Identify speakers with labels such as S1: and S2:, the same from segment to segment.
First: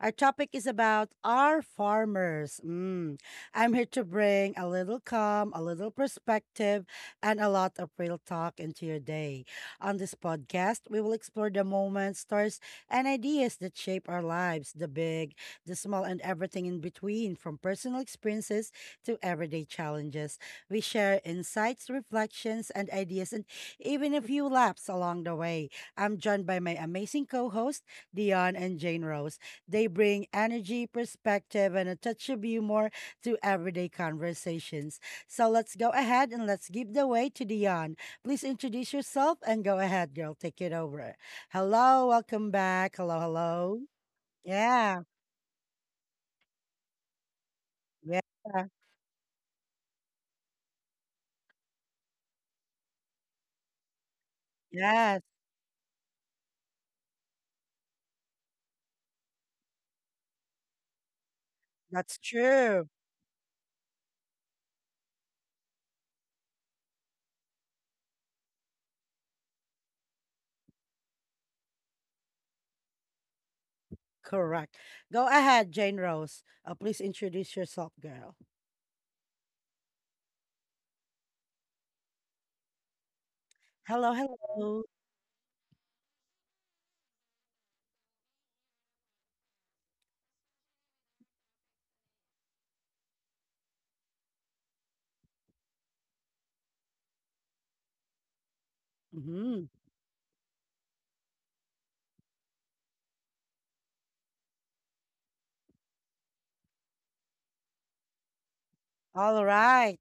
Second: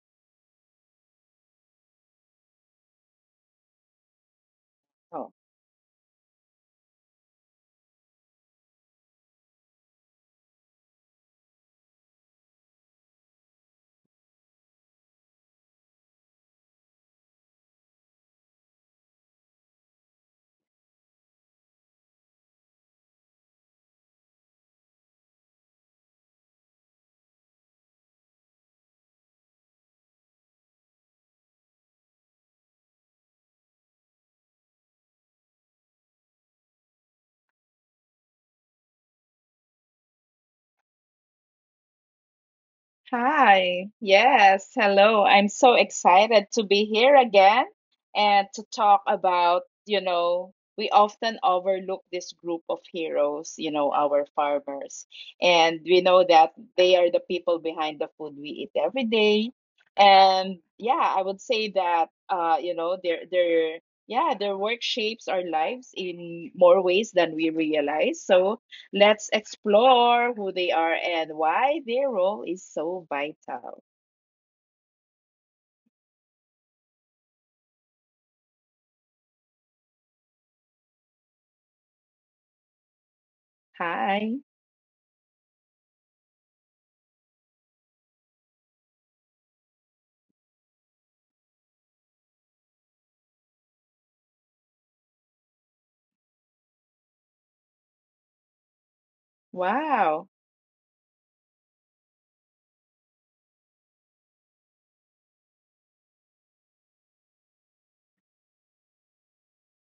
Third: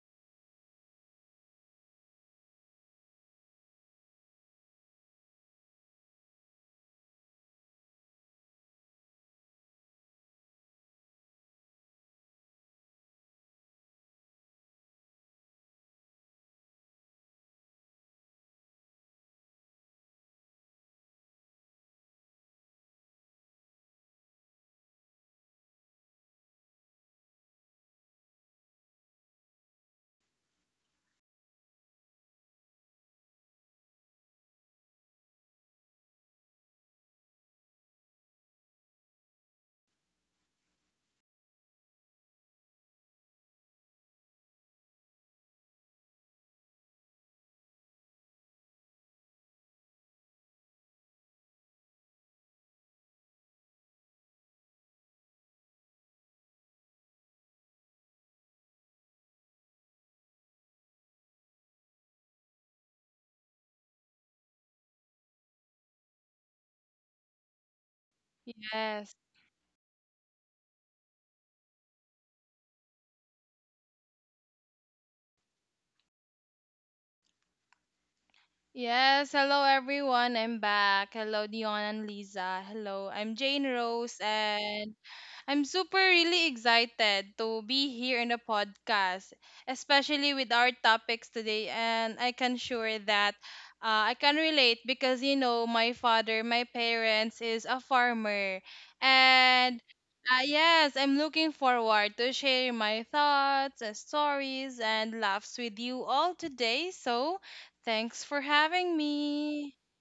S1: Our topic is about our farmers. Mm. I'm here to bring a little
S2: Oh,
S1: calm, a little perspective, and a lot of real talk into your day. On this podcast, we will explore the moments, stories, and ideas that shape our lives, the big, the small, and everything in between, from personal experiences to everyday challenges. We share insights, reflections, and ideas, and even a few laughs along the way. I'm joined by my amazing co host, Dion and Jane Rose. They bring energy, perspective, and a touch of humor to everyday conversations. So let's go ahead and let's give the way to Dion. Please introduce yourself and go ahead, girl. Take it over. Hello, welcome back. Hello, hello.
S2: hi. Yes,
S1: Yeah,
S2: hello. I'm so excited to be here again
S1: yeah,
S2: and to talk about, we often overlook this group of heroes, our farmers.
S1: yes,
S2: And we know that they are the people behind the food we eat every day. And yeah, I would say that
S1: that's
S2: uh, you
S1: true.
S2: know, their their yeah, their work shapes our lives in more ways than we realize. So
S3: Yes.
S2: let's explore who they are and why their role is so vital.
S1: Correct. Go ahead, Jane Rose. Please introduce yourself, girl.
S3: Yes. Hello, everyone. I'm back. Hello, Dion and Lisa. Hello, I'm Jane
S1: Hello,
S3: Rose,
S2: Hi.
S1: hello.
S3: and I'm super really excited to be here in the podcast, especially with our topics today. And I can sure that I can relate because you know my father, my parents is a farmer,
S1: Mhm.
S3: and
S2: Wow.
S3: yes, I'm looking forward to share my thoughts, stories, and laughs with you all today. So, thanks for having
S1: All
S3: me.
S1: right.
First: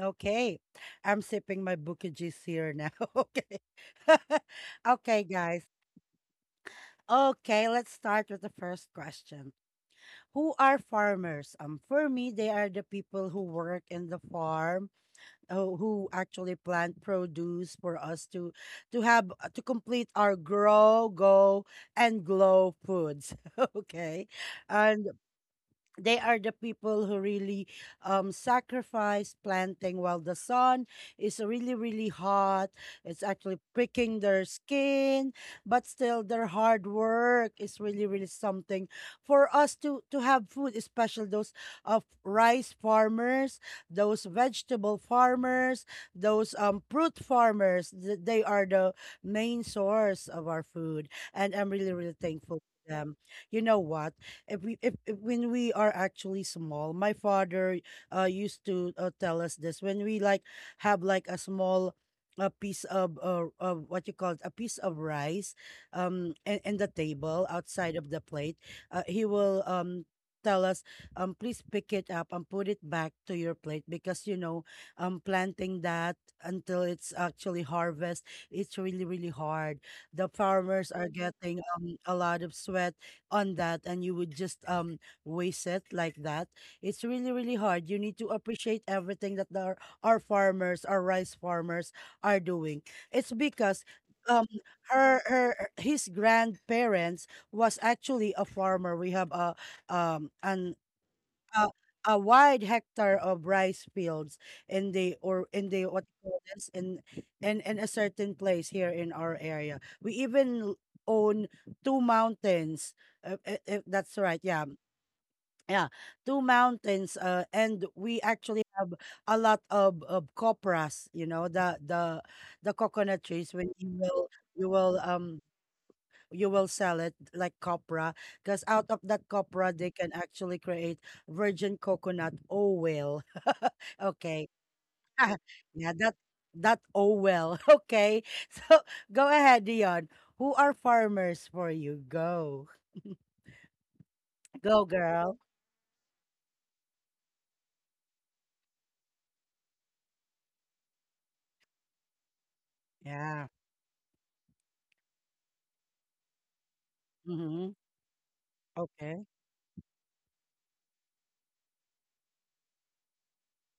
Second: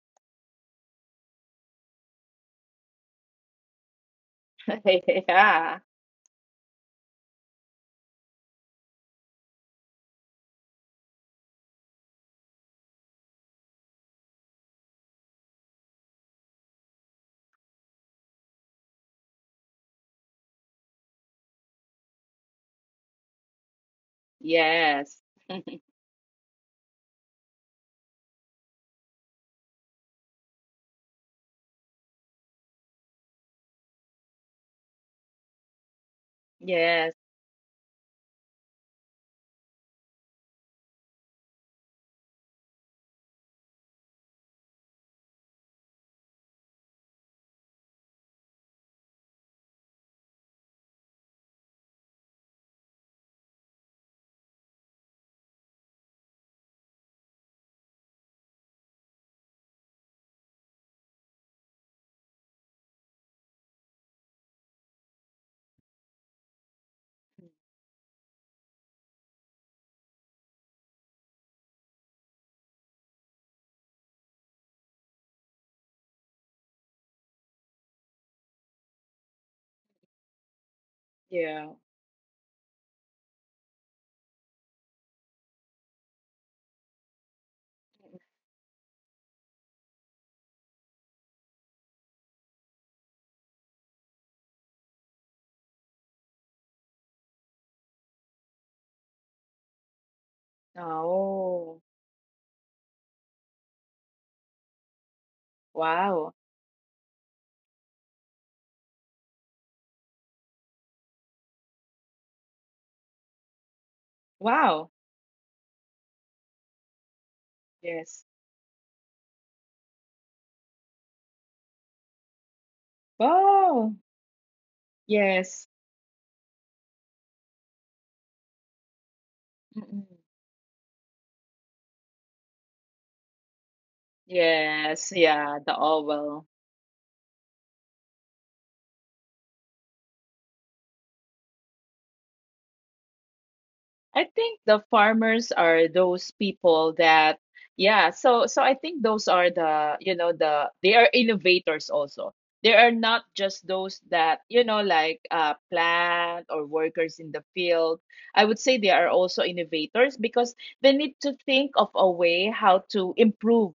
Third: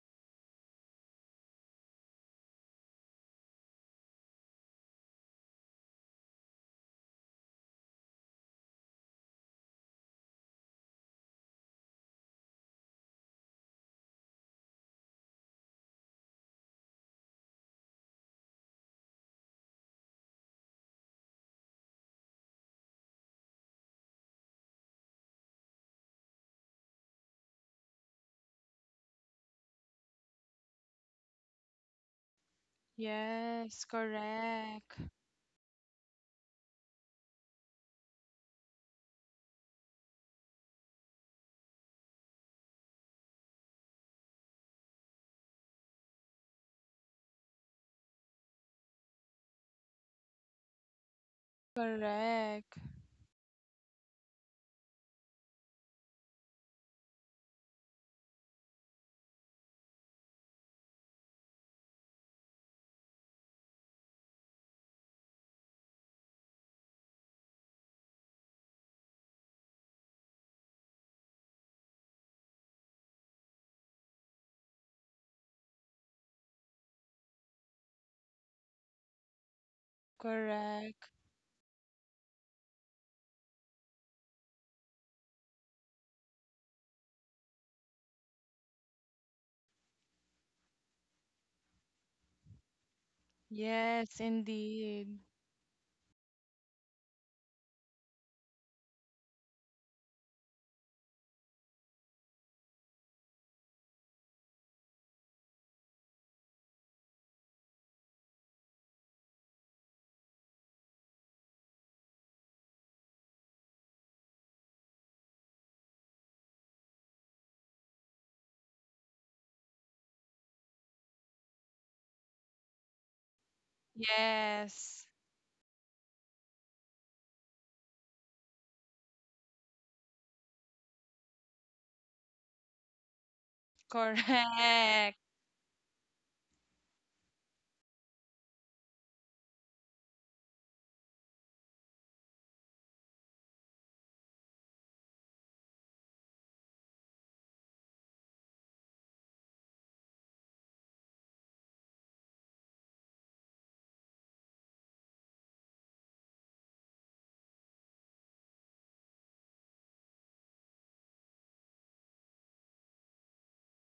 S1: Okay. I'm sipping my Bukijis here now. Okay. Okay, guys.
S2: Yeah.
S1: Okay, let's start with the first question. Who are farmers? For me, they are the people who work in the farm, who actually plant produce for us to have to complete our grow, go, and glow foods. Okay. And
S2: Yes.
S1: they are the people who really sacrifice planting while the sun is really really hot, it's actually
S3: Yes,
S1: pricking their
S3: correct,
S1: skin, but still their hard
S2: Yes.
S1: work is really really something for us to have food, especially those of rice farmers, those vegetable farmers, those fruit farmers, they are the main source of our food, and I'm really really thankful
S3: correct,
S1: to them. You know what, if when we are actually small, my father used to tell us this. When we like have like a small a piece of what you call it, a piece of rice and the table outside of the plate, he will tell us, please pick it up and put it back to your plate, because planting that until it's actually harvest, it's really really hard. The farmers
S3: correct.
S1: are getting
S2: Yeah.
S1: a lot of sweat on that, and you would just waste it like that. It's really, really hard. You need to appreciate everything that our farmers, our rice farmers are doing. It's because
S3: Yes,
S1: um
S3: indeed.
S1: her her his grandparents was actually a farmer. We have a an a
S2: Oh.
S1: a wide hectare of rice fields in the, what you
S2: Wow.
S1: call this, in a certain place here in our area. We even own two mountains. If that's right, yeah,
S2: Wow.
S1: yeah, two mountains. And we
S2: Yes.
S1: actually have a lot of copras. You know, the coconut trees, when
S2: Oh.
S1: you will
S3: Yes,
S1: um
S2: Yes.
S1: you will sell it like copra, because out of that copra
S2: Mm-mm.
S1: they can actually create virgin coconut oil.
S3: correct.
S1: Okay.
S2: Yes. Yeah. The
S1: Yeah,
S2: oval.
S1: that oil. Okay. So go ahead, Dion. Who are farmers for you? Go,
S2: I think
S1: go,
S2: the
S1: girl.
S2: farmers are those people that yeah, so I think those are they are innovators also. They are not
S1: Yeah.
S2: just those that like plant or workers in the
S1: Mm-hmm.
S2: field. I would say they
S1: Okay.
S2: are also innovators because they need to think of a way how to improve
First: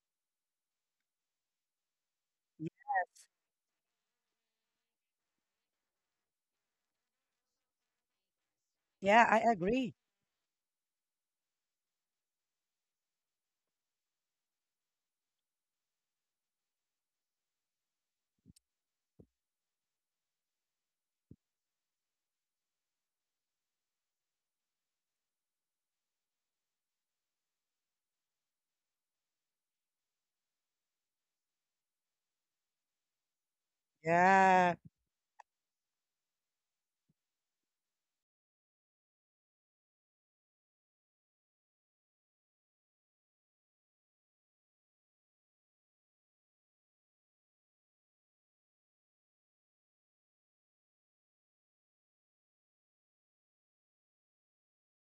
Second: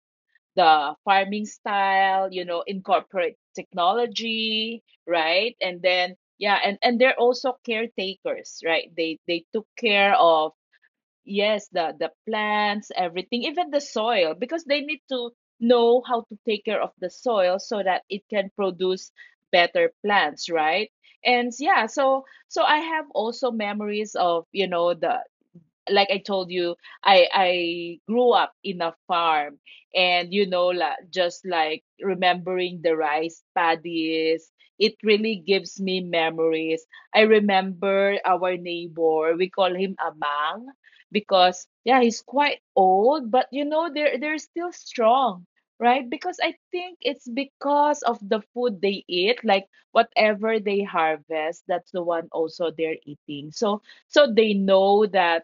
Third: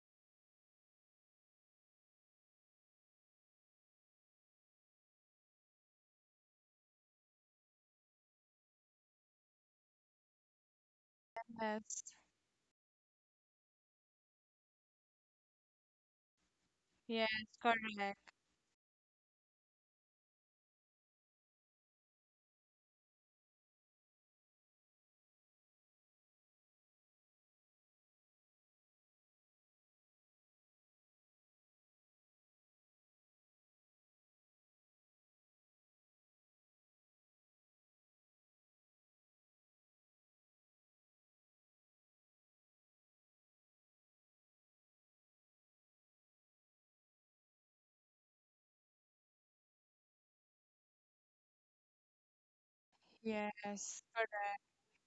S2: the farming style,
S1: Y-
S2: incorporate technology, right? And then yeah, and they're also caretakers, right? They
S1: yeah,
S2: took
S1: I agree.
S2: care of, yes, the
S3: Yes,
S2: plants, everything, even the soil, because they need to know how to take care of the soil
S3: yes,
S2: so that it
S3: correct.
S2: can produce better plants, right? And yeah, so I have also memories of, you know, the like I told you, I grew up in a farm, and just like remembering the rice paddies, it
S1: Yeah.
S2: really gives me memories. I remember our neighbor, we call him Amang, because yeah, he's quite old, but they're still strong. Right, because I think it's because of the food they eat, like whatever they harvest, that's the one also they're eating. So
S3: Yes,
S2: they know that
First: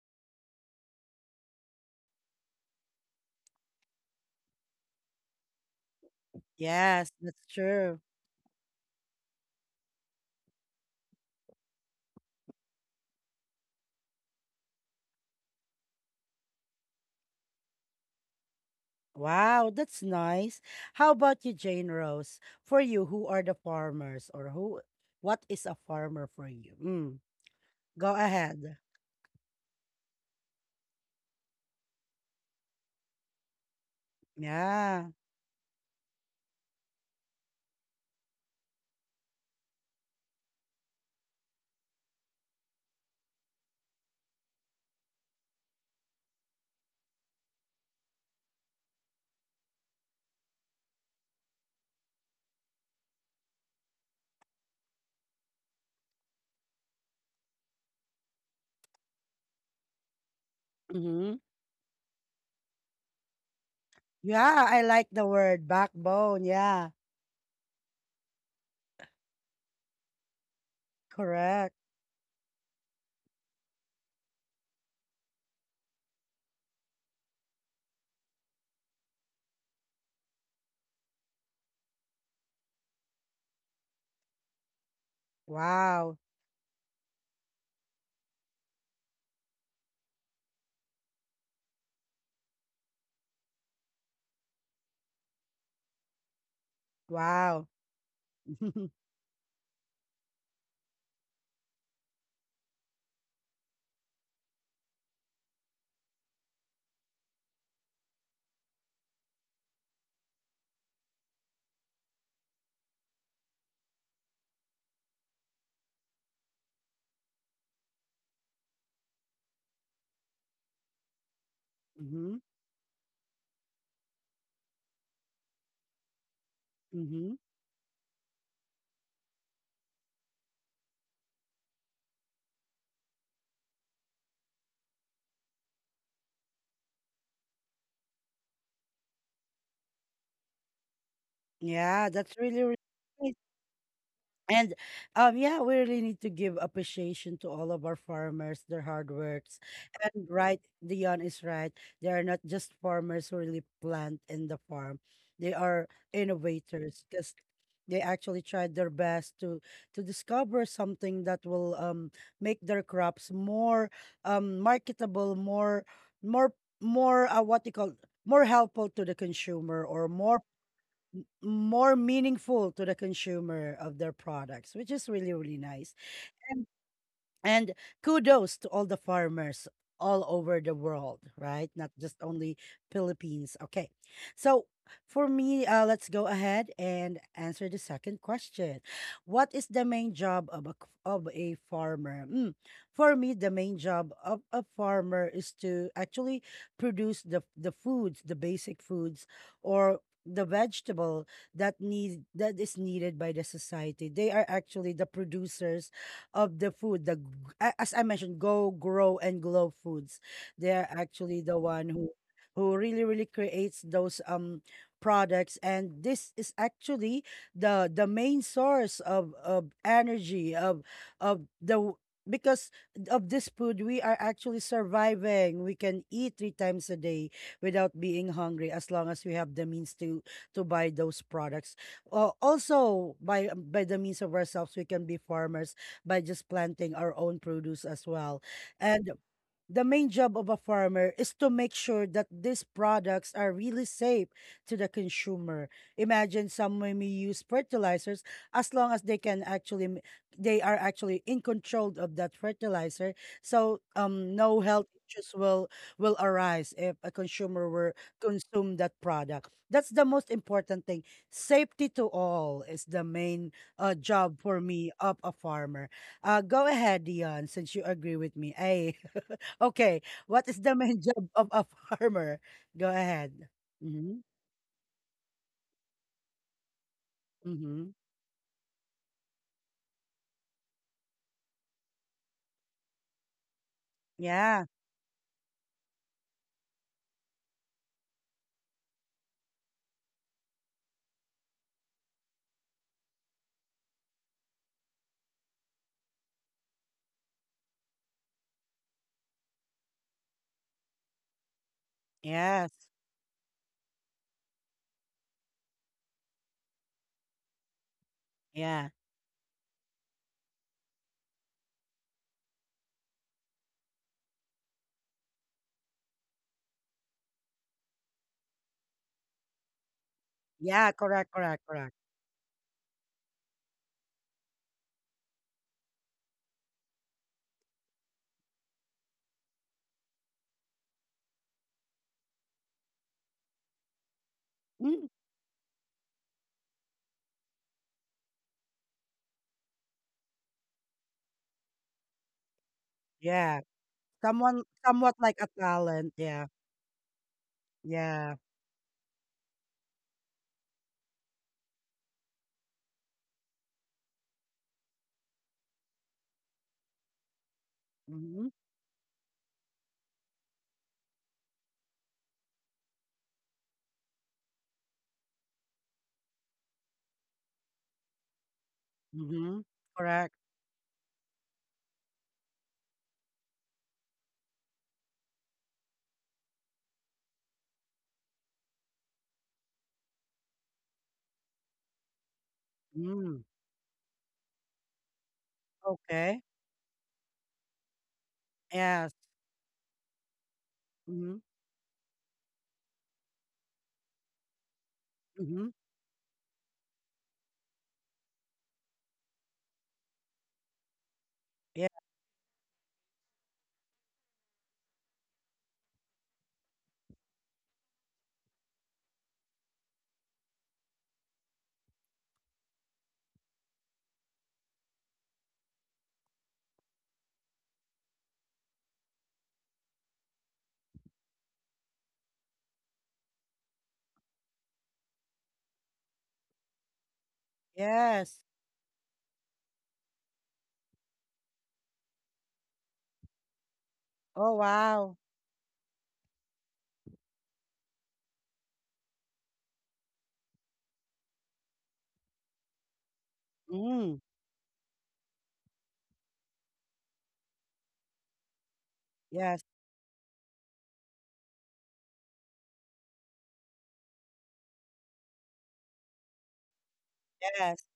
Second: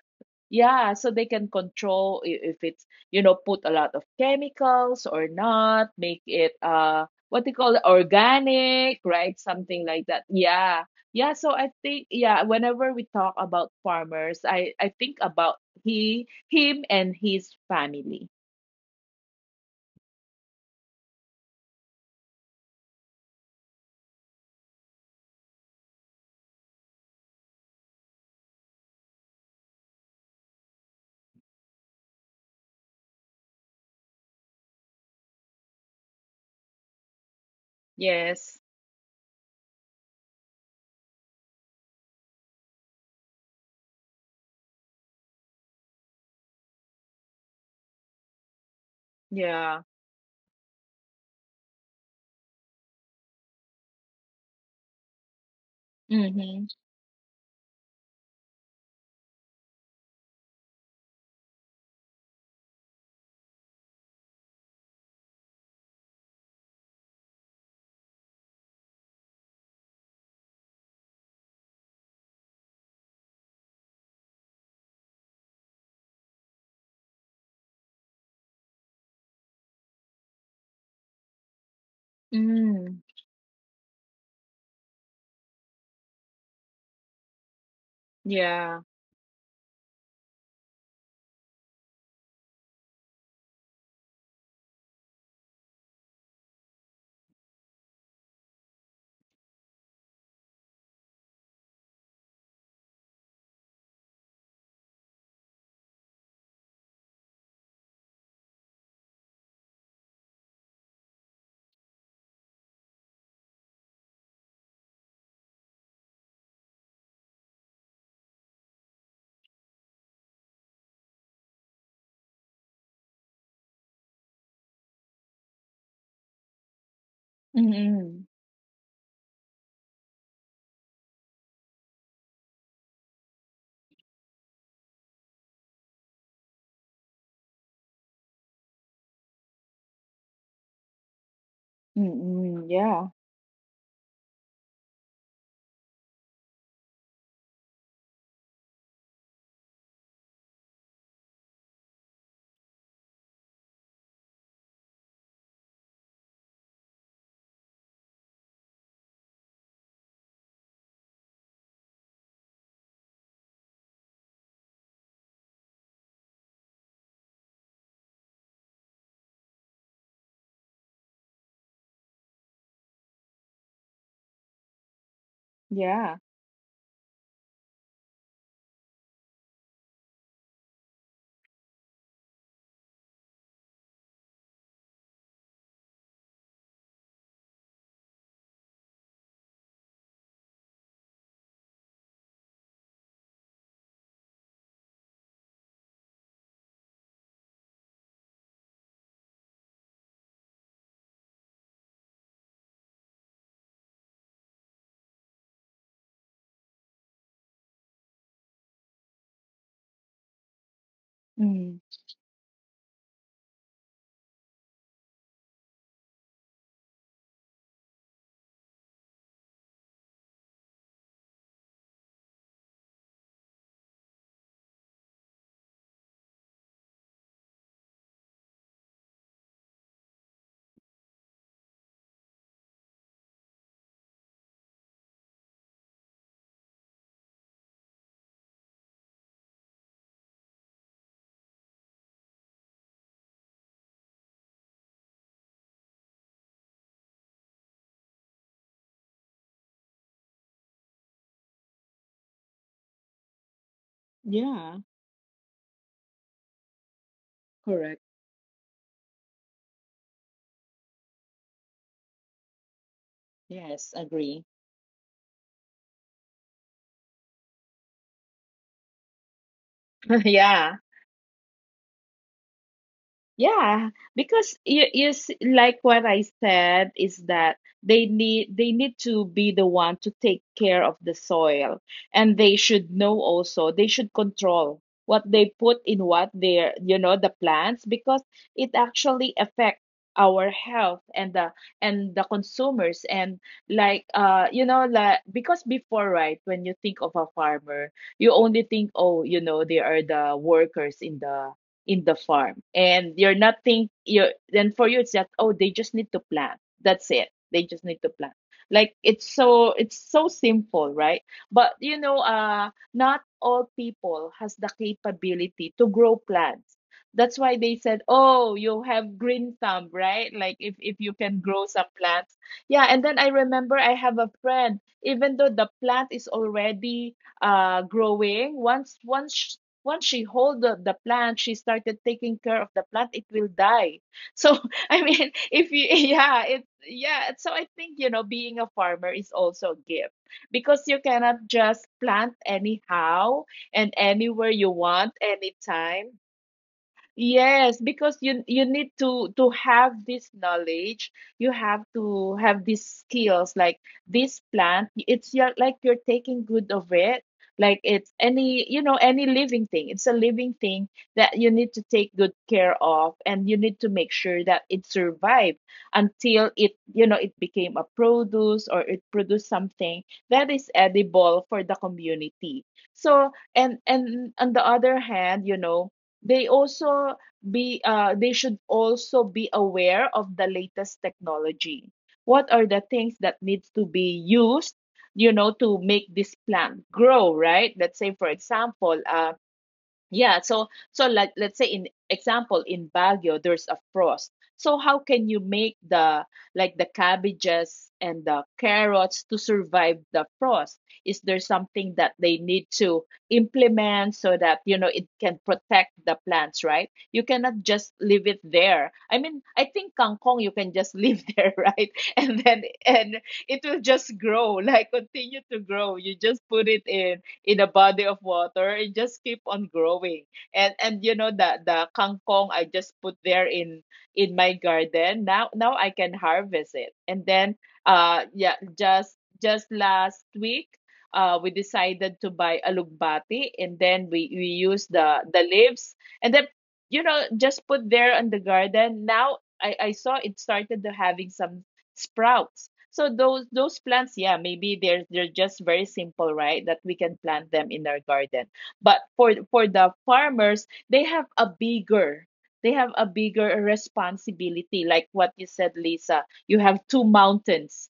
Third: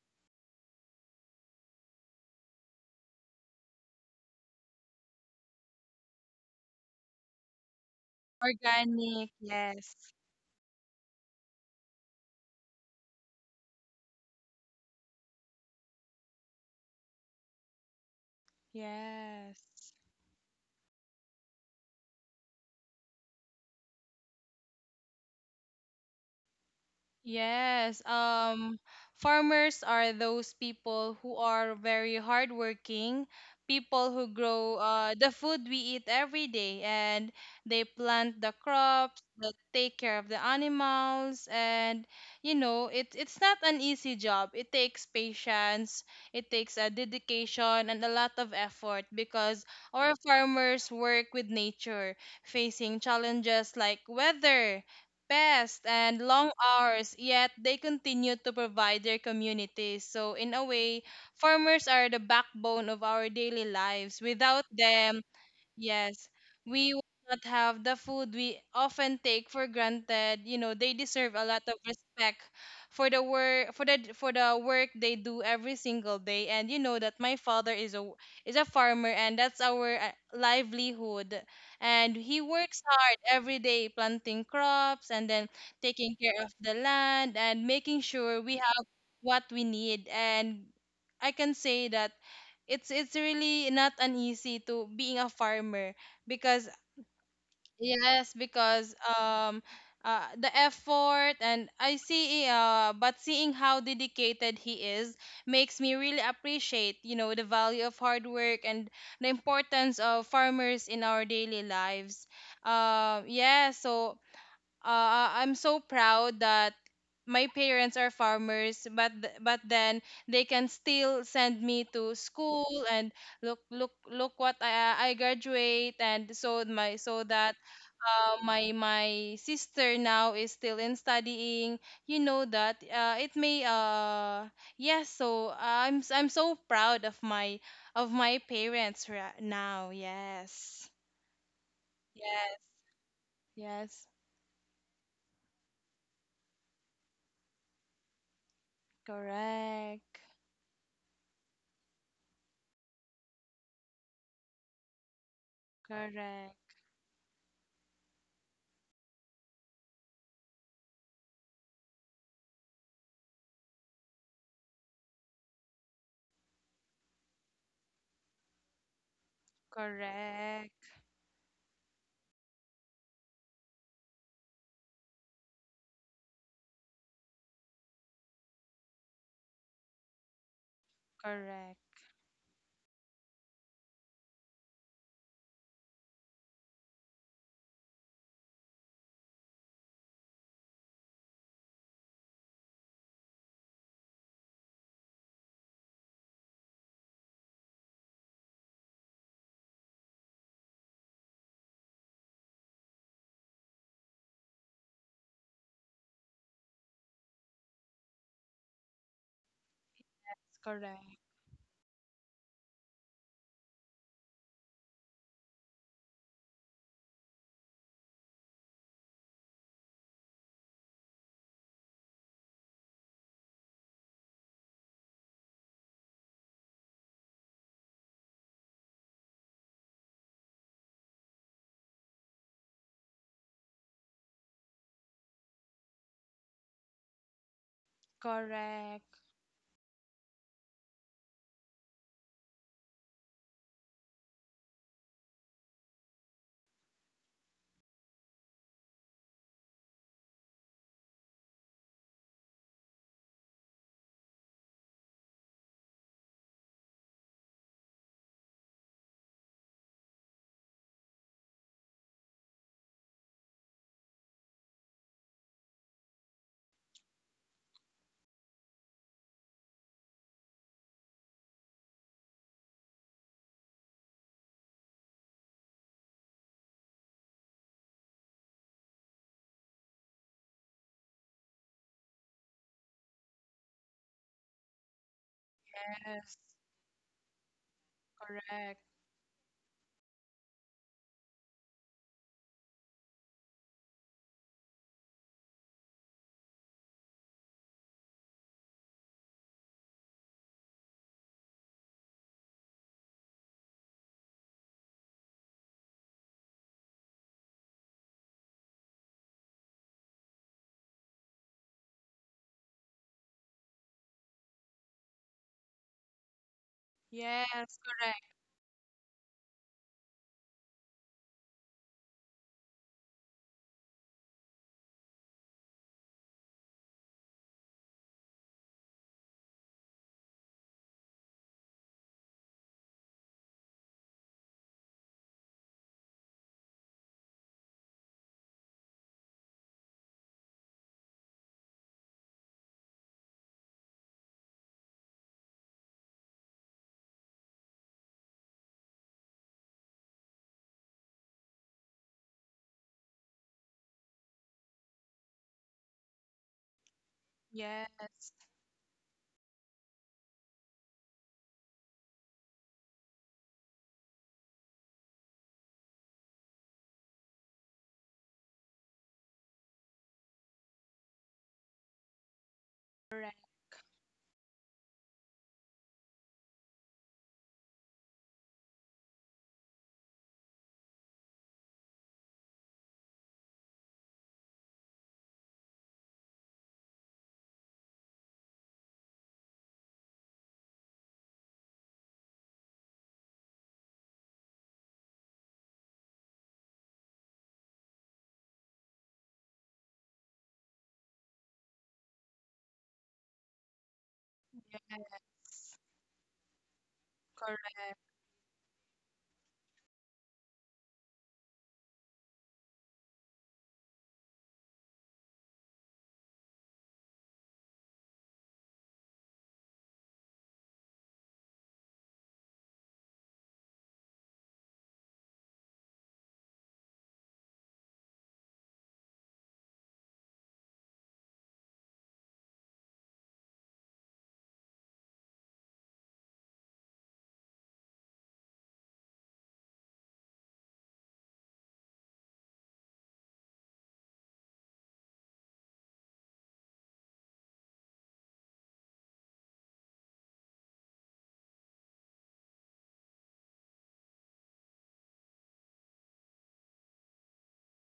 S2: yeah, so they can control if it's, put a lot of chemicals or not, make it
S1: Yes, that's
S2: what they call it,
S1: true.
S2: organic,
S3: organic.
S2: right? Something
S3: Yes,
S2: like that. Yeah. Yeah, so I think whenever we talk about farmers, I think about he him and his family.
S1: Wow,
S3: yes.
S1: that's nice. How about you, Jane Rose? For you, who are the farmers, or who what is a farmer for you? Mm,
S3: Yes,
S1: go ahead.
S3: farmers are those people who are very hardworking, people who grow
S1: Yeah.
S3: the food we eat every day, and they plant the
S2: Yes.
S3: crops, they take care of the animals, and you know, it's not an easy job. It takes patience, it takes a dedication and a lot of effort because
S2: Yeah.
S3: our farmers work with nature, facing challenges like weather, pest, and long
S2: Mm-hmm.
S3: hours, yet they continue to provide their communities. So, in a way,
S1: Mm-hmm.
S3: farmers are the backbone of our daily lives. Without
S1: Yeah, I like
S3: them,
S1: the word
S3: yes,
S1: backbone. Yeah,
S3: we will not have the food we often take for granted. You know, they deserve a lot
S1: correct.
S3: of respect for the work, for the work they do every single day. And you know that my father is a farmer, and that's our livelihood. And he works
S2: Mm.
S3: hard every day planting crops and then taking
S1: Wow.
S3: care of the land and making sure we
S2: Yeah.
S3: have what we need. And I can say that it's really not an easy to being a farmer because
S1: Wow.
S3: yes,
S1: Mm-hmm.
S3: because the effort and I see but seeing how dedicated he is makes me really appreciate you know the value of hard work and the importance of farmers in our daily lives. Yeah, so I'm so proud that my parents are farmers, but but then they can still send me to school, and look what I graduate, and so my, so
S1: Mm-hmm.
S3: that
S2: Mm-mm.
S3: my sister now is still in studying. You know that it may yes. So I'm I'm so proud of my parents right now. Yes.
S1: Yeah, that's
S3: Yes.
S2: Mm-mm.
S1: really, really
S2: Yeah.
S1: nice.
S3: Yes.
S1: And yeah, we really need to give appreciation to all of our farmers, their hard works.
S3: Correct.
S1: And right, Dion is right. They are not just farmers who really plant in the farm. They are
S3: Correct.
S1: innovators, because they actually tried their best to discover something that will make their crops more marketable, more more what you call, more helpful to the consumer, or more
S3: Correct,
S1: more meaningful to the consumer of their products, which is really, really nice.
S2: Yeah.
S1: And and kudos to all the farmers all over the world, right?
S3: correct,
S1: Not just only Philippines. Okay. So for me, let's go ahead and answer the second question. What is the main job of of a farmer? Mm. For me, the main job of a farmer is to actually produce the foods, the basic foods, or the vegetable that is needed by the society. They are actually the producers of the food, as I mentioned, Go Grow and Glow Foods. They're
S3: correct,
S1: actually the
S2: Mm.
S1: one who really really creates those products, and this is actually the main source of energy of the w- because of this food we are actually surviving. We can eat three times a day without being hungry, as long as we have the means to buy those products. Also, by the means of ourselves, we can be farmers by just planting our own produce as well. And
S3: correct,
S1: the main job of a farmer is to make sure that these products are really safe to the consumer. Imagine, some may use fertilizers, as long as they can actually they are actually in control of that fertilizer. So no
S2: Yeah.
S1: health issues will arise if a consumer were
S2: Correct.
S1: consume that product. That's the most important thing. Safety to all is the main,
S2: Yes,
S1: job
S2: agree.
S1: for me, of a farmer. Go ahead, Dion, since you agree with me. Hey. Okay. What is the
S2: Yeah.
S1: main job of a farmer? Go ahead.
S2: Yeah,
S1: Mm-hmm.
S2: because like what I said is that
S1: Mm-hmm.
S2: they need to be the one to take care of the soil, and they should know, also they should
S1: Yeah.
S2: control what they put in, what
S3: yes,
S2: their the plants, because it
S3: correct,
S2: actually affects our health and the consumers. And like like, because before, right, when you think of a farmer, you only think, oh, they are the workers in the farm,
S1: Yes.
S2: and you're not think, you, then for you it's that, oh, they just need to plant, that's it, they just need to plant,
S1: Yeah.
S2: like it's so simple, right? But not all people has the capability to grow plants. That's why they
S3: yes,
S2: said, oh, you have green thumb, right? Like if
S1: Yeah.
S2: if you
S1: Correct.
S2: can
S1: Correct.
S2: grow some
S1: Correct.
S2: plants. Yeah, and then I remember I have a friend, even though the plant is already growing, once she hold the plant, she started taking care of the plant, it will die. So I
S1: Mm.
S2: mean if you yeah it yeah so I think being a farmer is also a gift, because you cannot just plant anyhow
S1: Yeah.
S2: and anywhere
S1: Someone,
S2: you
S1: somewhat
S2: want
S1: like a talent.
S2: anytime.
S1: Yeah.
S2: Yes, because
S1: Yeah.
S2: you need to have this knowledge. You have to have these skills. Like this plant, it's your, like you're taking good of it. Like
S3: yes,
S2: it's
S1: Mm-hmm.
S2: any, any living thing. It's a living thing that you need to take good care of, and you need to make sure that it survived until it became a produce, or it produced
S1: Mm-hmm.
S2: something
S1: Correct.
S2: that is edible for the community. So,
S3: correct,
S2: and on the other hand, they also be they should also be aware of the latest technology, what are the things that
S1: Mm.
S2: needs to be used, to make this
S1: Okay.
S2: plant grow, right? Let's say, for example,
S1: Yes.
S2: yeah, so
S1: Mm-hmm.
S2: like let's say, in example, in Baguio there's a frost. So how can you
S1: Mm-hmm.
S2: make the like the cabbages and the carrots to survive the frost? Is there
S1: Yeah.
S2: something that they need to implement so that it can protect the plants, right? You cannot
S3: correct,
S2: just leave it there. I mean, I think kangkong you can just leave there, right? And then and it will just grow, like continue to grow. You just put it in a body of water, it just keep on growing. And the kangkong I just put there in my garden, now I can harvest it. And then
S1: Yes.
S2: yeah, just last week we decided to buy alugbati, and then we
S1: Oh,
S2: use
S1: wow.
S2: the leaves, and then just put there on the garden, now I saw it started to having some sprouts. So those plants,
S1: Mm.
S2: yeah, maybe they're just very simple, right? That we can plant them in our garden. But for
S1: Yes.
S2: for the farmers, they have a bigger responsibility, like what you said, Lisa. You have two
S1: Yes.
S2: mountains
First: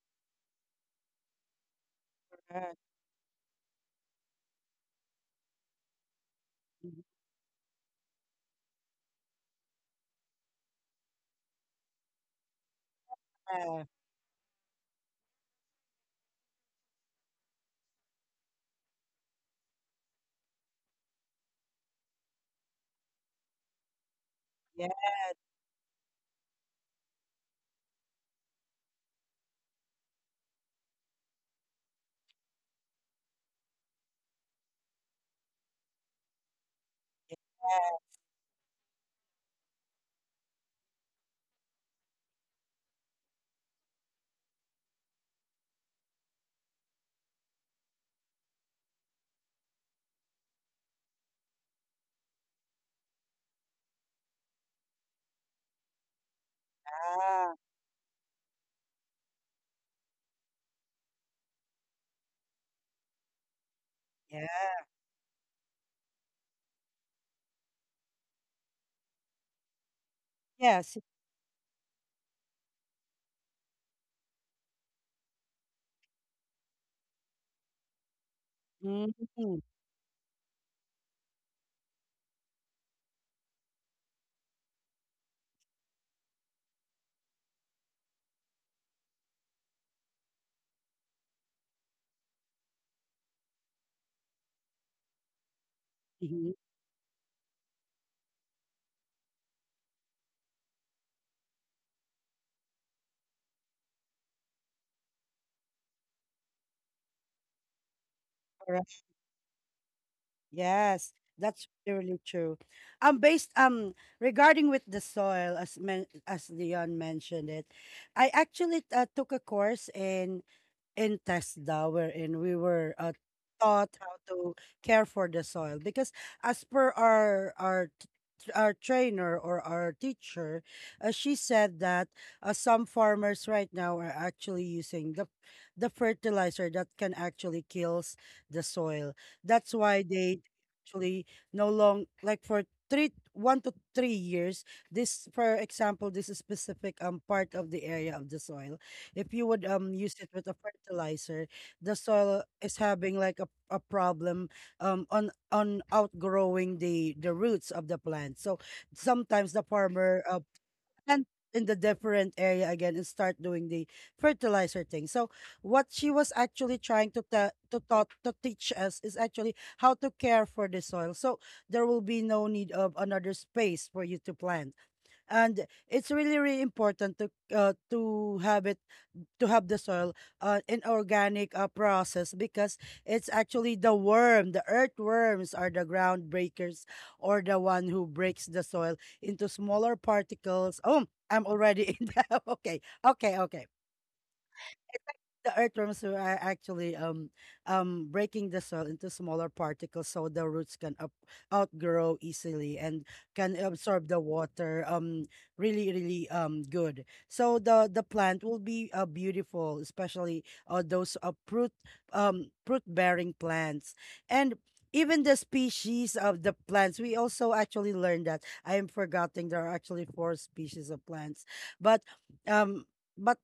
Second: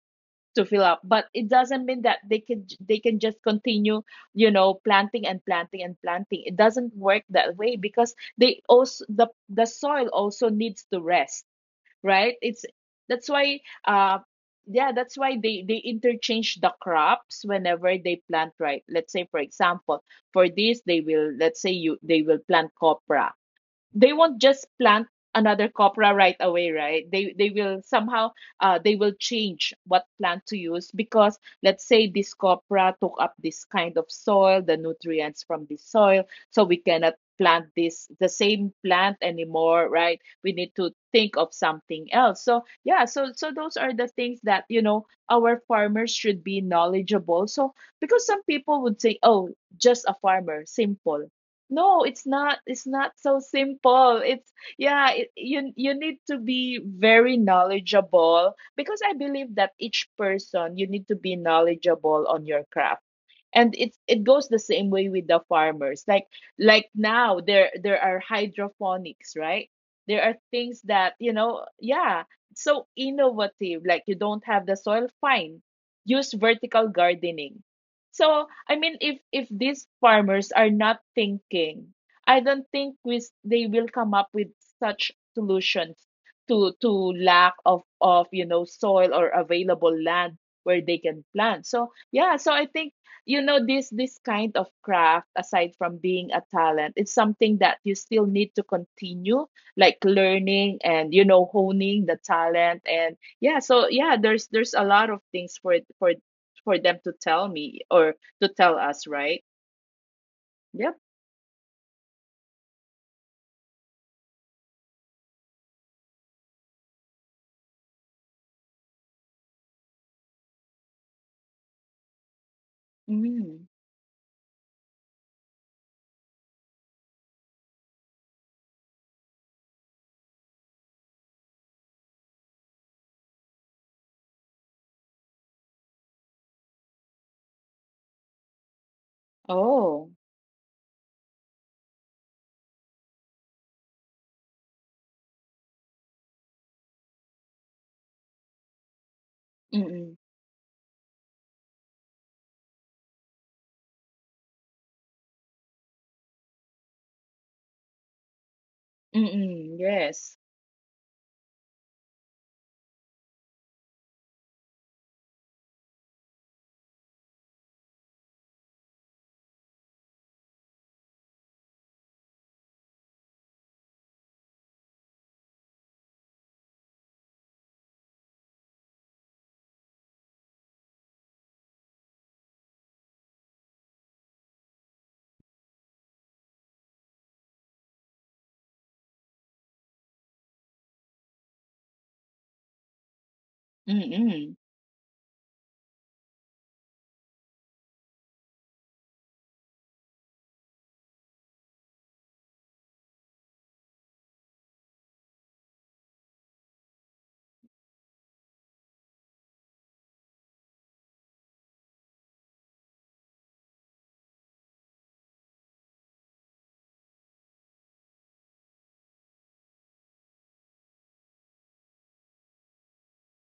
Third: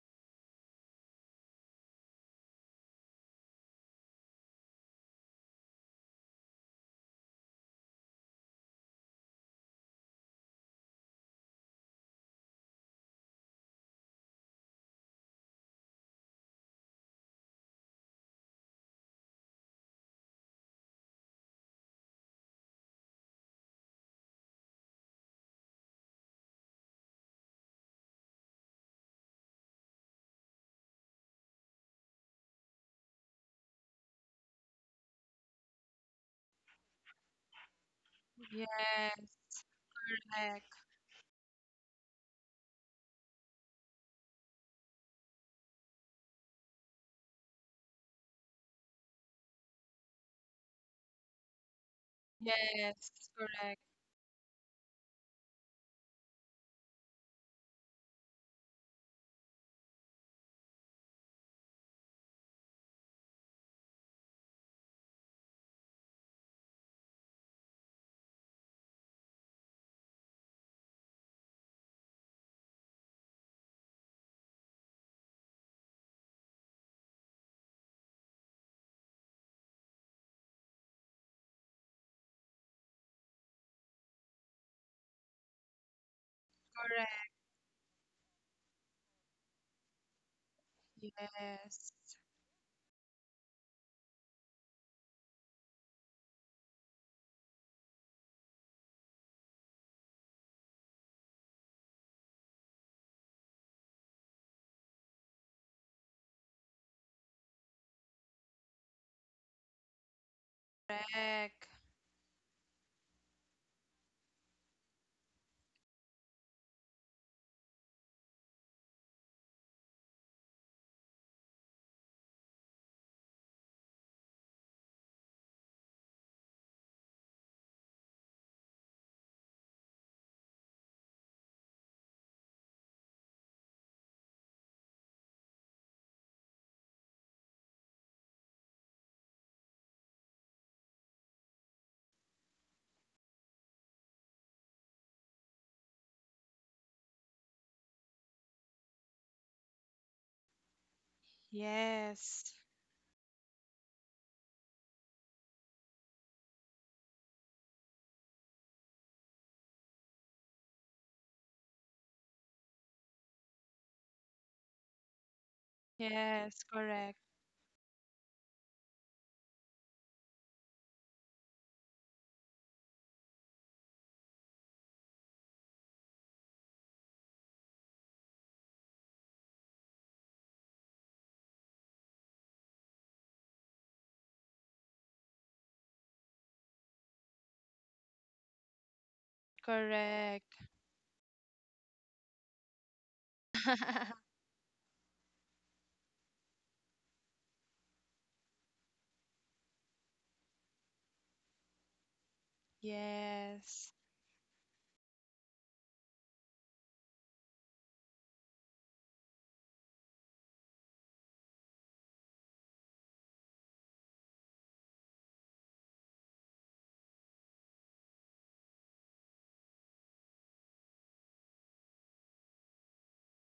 S2: to fill up, but it doesn't mean that they can
S1: Correct.
S2: they can just continue, planting and planting and planting. It doesn't
S1: Mhm.
S2: work that way, because the soil also needs to rest, right? it's that's why
S1: Yeah.
S2: uh yeah that's why they interchange the crops whenever they plant, right? Let's say, for example, for this they will, let's say, you they will plant copra, they won't just plant another copra right away, right? They will somehow, they will change what plant to use, because let's say this copra took up this kind of soil, the nutrients from this soil, so we cannot plant
S1: Yeah.
S2: this, the same plant
S3: yes,
S2: anymore, right? We need
S3: correct,
S2: to think of something else. So yeah, so those are the things that our farmers should be knowledgeable, so because some people would say, oh, just a farmer, simple. No, it's not
S3: yes,
S2: so
S3: correct,
S2: simple. It's you need to be very knowledgeable, because I believe that each person, you need to be knowledgeable on your craft, and it goes
S1: Yeah.
S2: the same way with the farmers. Like now there are hydroponics, right? There are things
S1: Yes.
S2: that yeah, so innovative, like you don't have the soil, fine, use vertical gardening. So I mean if
S1: Mm-hmm.
S2: these farmers are not thinking, I don't think they will come up with such solutions to
S3: correct,
S2: lack of soil or available land where they can plant. So
S3: yes,
S2: yeah, so I think this kind of craft, aside from being a
S1: Mm-hmm.
S2: talent, it's something that you still need to continue, like learning and honing the talent. And yeah, so yeah, there's a lot of things for for them to tell me, or to tell us, right? Yep.
S1: Yes, that's
S3: correct,
S1: really true. Based regarding with the soil, as men as Leon mentioned it, I actually took a course in Tesda, wherein we were
S2: Mm.
S1: taught how to care for the soil. Because, as per our our trainer, or our teacher, she said that some farmers right now are actually using the fertilizer that can actually kills the soil. That's why
S2: Oh.
S1: they actually no long, like for three one to 3 years, this, for example, this is specific part of the area of the soil. If you would use
S2: Mm-mm.
S1: it with a fertilizer, the soil
S3: yes,
S1: is having like a problem on outgrowing the roots of the plant. So sometimes the
S2: Mm-mm.
S1: farmer
S2: Yes.
S1: plant in the different area again and start doing the fertilizer thing. So what she was
S3: yes,
S1: actually trying
S3: correct,
S1: to te- to taught to teach us is actually how to care for the soil, so there will be no need of another space for you to plant. And it's really really important to have it, to have the soil, in organic process. Because it's actually the worm, the earthworms, are the ground breakers, or the one who breaks the soil into smaller
S3: correct,
S1: particles. Oh, I'm already in the okay, okay, okay,
S2: Mm-mm.
S1: the earthworms are actually breaking the soil into smaller particles, so the roots can up, outgrow easily, and can
S3: yes,
S1: absorb the water really really good, so the plant will be beautiful, especially those fruit bearing plants. And even the species of the plants, we also actually learned, that I am forgetting, there are actually four species of plants, but um but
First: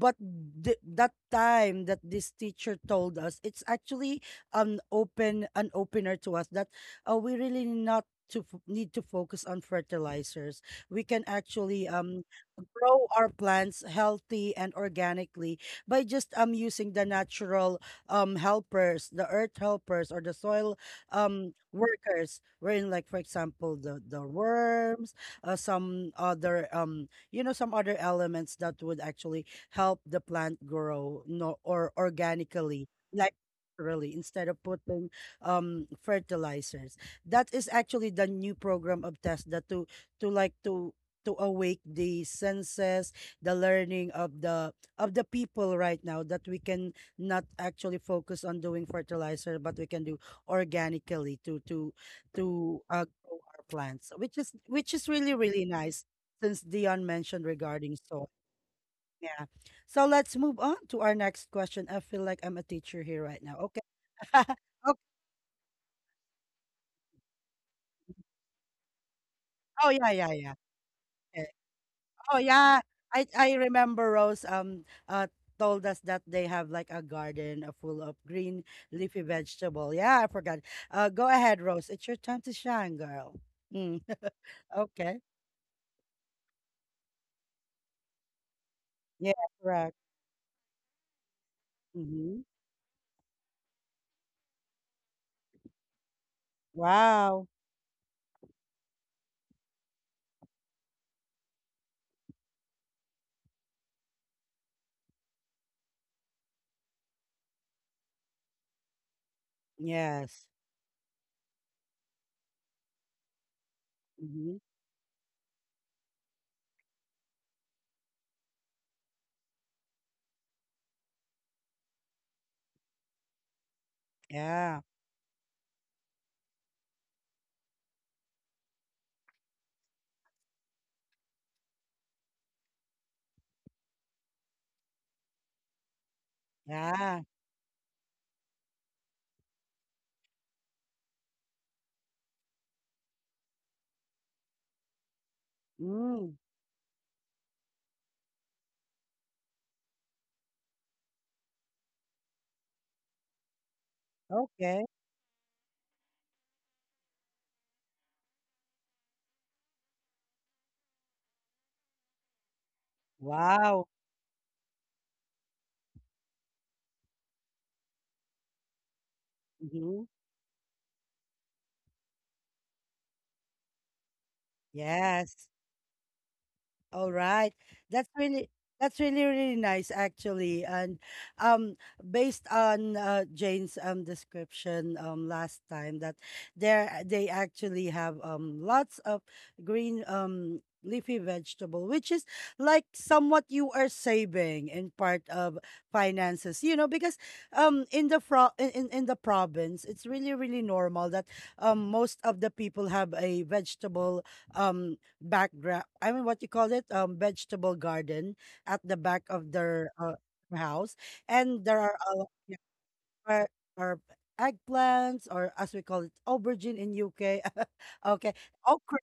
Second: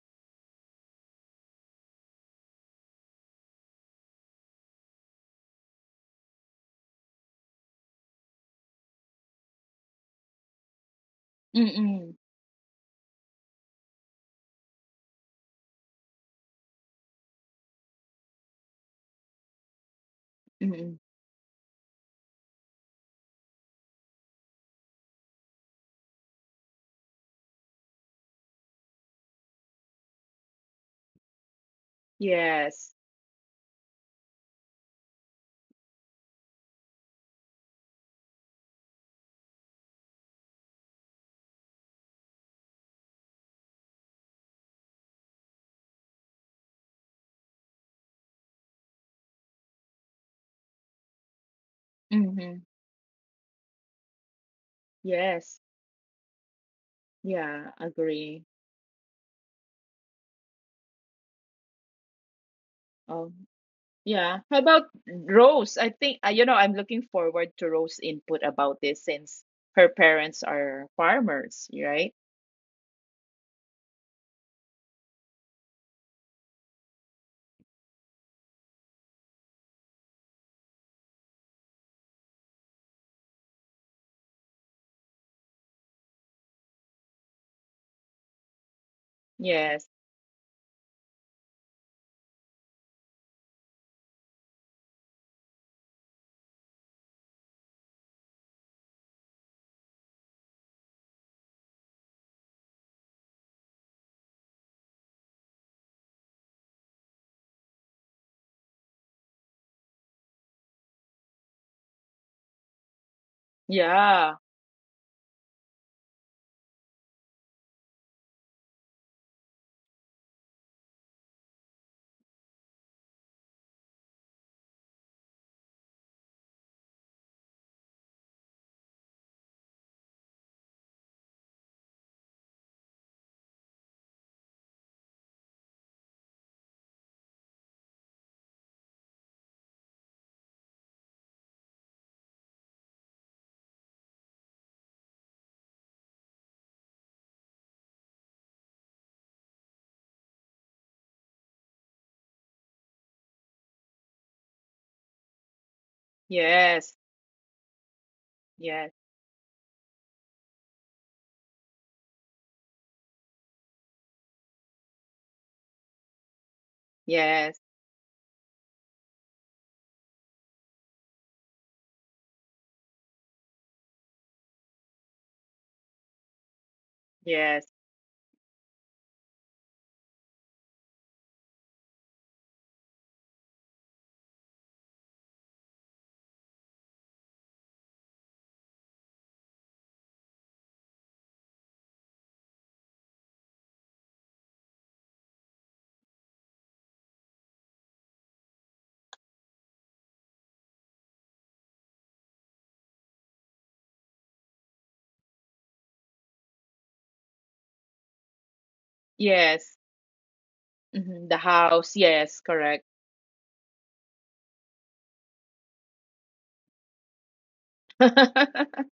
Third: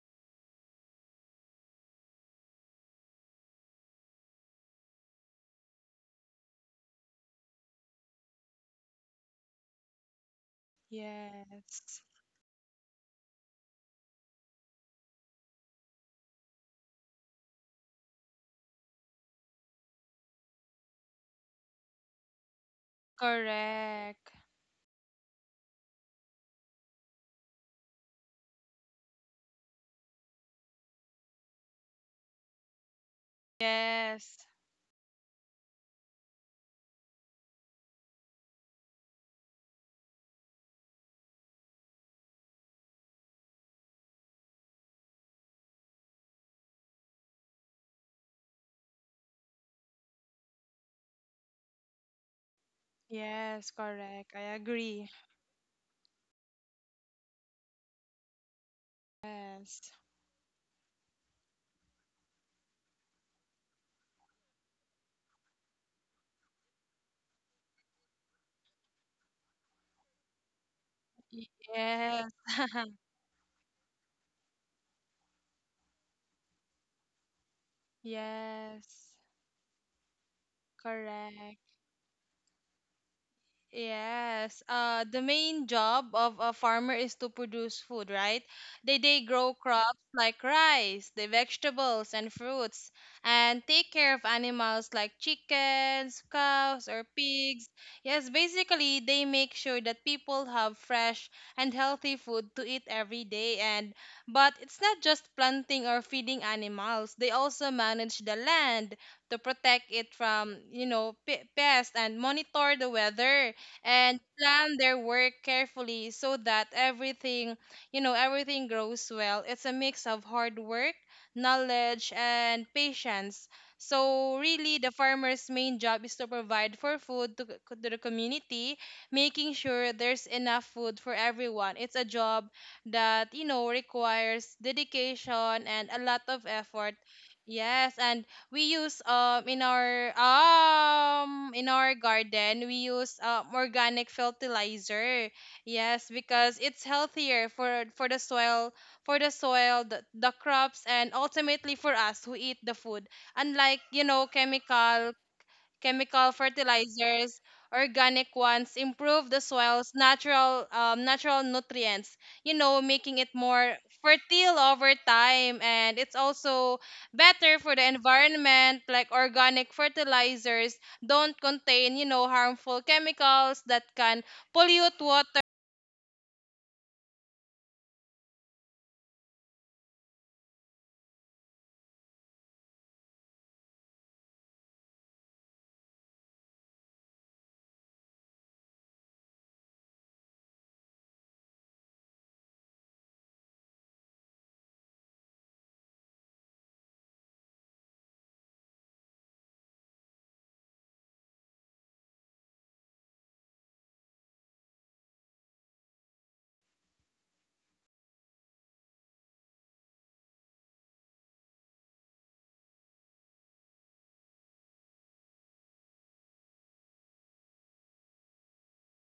S1: but that time that this teacher told us, it's actually an open, an opener to us, that we really not to need to focus on fertilizers. We can actually
S3: yes,
S2: Mm-mm.
S1: grow our plants healthy and organically by just using the natural helpers, the earth helpers, or the soil
S2: Mm-mm.
S1: workers, wherein, like for example, the
S3: correct,
S1: worms, uh, some other um some other elements that would actually help the plant grow no or organically,
S2: Yes.
S1: like naturally,
S3: yes,
S1: instead of putting fertilizers. That is actually the new program of tesla to to like to awake the senses, the learning of the people right now, that we can not actually focus on doing fertilizer, but we can do organically to to
S2: Mm-hmm.
S1: to uh, grow our
S3: yes,
S1: plants,
S3: correct,
S1: which
S3: I
S1: is
S3: agree,
S1: really really
S2: Yes.
S1: nice, since Dion mentioned
S2: Yeah,
S1: regarding song.
S2: agree.
S1: Yeah.
S3: yes,
S1: So let's move on to our next question. I feel like I'm a teacher here
S2: Oh.
S1: right now. Okay.
S2: Yeah. How about
S1: Okay.
S2: Rose? I think I'm looking forward to Rose's input about this, since
S1: Oh
S2: her
S1: yeah, yeah,
S2: parents
S1: yeah.
S2: are
S1: Okay.
S2: farmers, right?
S3: yes.
S1: Oh yeah. I remember Rose told us that they have like a garden, full of green
S3: Yes,
S1: leafy vegetable. Yeah, I forgot. Go ahead,
S3: correct.
S1: Rose. It's your time to shine, girl. Mm.
S3: Yes.
S1: Okay.
S3: The main job of a farmer is to produce food, right? They
S1: Yeah,
S3: grow
S2: Yes.
S1: correct.
S3: crops like rice, the vegetables and
S1: Mm-hmm.
S3: fruits, and take care of animals like chickens, cows, or
S1: Wow.
S3: pigs. Yes, basically they make sure that people have fresh and healthy food to eat every day. And but it's not just planting or feeding animals. They also manage the land to protect it
S1: Yes.
S3: from, you know, pests, and monitor the weather and
S2: Yeah.
S1: Mm-hmm.
S3: plan their work carefully so that everything, you know, everything grows well. It's a mix of hard work, knowledge, and patience. So really,
S1: Yeah.
S3: the farmer's main job is to provide for food to, to the community, making sure there's enough food for everyone. It's a job that you know requires dedication and a lot of effort.
S1: Yeah.
S3: Yes, and we use in our, in our garden we use organic fertilizer. Yes,
S1: Mm.
S3: because it's healthier for the soil, the crops, and ultimately for us who eat the food. Unlike you know
S1: Okay.
S3: chemical,
S2: Yes.
S3: fertilizers, organic ones
S2: Yes.
S3: improve the soil's natural natural nutrients, you know, making it more
S1: Wow.
S3: fertile over time, and it's also better
S2: Yes.
S3: for the environment. Like organic
S1: Mhm.
S3: fertilizers don't contain, you know, harmful chemicals that can pollute water.
S1: Yes. All right.
S2: Yes.
S1: That's really that's really really nice actually. And um Based on Jane's description last time that there they actually have lots of green leafy vegetable, which is like somewhat you are saving in part of finances, you know, because in the in the province it's really really normal that most of the people have a vegetable um background, I mean, what you call it, vegetable garden at the back of
S2: Yes.
S1: their house.
S2: Hmm. The
S1: And there are
S2: house.
S1: a lot,
S2: Yes.
S1: yeah,
S2: Correct.
S1: are, are eggplants, or as we call it aubergine in UK, okay, okra,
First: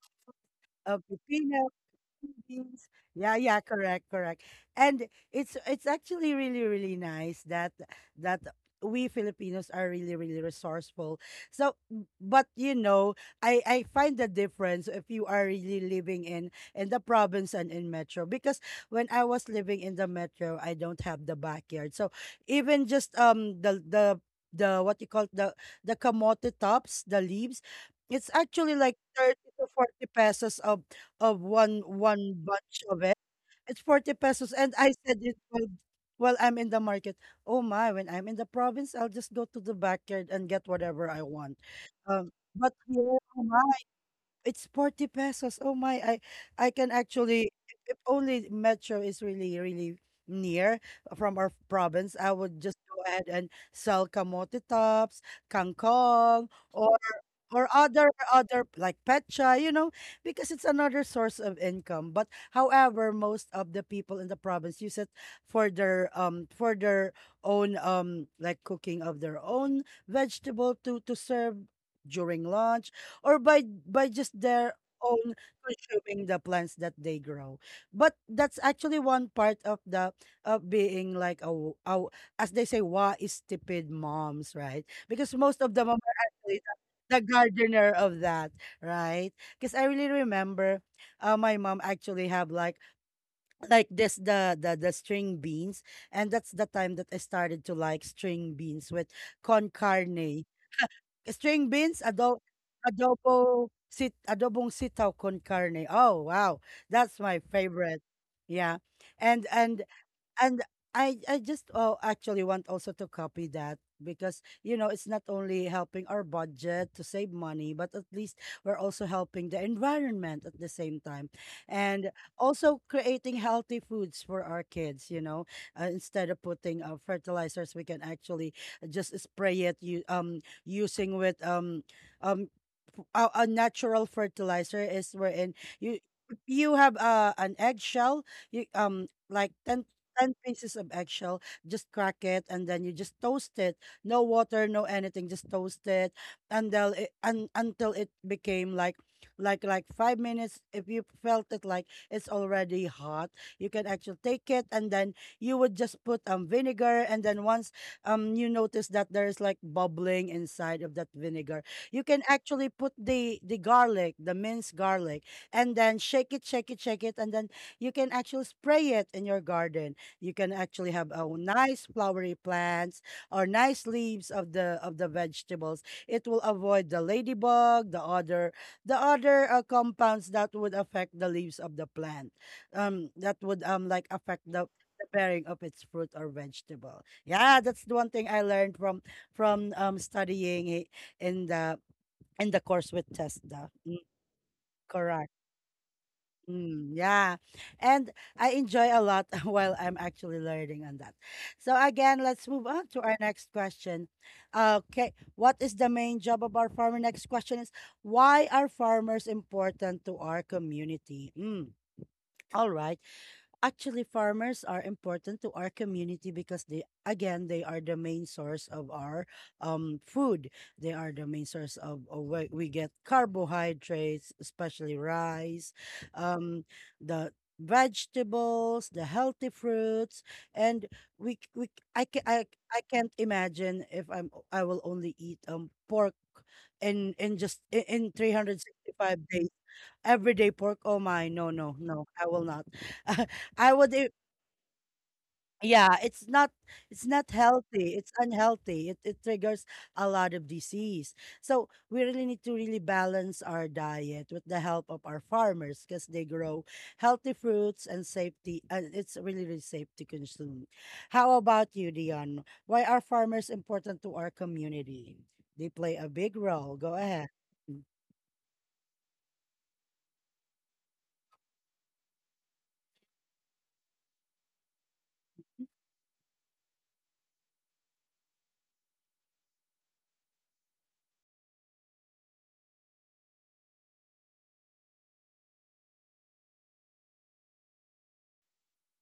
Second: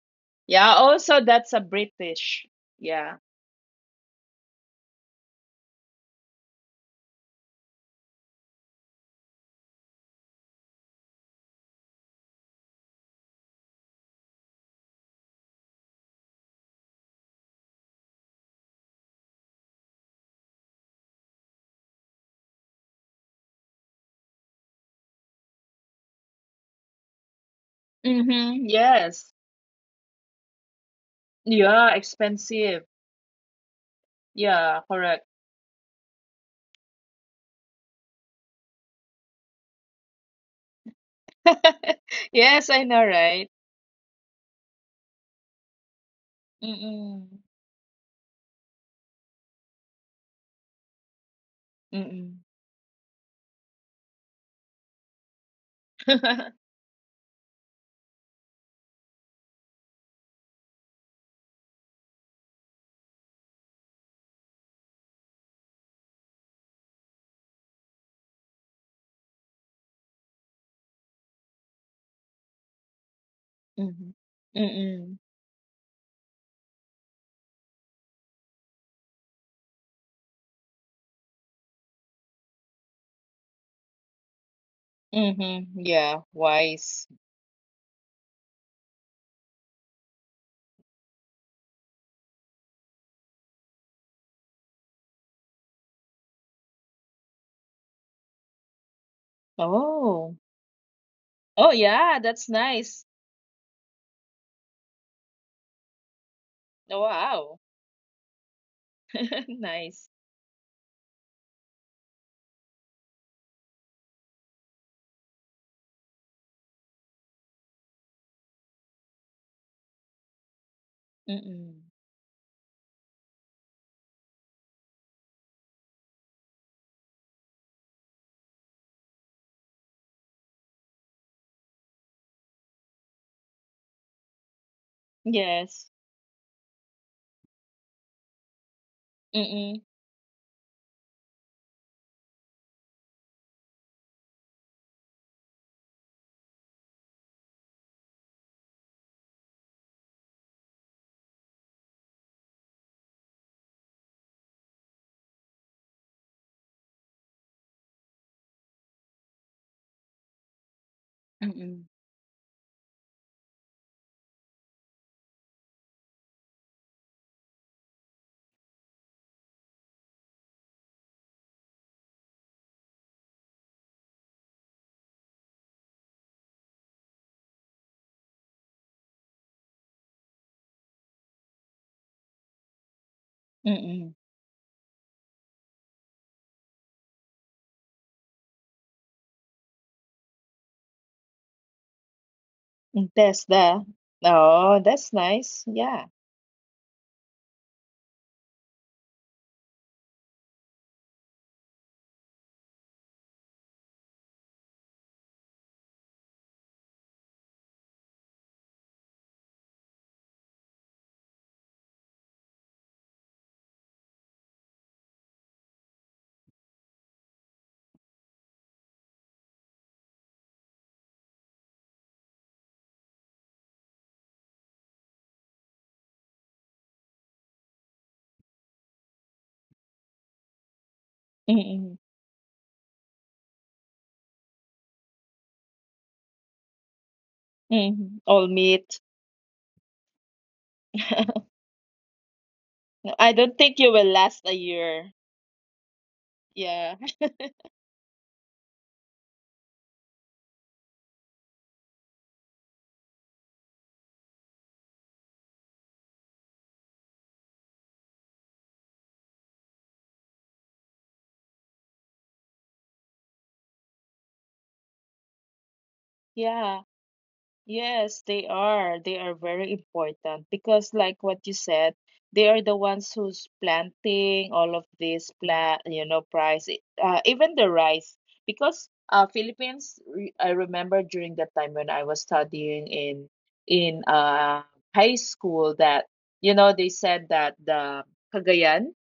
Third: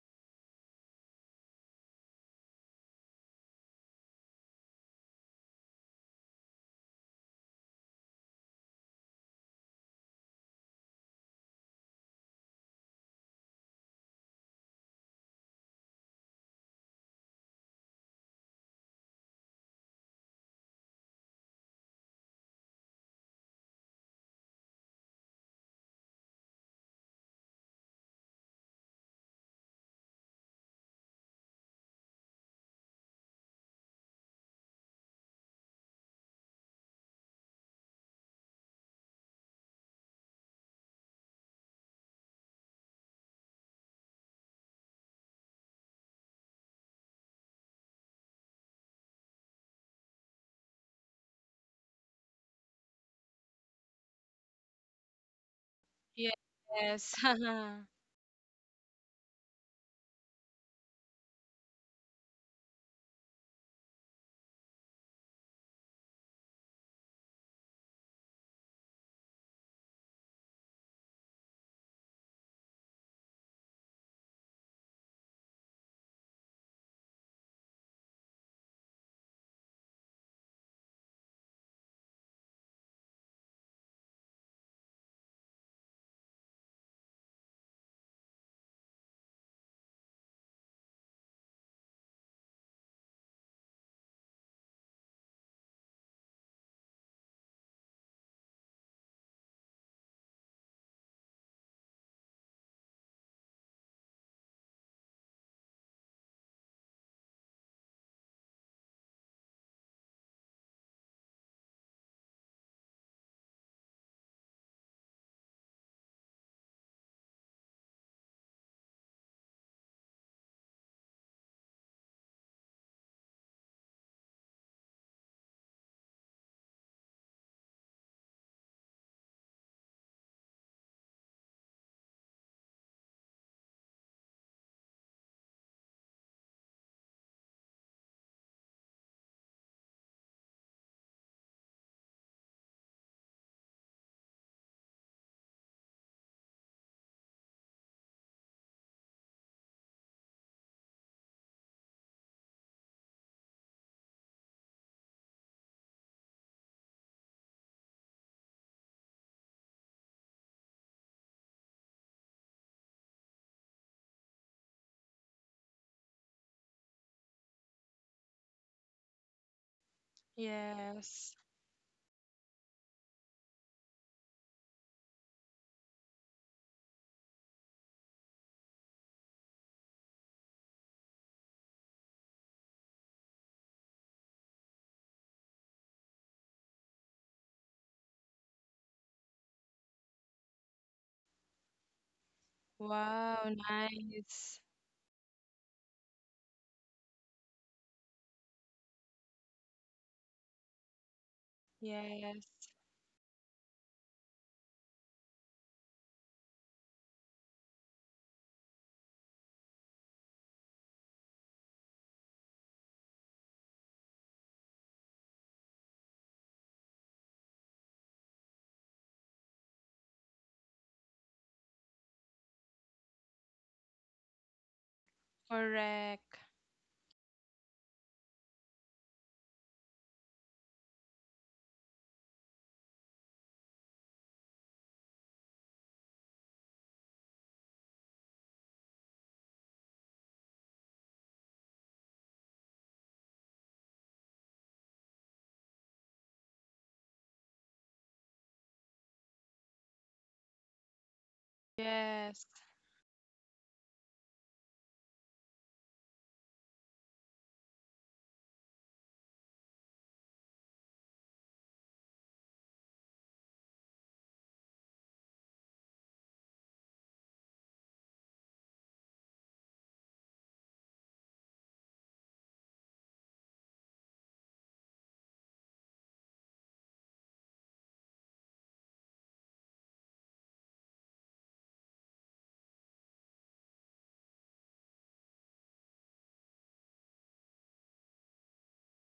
S2: Yeah.
S1: uh,
S2: Also, that's a British.
S1: things.
S2: Yeah.
S1: Yeah, yeah, correct, correct. And it's actually really, really nice that that we Filipinos are really, really resourceful. So, but you know, I find the difference if you are really living in the province and in metro, because when I was living in the metro, I don't have the backyard. So even just the the what you call the kamote tops, the leaves, it's
S2: Mm-hmm.
S1: actually like
S2: Yes.
S1: 30 to 40 pesos of
S2: Yeah.
S1: one
S2: Expensive.
S1: bunch of it. It's 40 pesos. And
S2: Yeah.
S1: I said
S2: Correct.
S1: it while I'm in the market. Oh my, when I'm in the province, I'll just go to the backyard and get whatever I want. Um, but
S2: Yes, I know,
S1: here,
S2: right?
S1: it's 40 pesos. Oh my, I can
S2: Mm-mm.
S1: actually, if only Metro is really really near from our province, I
S2: Mm-mm.
S1: would just go ahead and sell kamote tops, kangkong,
S3: Yes.
S1: or other like petcha, you know, because it's another source of income. But however, most of the people in the province use it for their own like cooking of their own vegetable to serve during lunch, or by
S2: Mhm.
S1: just their
S2: Mm-mm.
S1: own, consuming the plants that they grow. But that's actually one part of the of being like a, as they say, wa is stupid moms, right? Because most
S2: Mhm.
S1: of the mom are
S2: Yeah,
S1: actually
S2: wise.
S1: the gardener of that, right? Because I really remember my mom actually have like this the, the string beans, and that's the time that I started to like string beans with con
S2: Oh.
S1: carne. String
S2: Oh
S1: beans,
S2: yeah, that's nice.
S1: adobong sitaw con carne. Oh, wow.
S2: Oh,
S1: That's my
S2: wow.
S1: favorite. Yeah. And and
S2: Nice.
S1: and I just oh actually want also to copy that, because you know it's not only helping our budget to save money, but at least we're also helping the environment at the same time,
S2: Mm-mm.
S1: and also creating healthy foods for our kids, you know. Instead of putting fertilizers, we can actually just spray it, you using with um f- a natural fertilizer, is wherein
S2: Yes.
S1: you you have an eggshell, you like 10
S2: Mm-mm.
S1: 10 pieces of eggshell, just crack it and then you just toast it. No water, no anything, just toast it until it, until it became like 5 minutes. If you felt it like it's already hot, you can actually take it, and then you would just put vinegar, and then once you notice that there is like bubbling inside of that vinegar,
S2: Mm-mm.
S1: you can actually put the garlic, the minced garlic, and then shake it, shake it, shake it, and then you can actually spray it in your garden. You can actually have a
S3: Yes.
S1: nice flowery plants or nice leaves of the vegetables. It will avoid the ladybug, the other compounds that would affect the leaves of the plant. That would like
S2: Mm-mm.
S1: affect the bearing of its fruit or vegetable. Yeah, that's the one thing I learned from studying it in the in the course with
S2: Mm,
S3: Wow,
S2: that's
S1: Tesla.
S2: the.
S3: nice.
S2: Oh, that's
S1: Correct.
S2: nice. Yeah.
S1: Mm, yeah. And I enjoy a lot while I'm actually learning on that. So again,
S3: Yes.
S1: let's move on to our next question. Okay, what is the main job of our farmer? Next question is, why are farmers important to our community? Mm, all right. Actually, farmers are important to our community because they, again, they are the main source of our food. They are the main source of where we get carbohydrates, especially rice,
S3: Correct.
S1: um, the vegetables, the healthy fruits, and we c- we c- I
S2: Mm-mm.
S1: can I, I can't imagine if I will only eat pork in in
S2: Mm-hmm. All meat.
S1: 365 days, everyday pork. Oh my, no, no, no, I will not.
S2: I don't
S1: I
S2: think
S1: would
S2: you
S1: i-
S2: will last a year.
S1: yeah, it's not,
S2: Yeah.
S1: it's not healthy. It's unhealthy. It triggers a lot of disease. So we really
S3: Yes.
S1: need to really balance our diet with the help of our farmers, because they grow healthy fruits and safety, and it's really, really safe to consume. How about you, Dion? Why are farmers important to our community? They play a big role.
S2: Yeah.
S1: Go ahead.
S2: Yes, they are. They are very important because, like what you said, they are the ones who's planting all of this
S1: Mhm.
S2: plant, even the rice. Because Philippines, I remember during the time when I was studying in high school, that they said that the Cagayan,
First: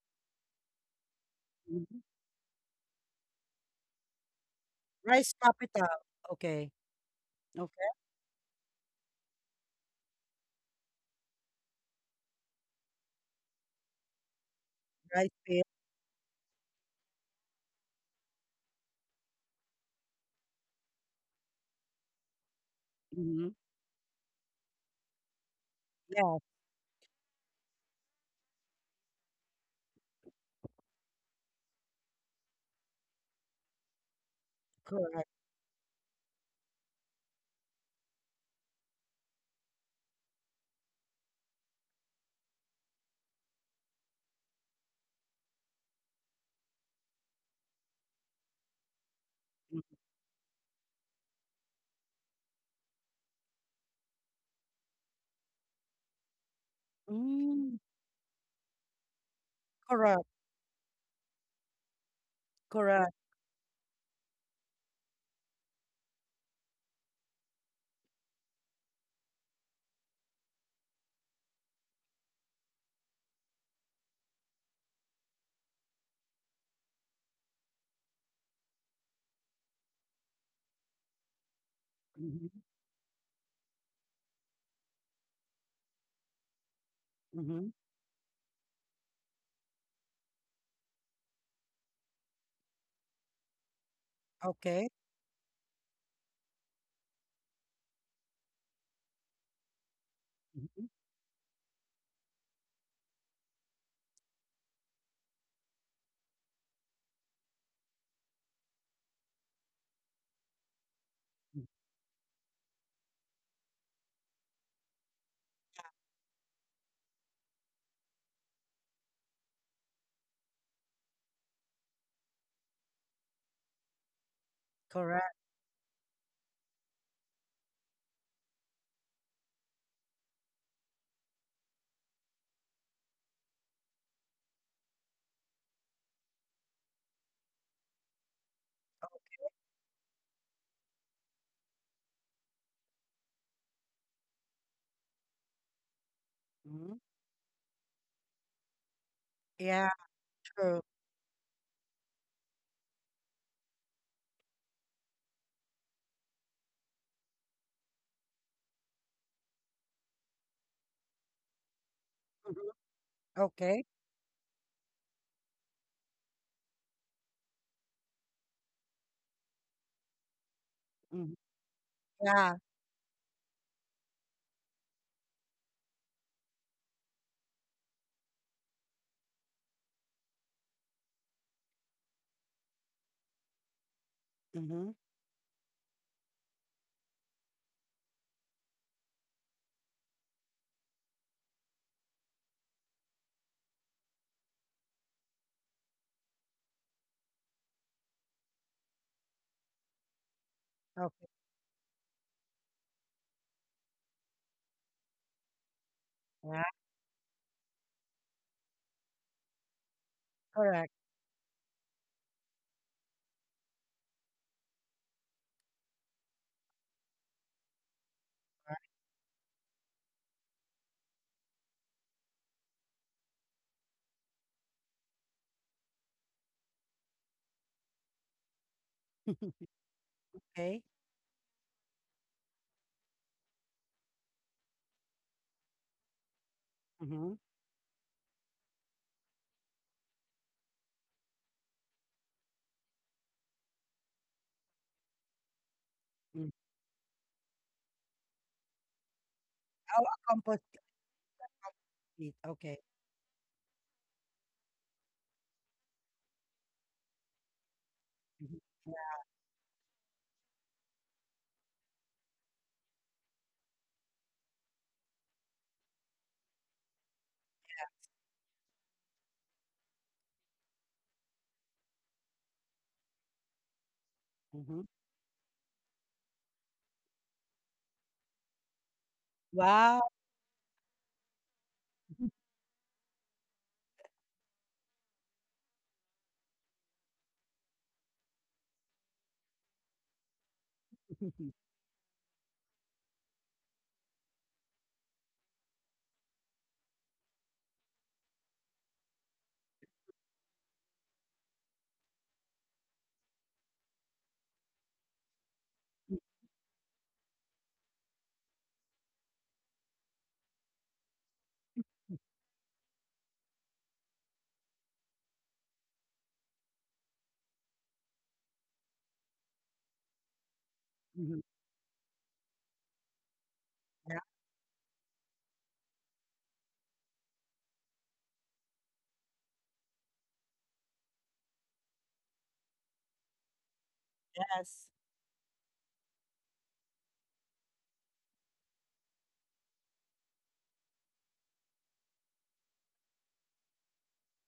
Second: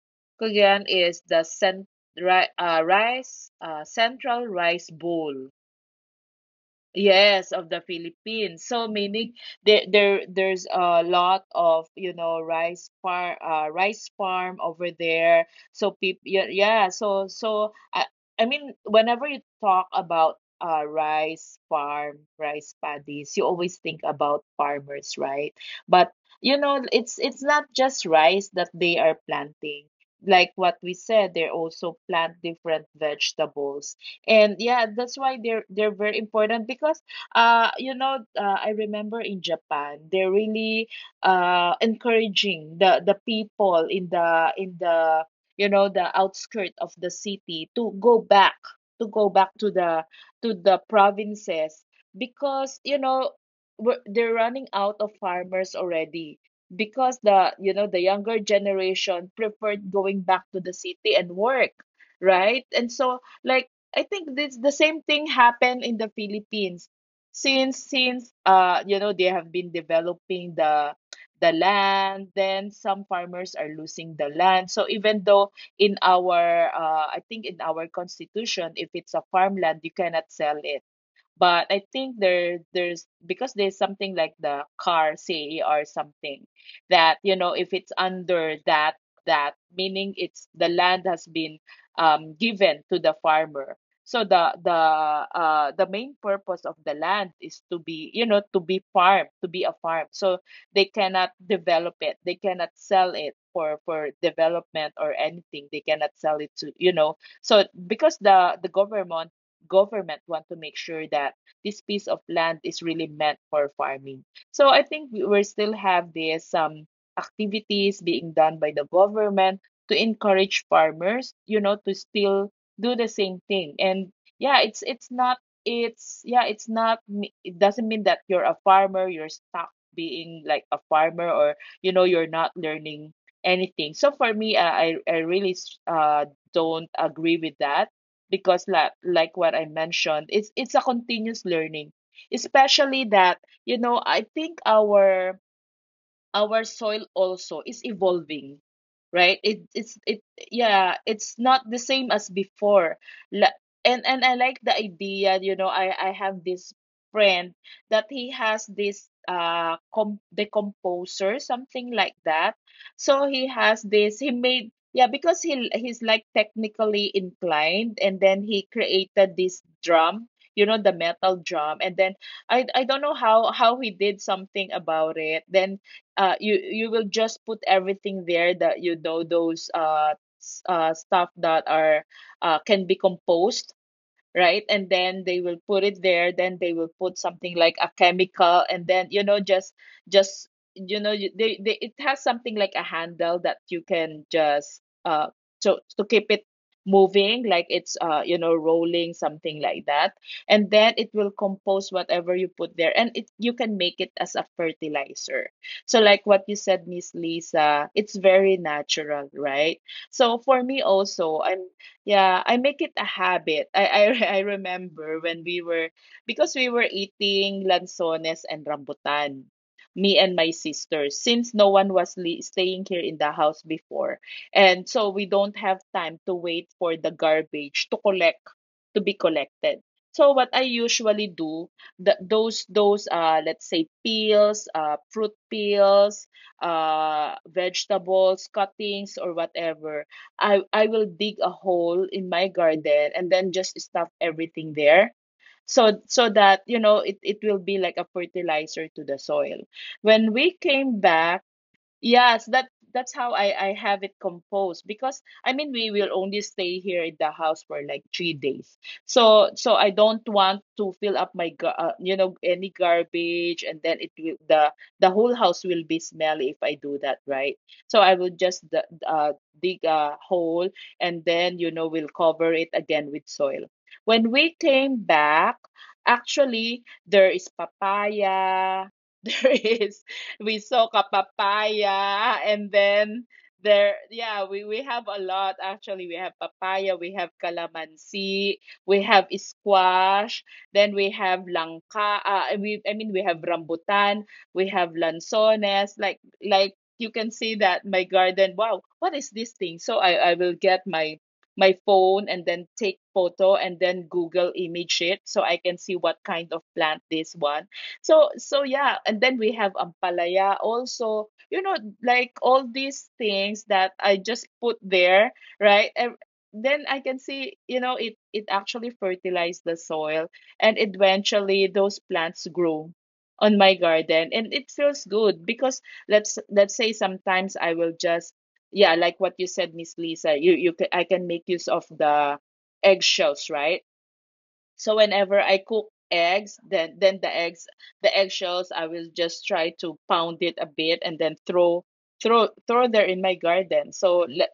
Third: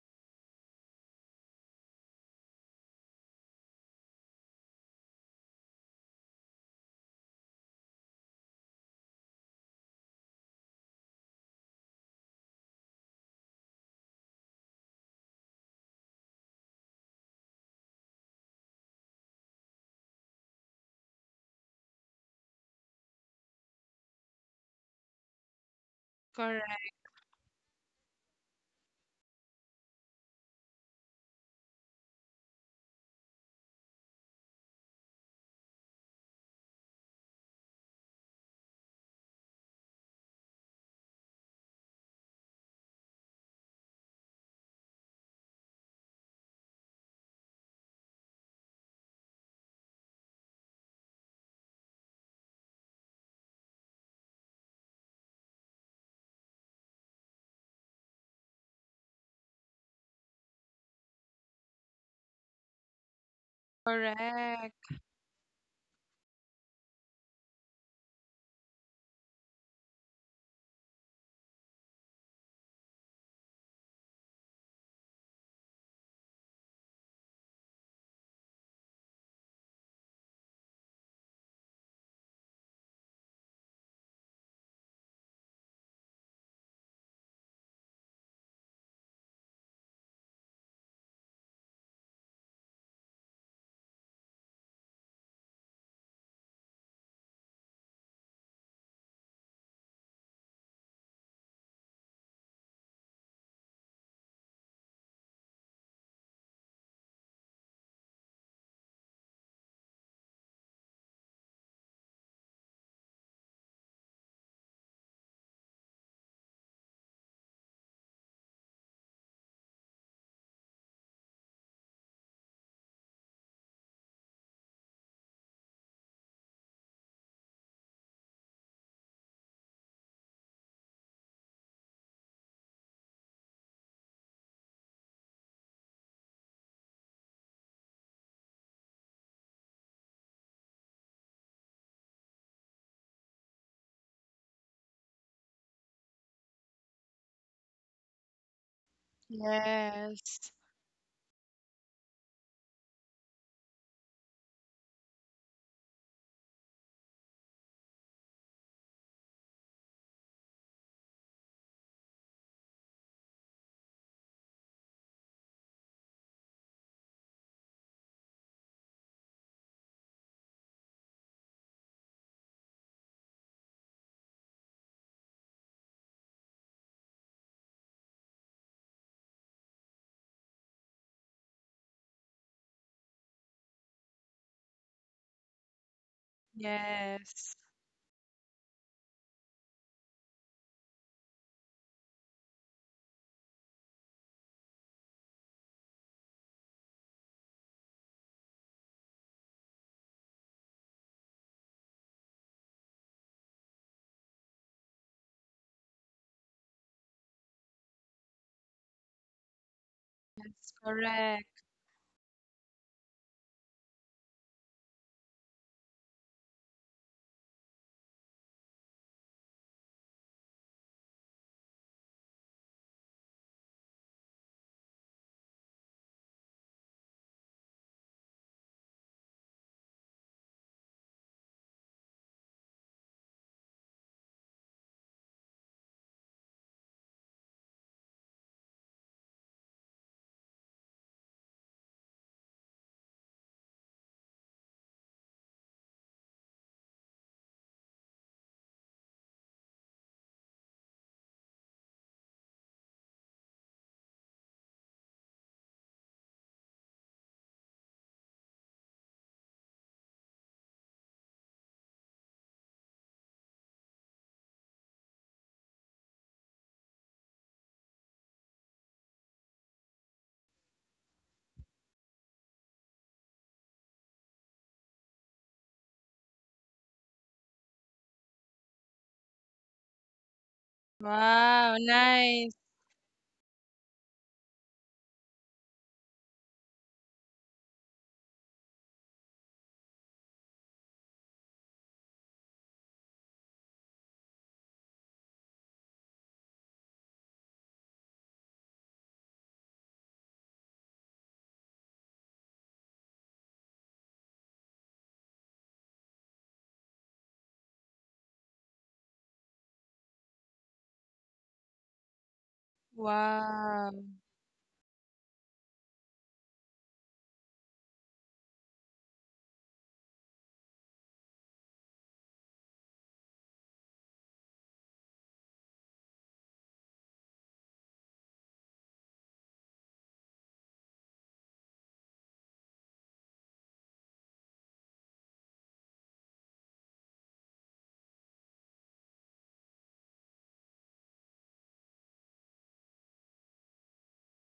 S2: Cagayan is the
S1: Mhm.
S2: central rice
S1: Rice
S2: bowl.
S1: capital. Okay.
S2: Yes, of the
S1: Okay.
S2: Philippines. So meaning there's a lot of, rice farm over
S1: Rice
S2: there.
S1: field.
S2: So people yeah, yeah, so I mean whenever you talk about rice farm, rice paddies, you
S1: Mm-hmm.
S2: always think about farmers, right? But
S1: Yes,
S2: it's not just rice that they are planting. Like what we said, they also plant different vegetables, and yeah, that's
S1: correct.
S2: why they're very important. Because I remember in Japan, they're really encouraging the people in the you know, the outskirt of the city to go back, to go back to the to the provinces, because you know, they're running out of farmers already, because the you
S1: Mm,
S2: know, the younger generation preferred going
S1: correct.
S2: back to the city and work, right? And
S1: Correct.
S2: so like, I think this the
S3: Correct.
S2: same thing happened in the Philippines. Since you know, they have been developing the land, then some farmers are losing the land. So even though in our I think in our constitution, if it's a farmland, you cannot sell it. But I think there
S1: Mm-hmm.
S2: there's because there's something like the Car Say or something, that you know,
S1: Mm-hmm.
S2: if it's under that, that meaning it's the land has been given to the farmer. So
S1: Okay.
S2: the main purpose of the land is to be, you know, to be farm, to be a farm. So they
S1: Mhm,
S2: cannot develop it, they cannot sell it for development or anything, they cannot sell it to, you know. So because the government want to make sure that
S1: mm,
S2: this piece of land is really meant for farming. So I think we will still have this activities being done by the government to encourage farmers, you know, to still do the same thing. And yeah, it's not,
S1: correct.
S2: it's, yeah, it's not it doesn't mean that you're a farmer, you're stuck being like a farmer, or you know, you're not learning anything. So for me, I really don't agree with that, because like what I mentioned, it's a continuous learning, especially that you know, I think our soil
S1: Mhm.
S2: also is evolving, right? it it's
S1: Yeah,
S2: it
S3: Yes.
S1: true.
S2: Yeah, it's not the same as before. La- and I like the idea, you know, I have this friend that he has this decomposer, something like that.
S1: Mhm.
S2: So he has
S1: Okay.
S2: this, he made, yeah, because he's like technically inclined, and then he created this drum, you know, the metal
S1: Mhm.
S2: drum. And then i
S1: Yeah.
S2: i don't know how he did something about it. Then uh, you will just put everything there, that you know, those stuff that are uh, can be composed, right? And
S1: Mhm.
S2: then they will put it there. Then they will put something
S3: Yes.
S2: like a chemical, and then you know, just just you know, they, it has something like a handle that you can just uh, so to keep it moving, like it's uh, you know, rolling, something like that. And then it will
S1: Okay.
S2: compose whatever you put there, and it, you can make it as a fertilizer. So like what you
S1: Yeah,
S2: said, Miss Lisa, it's very natural, right? So for
S3: That's
S2: me
S1: correct.
S2: also, I'm
S3: correct.
S2: yeah, I make it a habit. I I remember when we were, because we were eating lanzones and rambutan, me and my sister, since no one was li staying here in the house before. And so we don't have time to wait for the garbage to collect to be collected. So what I
S1: Okay.
S2: usually do, the, those uh, let's say peels, uh, fruit peels, uh,
S1: Mhm.
S2: vegetables, cuttings, or whatever. I will dig a hole in my garden and then just stuff everything there. So so
S1: Mm.
S2: that you know, it will be like a fertilizer to the soil.
S1: Oh, a
S2: When we
S1: compost
S2: came back,
S1: seed.
S2: yes, that
S1: Okay.
S2: that's how I have it composed, because I mean, we will only stay here in the house for like three
S1: Mhm.
S2: days.
S1: Yeah.
S2: So so I don't want to fill up my you know, any garbage, and then it will the whole house will be smelly if I do that, right? So I will just uh dig a hole, and then you know, we'll cover it again with soil. When we
S1: Mhm.
S2: came back, actually there is papaya. There is,
S1: Wow.
S2: we soak a
S3: Wow,
S2: papaya,
S3: nice.
S2: and then there, yeah, we have a lot, actually. We have papaya, we have calamansi, we have squash, then we have langka, we I mean, we have rambutan, we have lanzones, like you can see that my garden, wow, what is this thing? So I will get my phone, and then take photo, and then google image it, so I can see what kind of plant this one. So so yeah, and then we have ampalaya also. You know, like all these things that
S3: Wow.
S2: I just put there, right? And then I can see, you know, it actually fertilized the soil, and
S1: Mhm.
S2: eventually those plants grow on my
S1: Yeah.
S2: garden, and it feels good because let's say, sometimes I will just, yeah, like what you said, Miss Lisa, I can make use of the eggshells, right? So
S1: Yes.
S2: whenever I cook eggs, then the eggs, the eggshells, I will just try to pound it a bit, and then throw, throw there in my garden. So let,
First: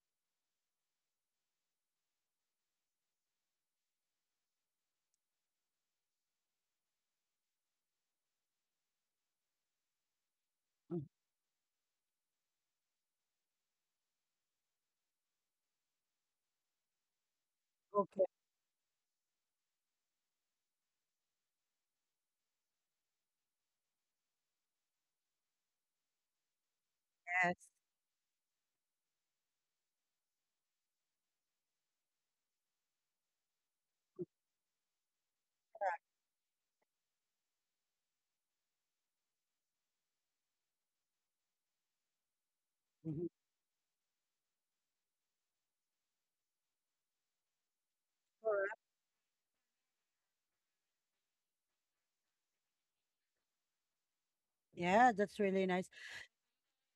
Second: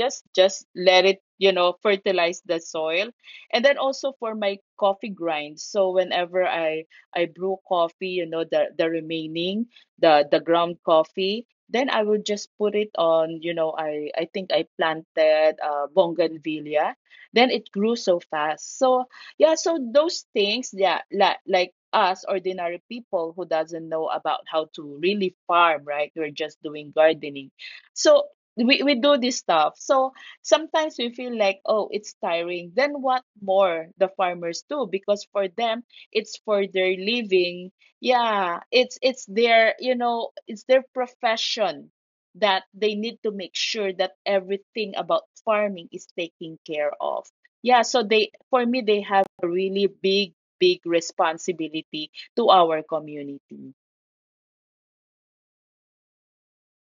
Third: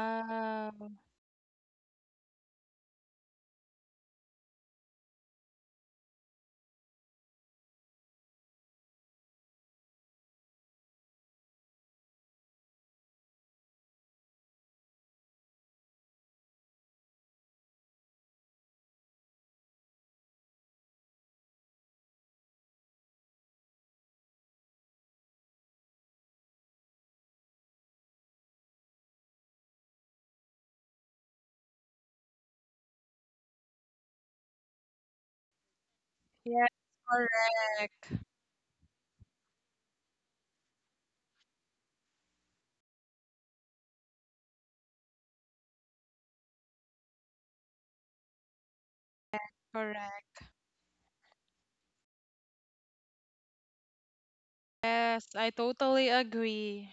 S2: just let it, you know, fertilize the soil. And then also for my coffee grind. So whenever I brew coffee, you know, the remaining, the ground
S1: Mhm.
S2: coffee, then I will just put it on, you know, I think I planted uh, bougainvillea, then it grew so
S1: Okay.
S2: fast. So yeah, so those things. Yeah, like us ordinary people who doesn't know about how to really farm, right, we're just doing gardening.
S1: Yes.
S2: So we do this stuff, so sometimes we feel like, oh, it's tiring, then what more the farmers do, because for them, it's for
S3: Yes,
S2: their living.
S3: correct.
S2: Yeah, it's their, you know, it's their profession, that they need
S1: Mhm.
S2: to make sure that everything about farming is taken care of. Yeah, so they, for
S1: Correct.
S2: me, they have a really big,
S3: Correct.
S2: big responsibility to our community.
S1: Yeah,
S3: Yes,
S1: that's
S3: I
S1: really nice.
S3: totally agree.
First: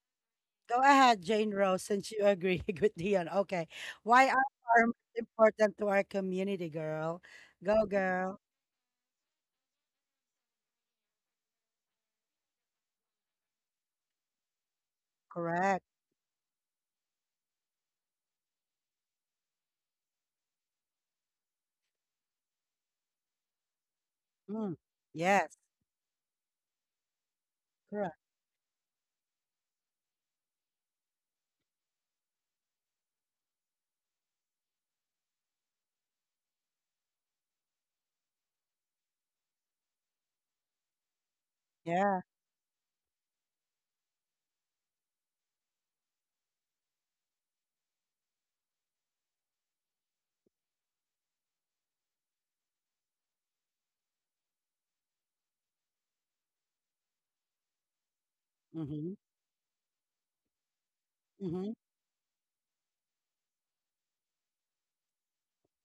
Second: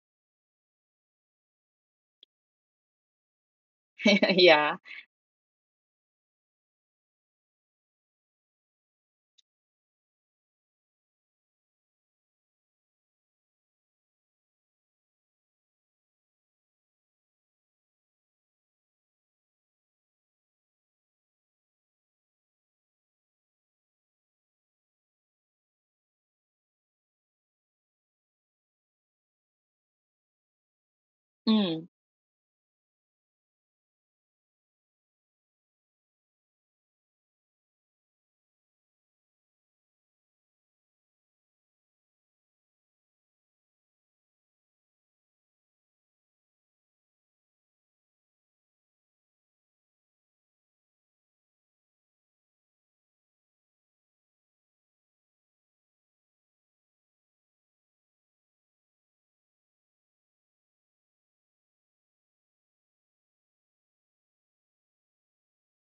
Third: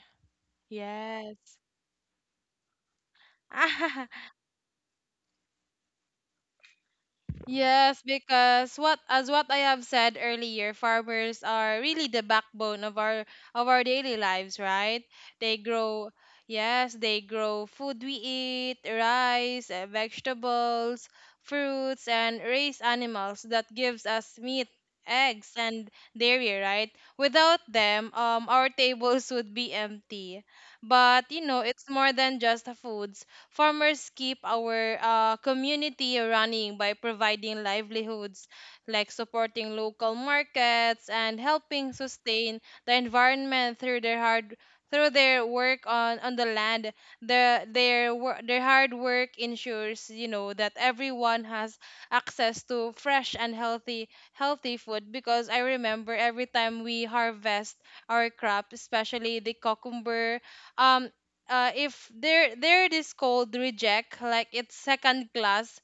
S1: Go ahead,
S3: Yes.
S1: Jane Rose, since you agree with Dion. Okay. Why are
S2: Yeah.
S1: farmers important to our community, girl? Go,
S3: Yes,
S1: girl.
S3: because what as what I have said earlier, farmers are really the backbone of our daily lives, right? They
S1: Correct.
S3: grow, yes, they grow food we eat: rice, vegetables, fruits, and raise animals that gives us meat,
S1: Mm.
S3: eggs,
S1: Yes.
S3: and dairy, right? Without them,
S1: Correct.
S3: um, our tables would be empty. But you know,
S2: Mm.
S3: it's more than just the foods. Farmers keep our community running by providing livelihoods like supporting local markets and helping
S1: Yeah.
S3: sustain the environment through their hard, through their work on the land. The their their hard work ensures you know that everyone has access to fresh and healthy, food, because I remember every time we harvest our crop,
S1: Mm-hmm.
S3: especially the cucumber. um
S1: Mm-hmm.
S3: if there, they this called reject, like it's second class,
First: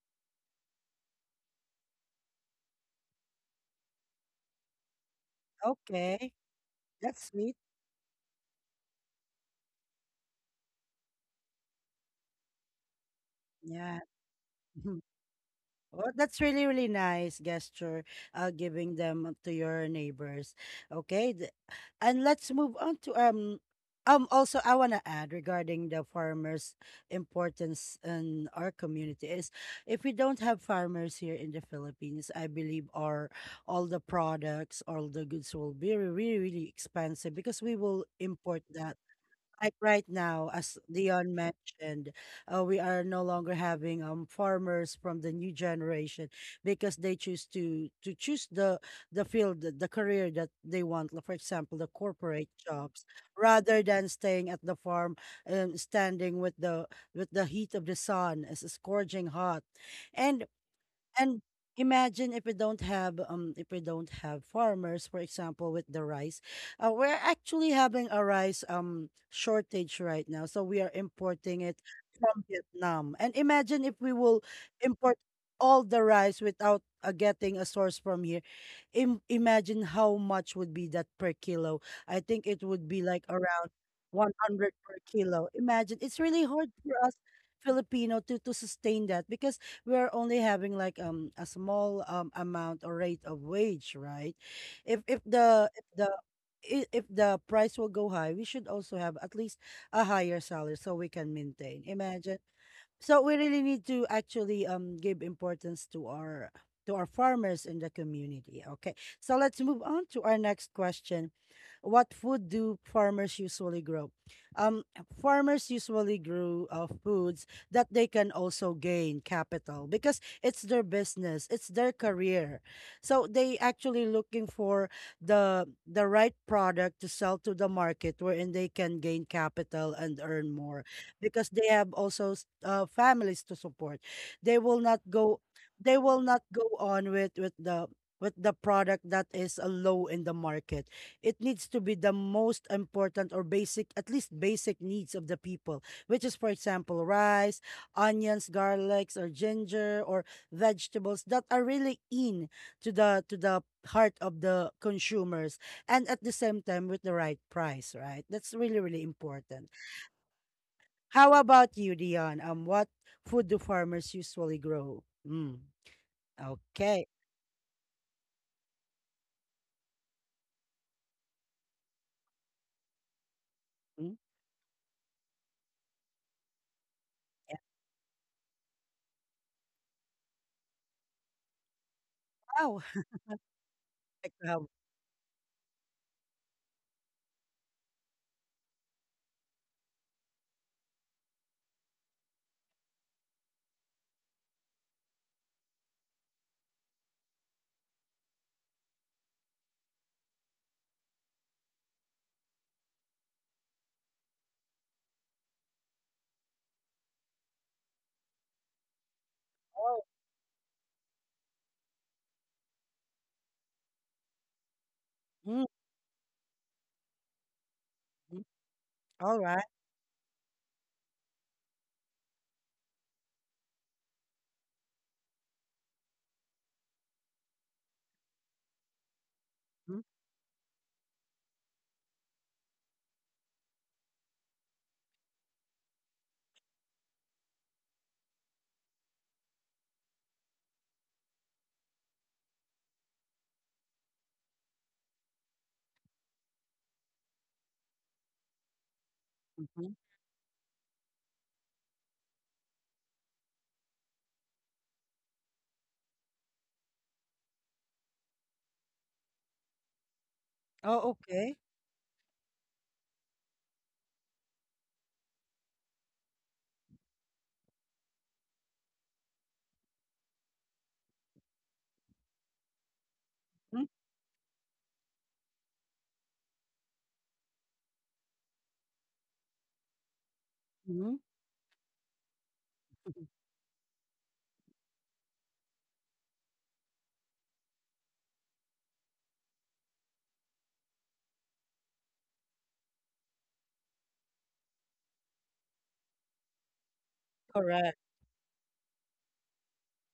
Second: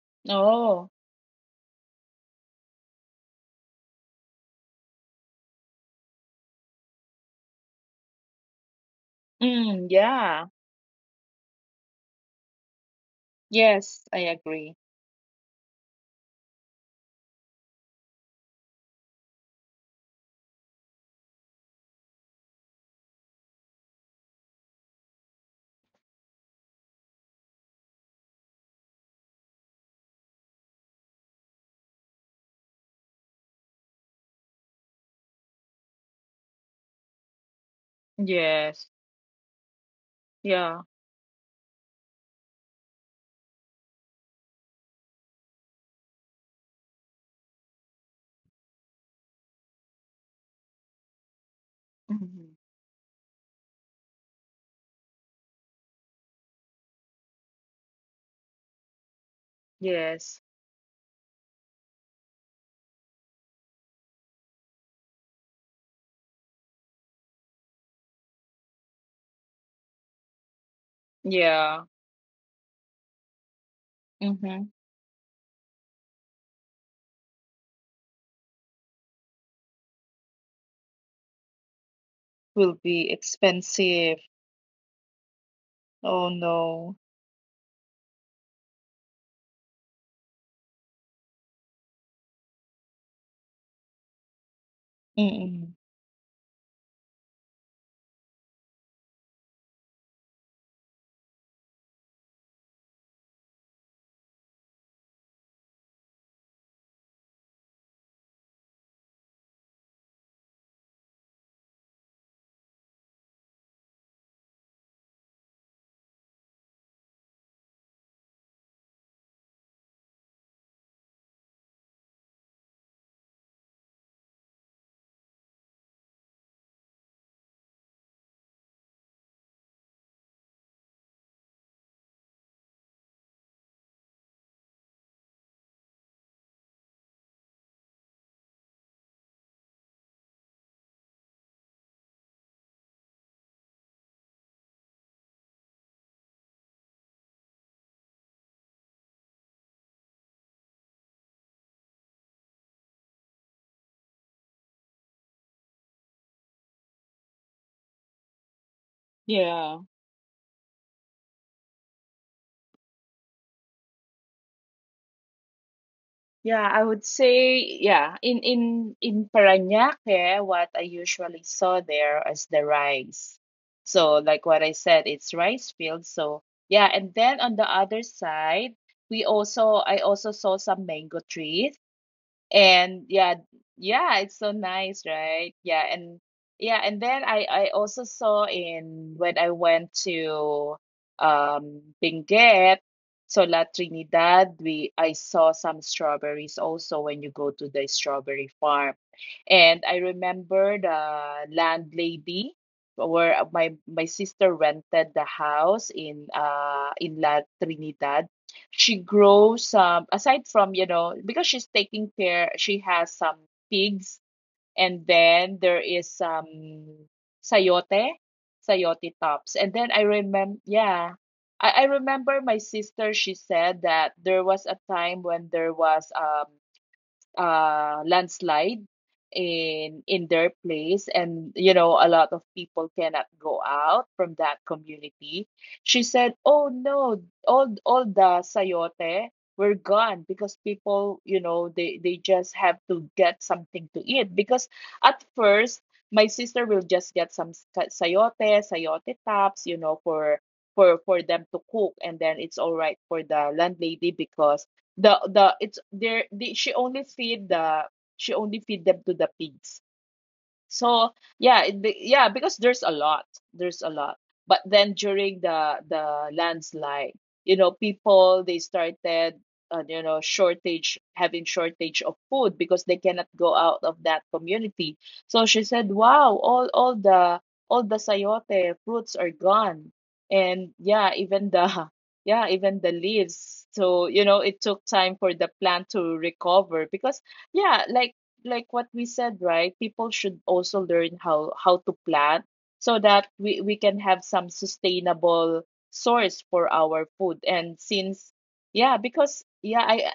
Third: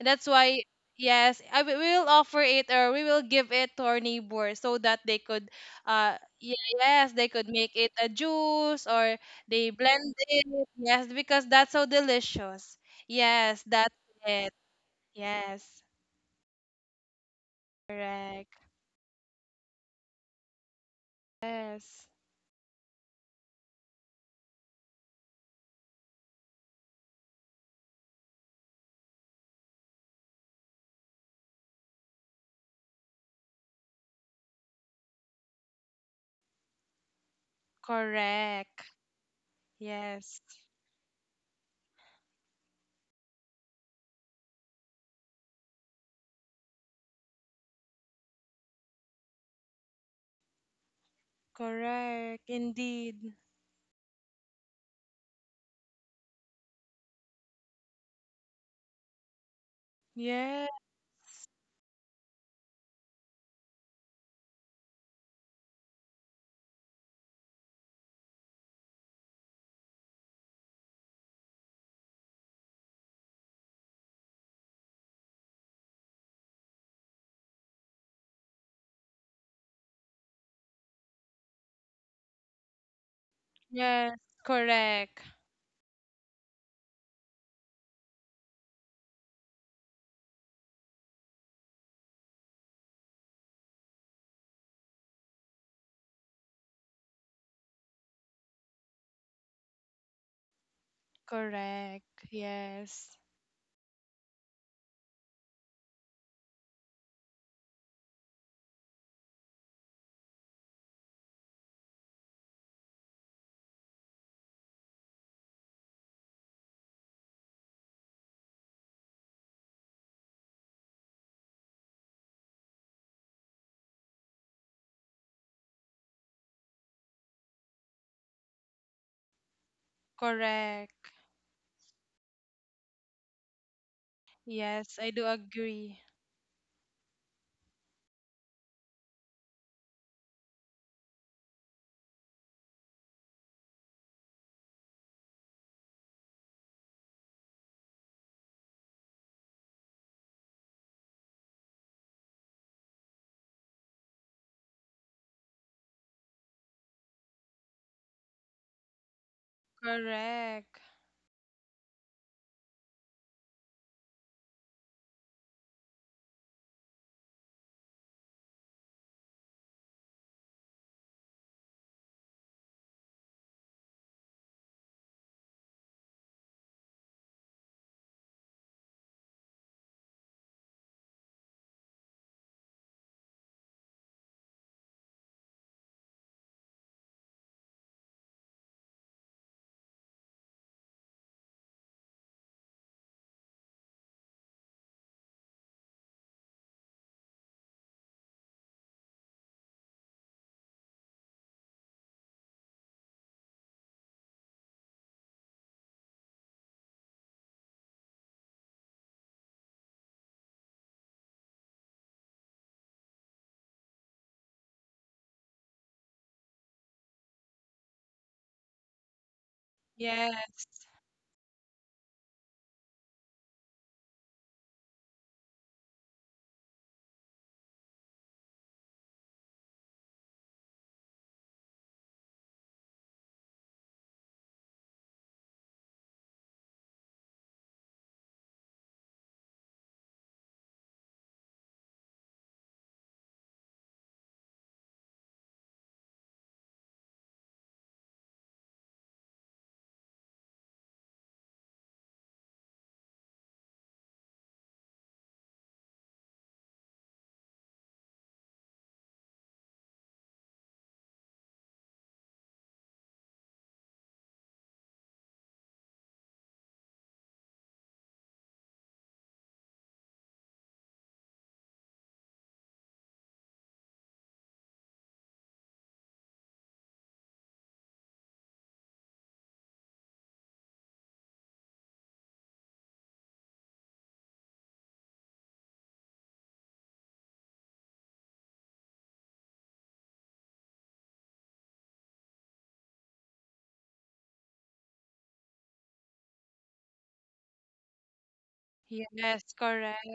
S3: that's why,
S2: Oh.
S3: yes, we will offer it or we will give it to our neighbor so that they could
S1: Okay.
S3: yes,
S1: That's
S3: they could
S1: sweet.
S3: make it a juice, or they
S2: Mm.
S3: blend
S2: Yeah.
S3: it, yes, because that's so delicious. Yes, that's
S1: Yeah.
S2: Yes, I
S3: it.
S2: agree.
S1: Mhm.
S3: Yes,
S1: Well, that's really, really nice gesture,
S3: correct,
S1: giving them to your neighbors. Okay.
S3: yes,
S1: And let's move on to also I want to add regarding the farmers' importance in our community is, if we don't have farmers here in the Philippines, I believe our, all the products, all the goods will be really, really expensive, because we will import
S3: correct,
S2: Yes.
S1: that. Like right
S3: yes,
S1: now, as
S2: Yeah.
S1: Leon mentioned, we are no longer having farmers from the new generation, because they choose to choose the field, the career that they want. For example, the
S3: correct,
S1: corporate
S2: Hmm.
S1: jobs,
S3: indeed,
S1: rather than staying at the farm and standing with the heat of the sun, as it's scorching hot. And
S2: Yes.
S3: yes,
S1: and imagine if we don't have if we don't have farmers, for example, with the rice. We're actually having a rice shortage right now, so we are importing it
S2: Yeah.
S1: from Vietnam. And imagine if we will
S2: Mm-hmm.
S1: import all the rice without getting a source from here. Imagine how much would be that per kilo. I think it
S2: Will
S1: would be
S2: be
S1: like around
S3: yes,
S2: expensive.
S1: 100 per
S3: correct.
S1: kilo. Imagine, it's
S2: Oh
S1: really hard for
S2: no.
S1: us Filipino to sustain that, because we are only having like a small amount or rate of wage, right? If
S2: Mm-mm.
S1: if the price will go high, we should also have at least a higher salary, so we can maintain.
S3: Correct.
S1: Imagine,
S3: Yes.
S1: so we really need to actually give importance to our farmers in the community. Okay. So let's move on to our next question, what food do farmers usually grow? Um, farmers usually grow foods that they can also gain capital, because it's their business, it's their career. So they actually looking for the right product to sell to the market, wherein they can gain capital and earn more,
S3: Correct.
S1: because they have also families to support. They will
S3: Yes,
S1: not
S3: I do
S1: go they
S3: agree.
S1: will not go on with with the product that is low in the market. It needs to be the most important or basic, at least basic needs of the people, which is for example rice, onions, garlics, or ginger, or vegetables that are really in to the heart of the consumers, and at the same time with the right price, right? That's really really important.
S2: Yeah.
S3: Correct.
S1: How about you, Dion? Um, what food do farmers usually grow? Mm,
S2: Yeah, I would
S1: okay.
S2: say, yeah. In in Parañaque, what I usually saw there is the rice.
S1: Mm,
S2: So like what I said, it's rice fields. So yeah, and then on
S1: yeah.
S2: the other side, we also I also saw some mango trees.
S1: Wow.
S2: And yeah, yeah,
S1: Like,
S2: it's so nice, right? Yeah, and yeah, and then I also saw, in when I went to um, Benguet, so La Trinidad, we I saw some strawberries also, when you go to the strawberry farm. And I remember the landlady, where my sister rented the house in La Trinidad. She grows um, aside from, you know, because she's taking care, she has some pigs, and
S1: mm,
S2: then there is some sayote,
S1: mm.
S2: sayote
S1: All right.
S2: tops. And then I
S3: Yes.
S2: remember yeah, I remember my sister, she said that there was a time when there was um, landslide
S1: Mm.
S2: in their place, and you know, a lot of people cannot go out from that community. She said, oh no, all the sayote were gone, because people, you know, they just have to get something to eat, because at first, my sister will just get some sayote sayote tops, you
S1: Mhm.
S2: know, for for them to cook. And then it's all right for the landlady, because the it's there the she only feed the, she only feed them to the pigs.
S1: Oh,
S2: So
S1: okay.
S2: yeah, yeah, because there's a lot, there's a lot. But then during the landslide, you know, people, they started, you know, shortage having shortage of food, because they cannot go out of that community. So she said, "Wow, all the sayote fruits are gone, and yeah,
S1: Mhm.
S2: even the yeah, even the leaves." So you know, it took time for the plant to recover, because yeah, like what we said, right? People should also learn how to plant, so that we can have some sustainable source for our food. And
S1: Correct.
S2: since yeah,
S3: Yes,
S2: because yeah,
S3: correct.
S2: I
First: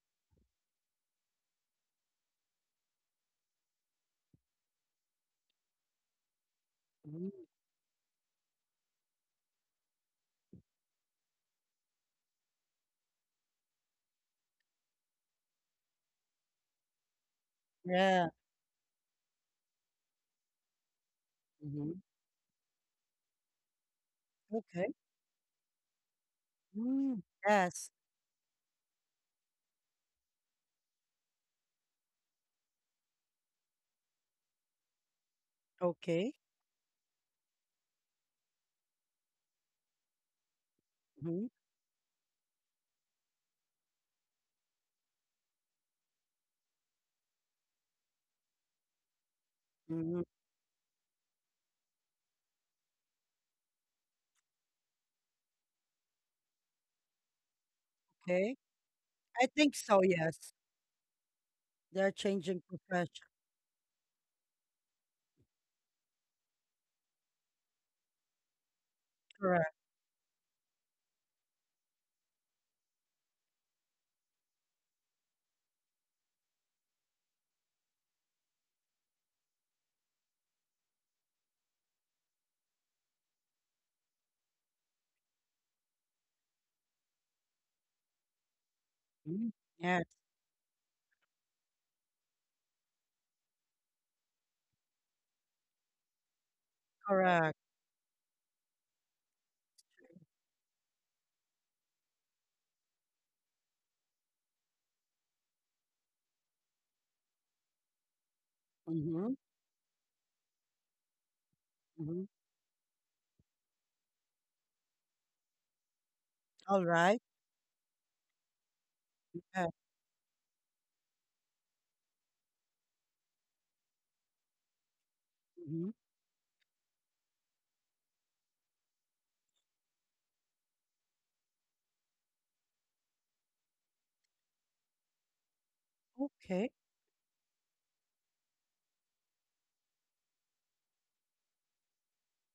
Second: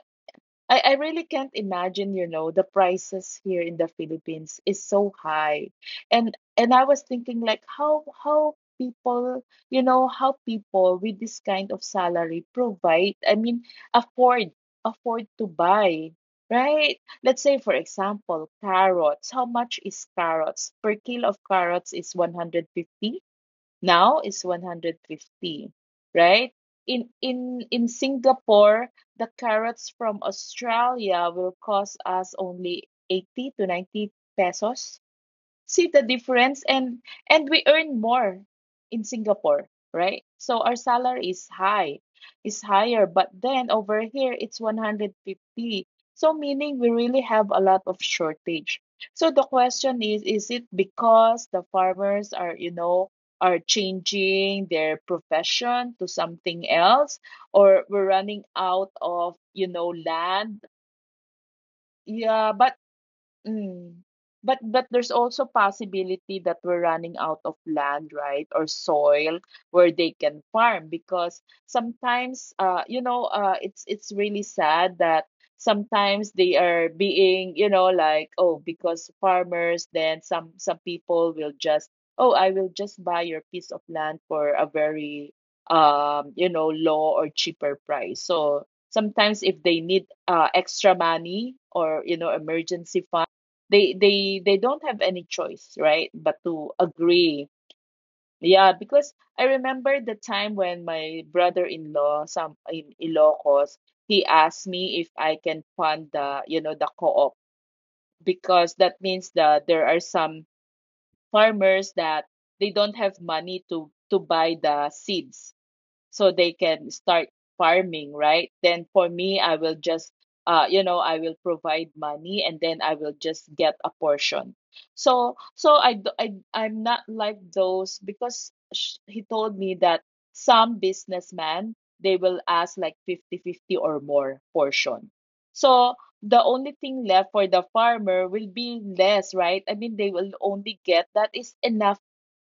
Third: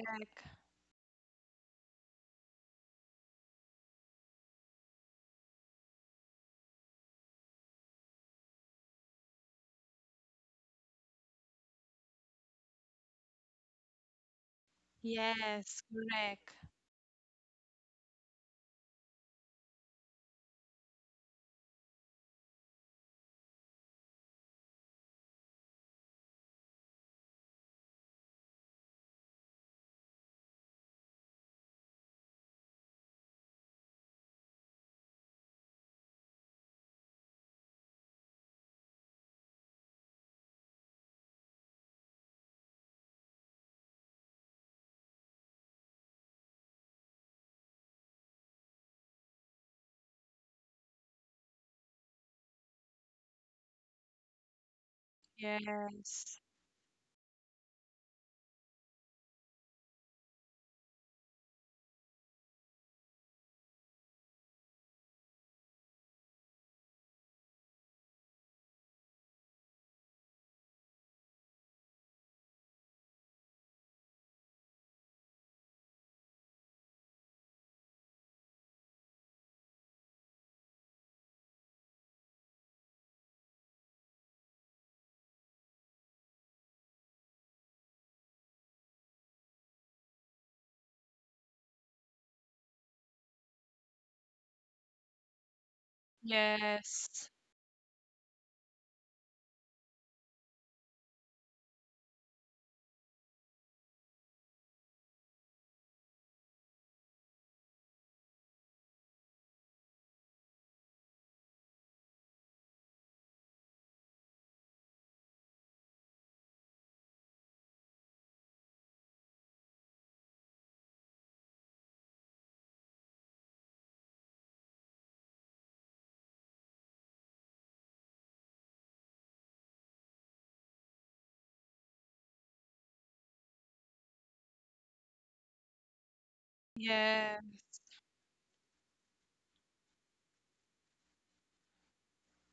S2: I, I really can't imagine, you know, the prices here in the Philippines is so high. And I was
S1: Mhm.
S2: thinking like how people, you know, how people with this kind of salary provide, I mean, afford afford to
S3: Yes,
S2: buy,
S3: correct.
S2: right? Let's say, for
S1: Yeah.
S2: example, carrots. How much is carrots? Per kilo of carrots
S1: Mhm.
S2: is 150. Now is
S1: Okay.
S2: 150, right? In
S1: Mm.
S2: in
S1: Yes.
S2: in Singapore, the carrots from Australia will cost us only 80 to 90 pesos. See the
S1: Okay.
S2: difference. And we earn more in Singapore, right? So our salary
S1: Mhm.
S2: is high, is higher, but then over here it's 150. So meaning we really have a lot of shortage. So the question
S1: Mhm.
S2: is it because the farmers are, you know, are changing their profession to
S3: Yes.
S2: something else, or we're running
S1: Okay.
S2: out of,
S1: I
S2: you
S1: think
S2: know,
S1: so, yes.
S2: land?
S1: They're
S2: Yeah,
S1: changing
S2: but,
S1: profession.
S2: mm. But there's also possibility that we're running out of land, right, or soil
S1: Correct.
S2: where they can farm because sometimes it's really sad that sometimes they are being, you know, like, oh, because farmers, then some people will just, oh, I will just buy your piece of land for a very you know low or cheaper price. So sometimes
S1: Mhm.
S2: if they
S1: Yes,
S2: need extra money or, you know, emergency, they don't have any choice, right, but to
S3: Yes.
S2: agree.
S1: correct.
S2: Yeah, because I remember the time when my brother-in-law, some in Ilocos, he asked me if I can fund the, you know, the co-op because that
S1: Mm-hmm.
S2: means that there are some farmers
S1: Mm-hmm.
S2: that they don't have money to buy the seeds so they
S1: All
S2: can
S1: right.
S2: start farming, right? Then for me, I
S1: Yeah.
S2: will just, you know, I will provide money and then I will just get a portion.
S1: Mm-hmm.
S2: I'm not like those because he told me that some businessmen, they will ask like 50-50 or more portion. So the
S1: Okay.
S2: only thing left
S3: Yeah.
S2: for the farmer will be less, right? I mean, they will only get that is enough